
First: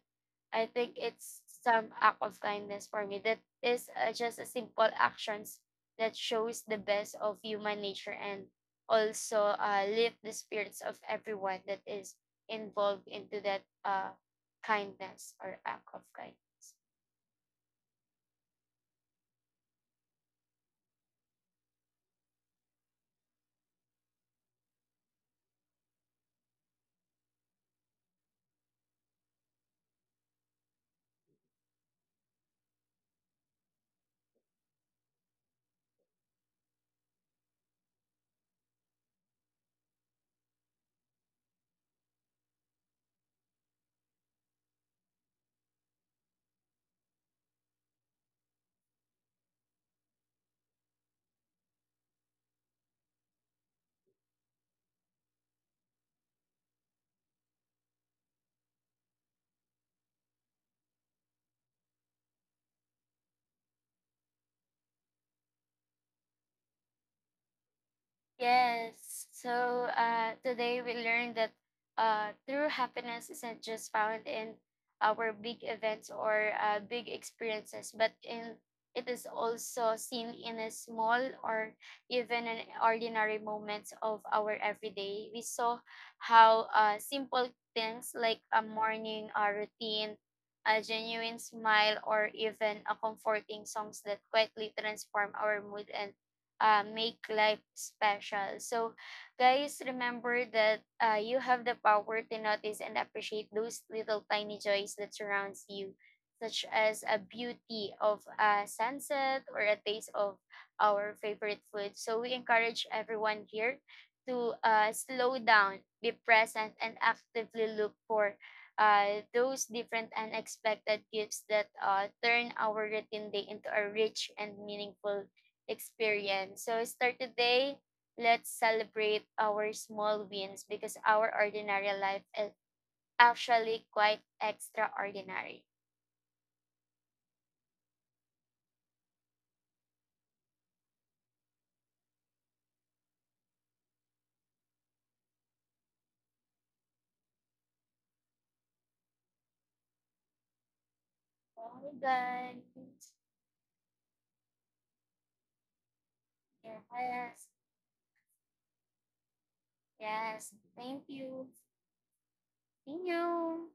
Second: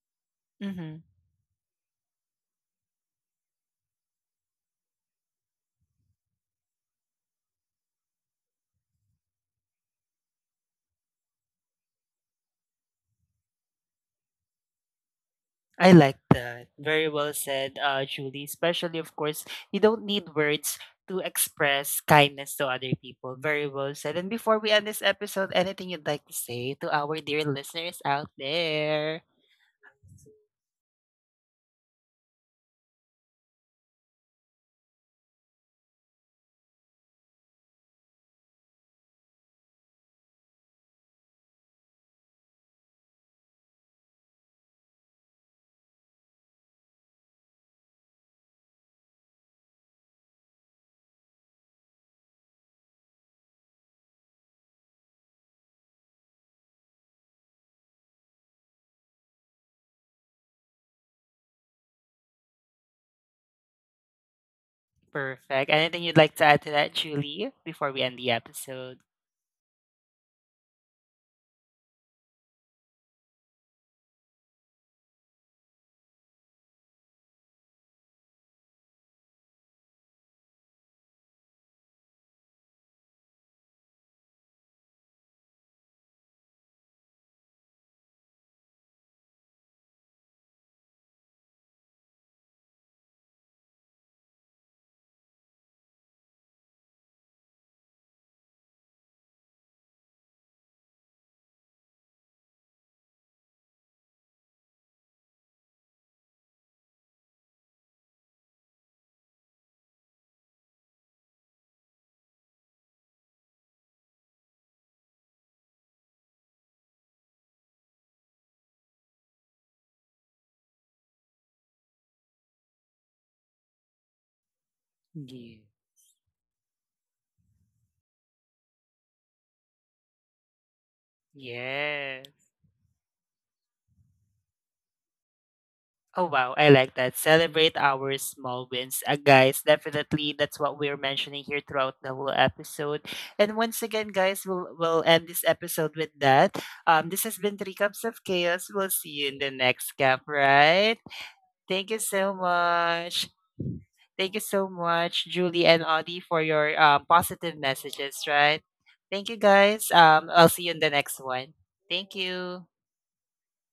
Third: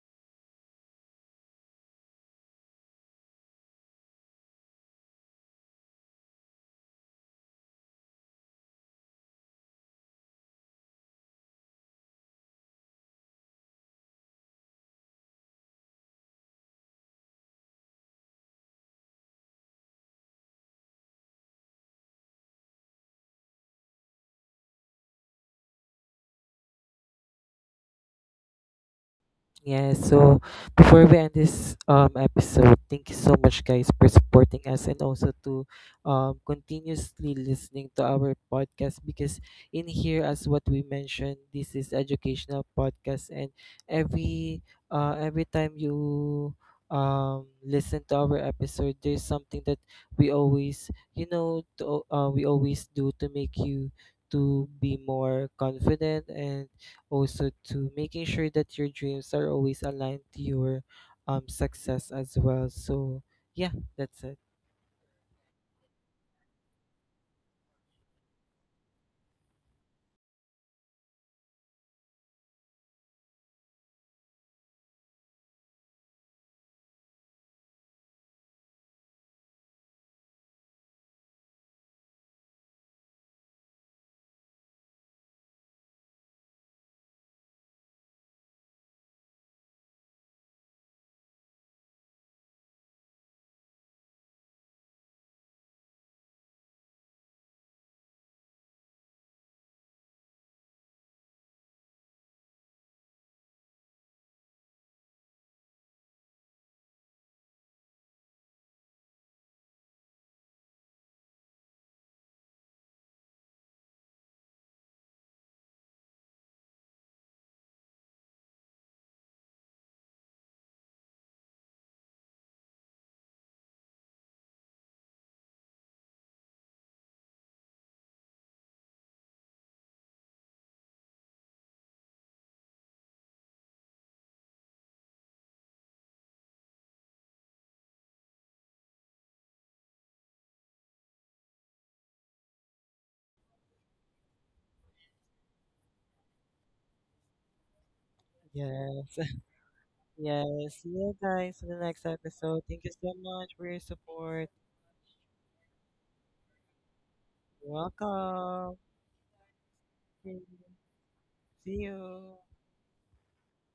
C: I think
A: Mm-hmm.
C: it's some act of kindness for me, that is just a simple actions that shows the best of human nature and also lift the spirits of everyone that is involved into that kindness or act
A: I
C: of
A: like
C: kindness.
A: that. Very well said, Julie. Especially, of course, you don't need words to express kindness to other people. Very well said. And before we end this episode, anything you'd like to say to our dear listeners out there?
B: Yeah, so before we end this episode, thank you so much guys for supporting us and also to continuously listening to our podcast, because in here, as what we mentioned, this is educational podcast. And every every time you listen to our episode, there's something that we always, you know, to, we always do to make you to be more confident and also to making sure that your dreams are always aligned to your success as well. So yeah, that's it.
A: Perfect. Anything you'd like to add to that, Julie, before we end the episode?
C: Yes. So today we learned that true happiness isn't just found in our big events or big experiences, but in it is also seen in a small or even an ordinary moments of our everyday. We saw how simple things like a morning, routine, a genuine smile, or even a comforting songs that quietly transform our mood and, make life special. So, guys, remember that, you have the power to notice and appreciate those little tiny joys that surrounds you, such as a beauty of a sunset or a taste of our favorite food. So, we encourage everyone here to slow down, be present, and actively look for. Those different unexpected gifts that turn our routine day into a rich and meaningful
A: Yeah.
C: experience. So start today. Let's celebrate our small wins because our ordinary life is
A: Yes.
C: actually quite extraordinary.
A: Oh wow, I like that. Celebrate our small wins. Guys, definitely that's what we're mentioning here throughout the whole episode. And once again, guys, we'll end this episode with that. This has been Three Cups of Chaos. We'll
B: Yes.
A: see you in the next cup,
B: Yes. See
A: right?
B: you guys
C: Oh
B: in the
A: Thank
C: my
A: you
B: next
A: so
C: God.
B: episode. Thank you so
A: much.
B: much for your
A: Thank you
B: support.
A: so much, Julie and Audie, for your
C: Yes.
A: positive messages, right?
B: Welcome.
A: Thank you guys.
B: See
A: I'll
C: Yes.
A: see you in the
C: Thank
A: next
C: you.
A: one. Thank
B: you.
A: you.
C: Thank you.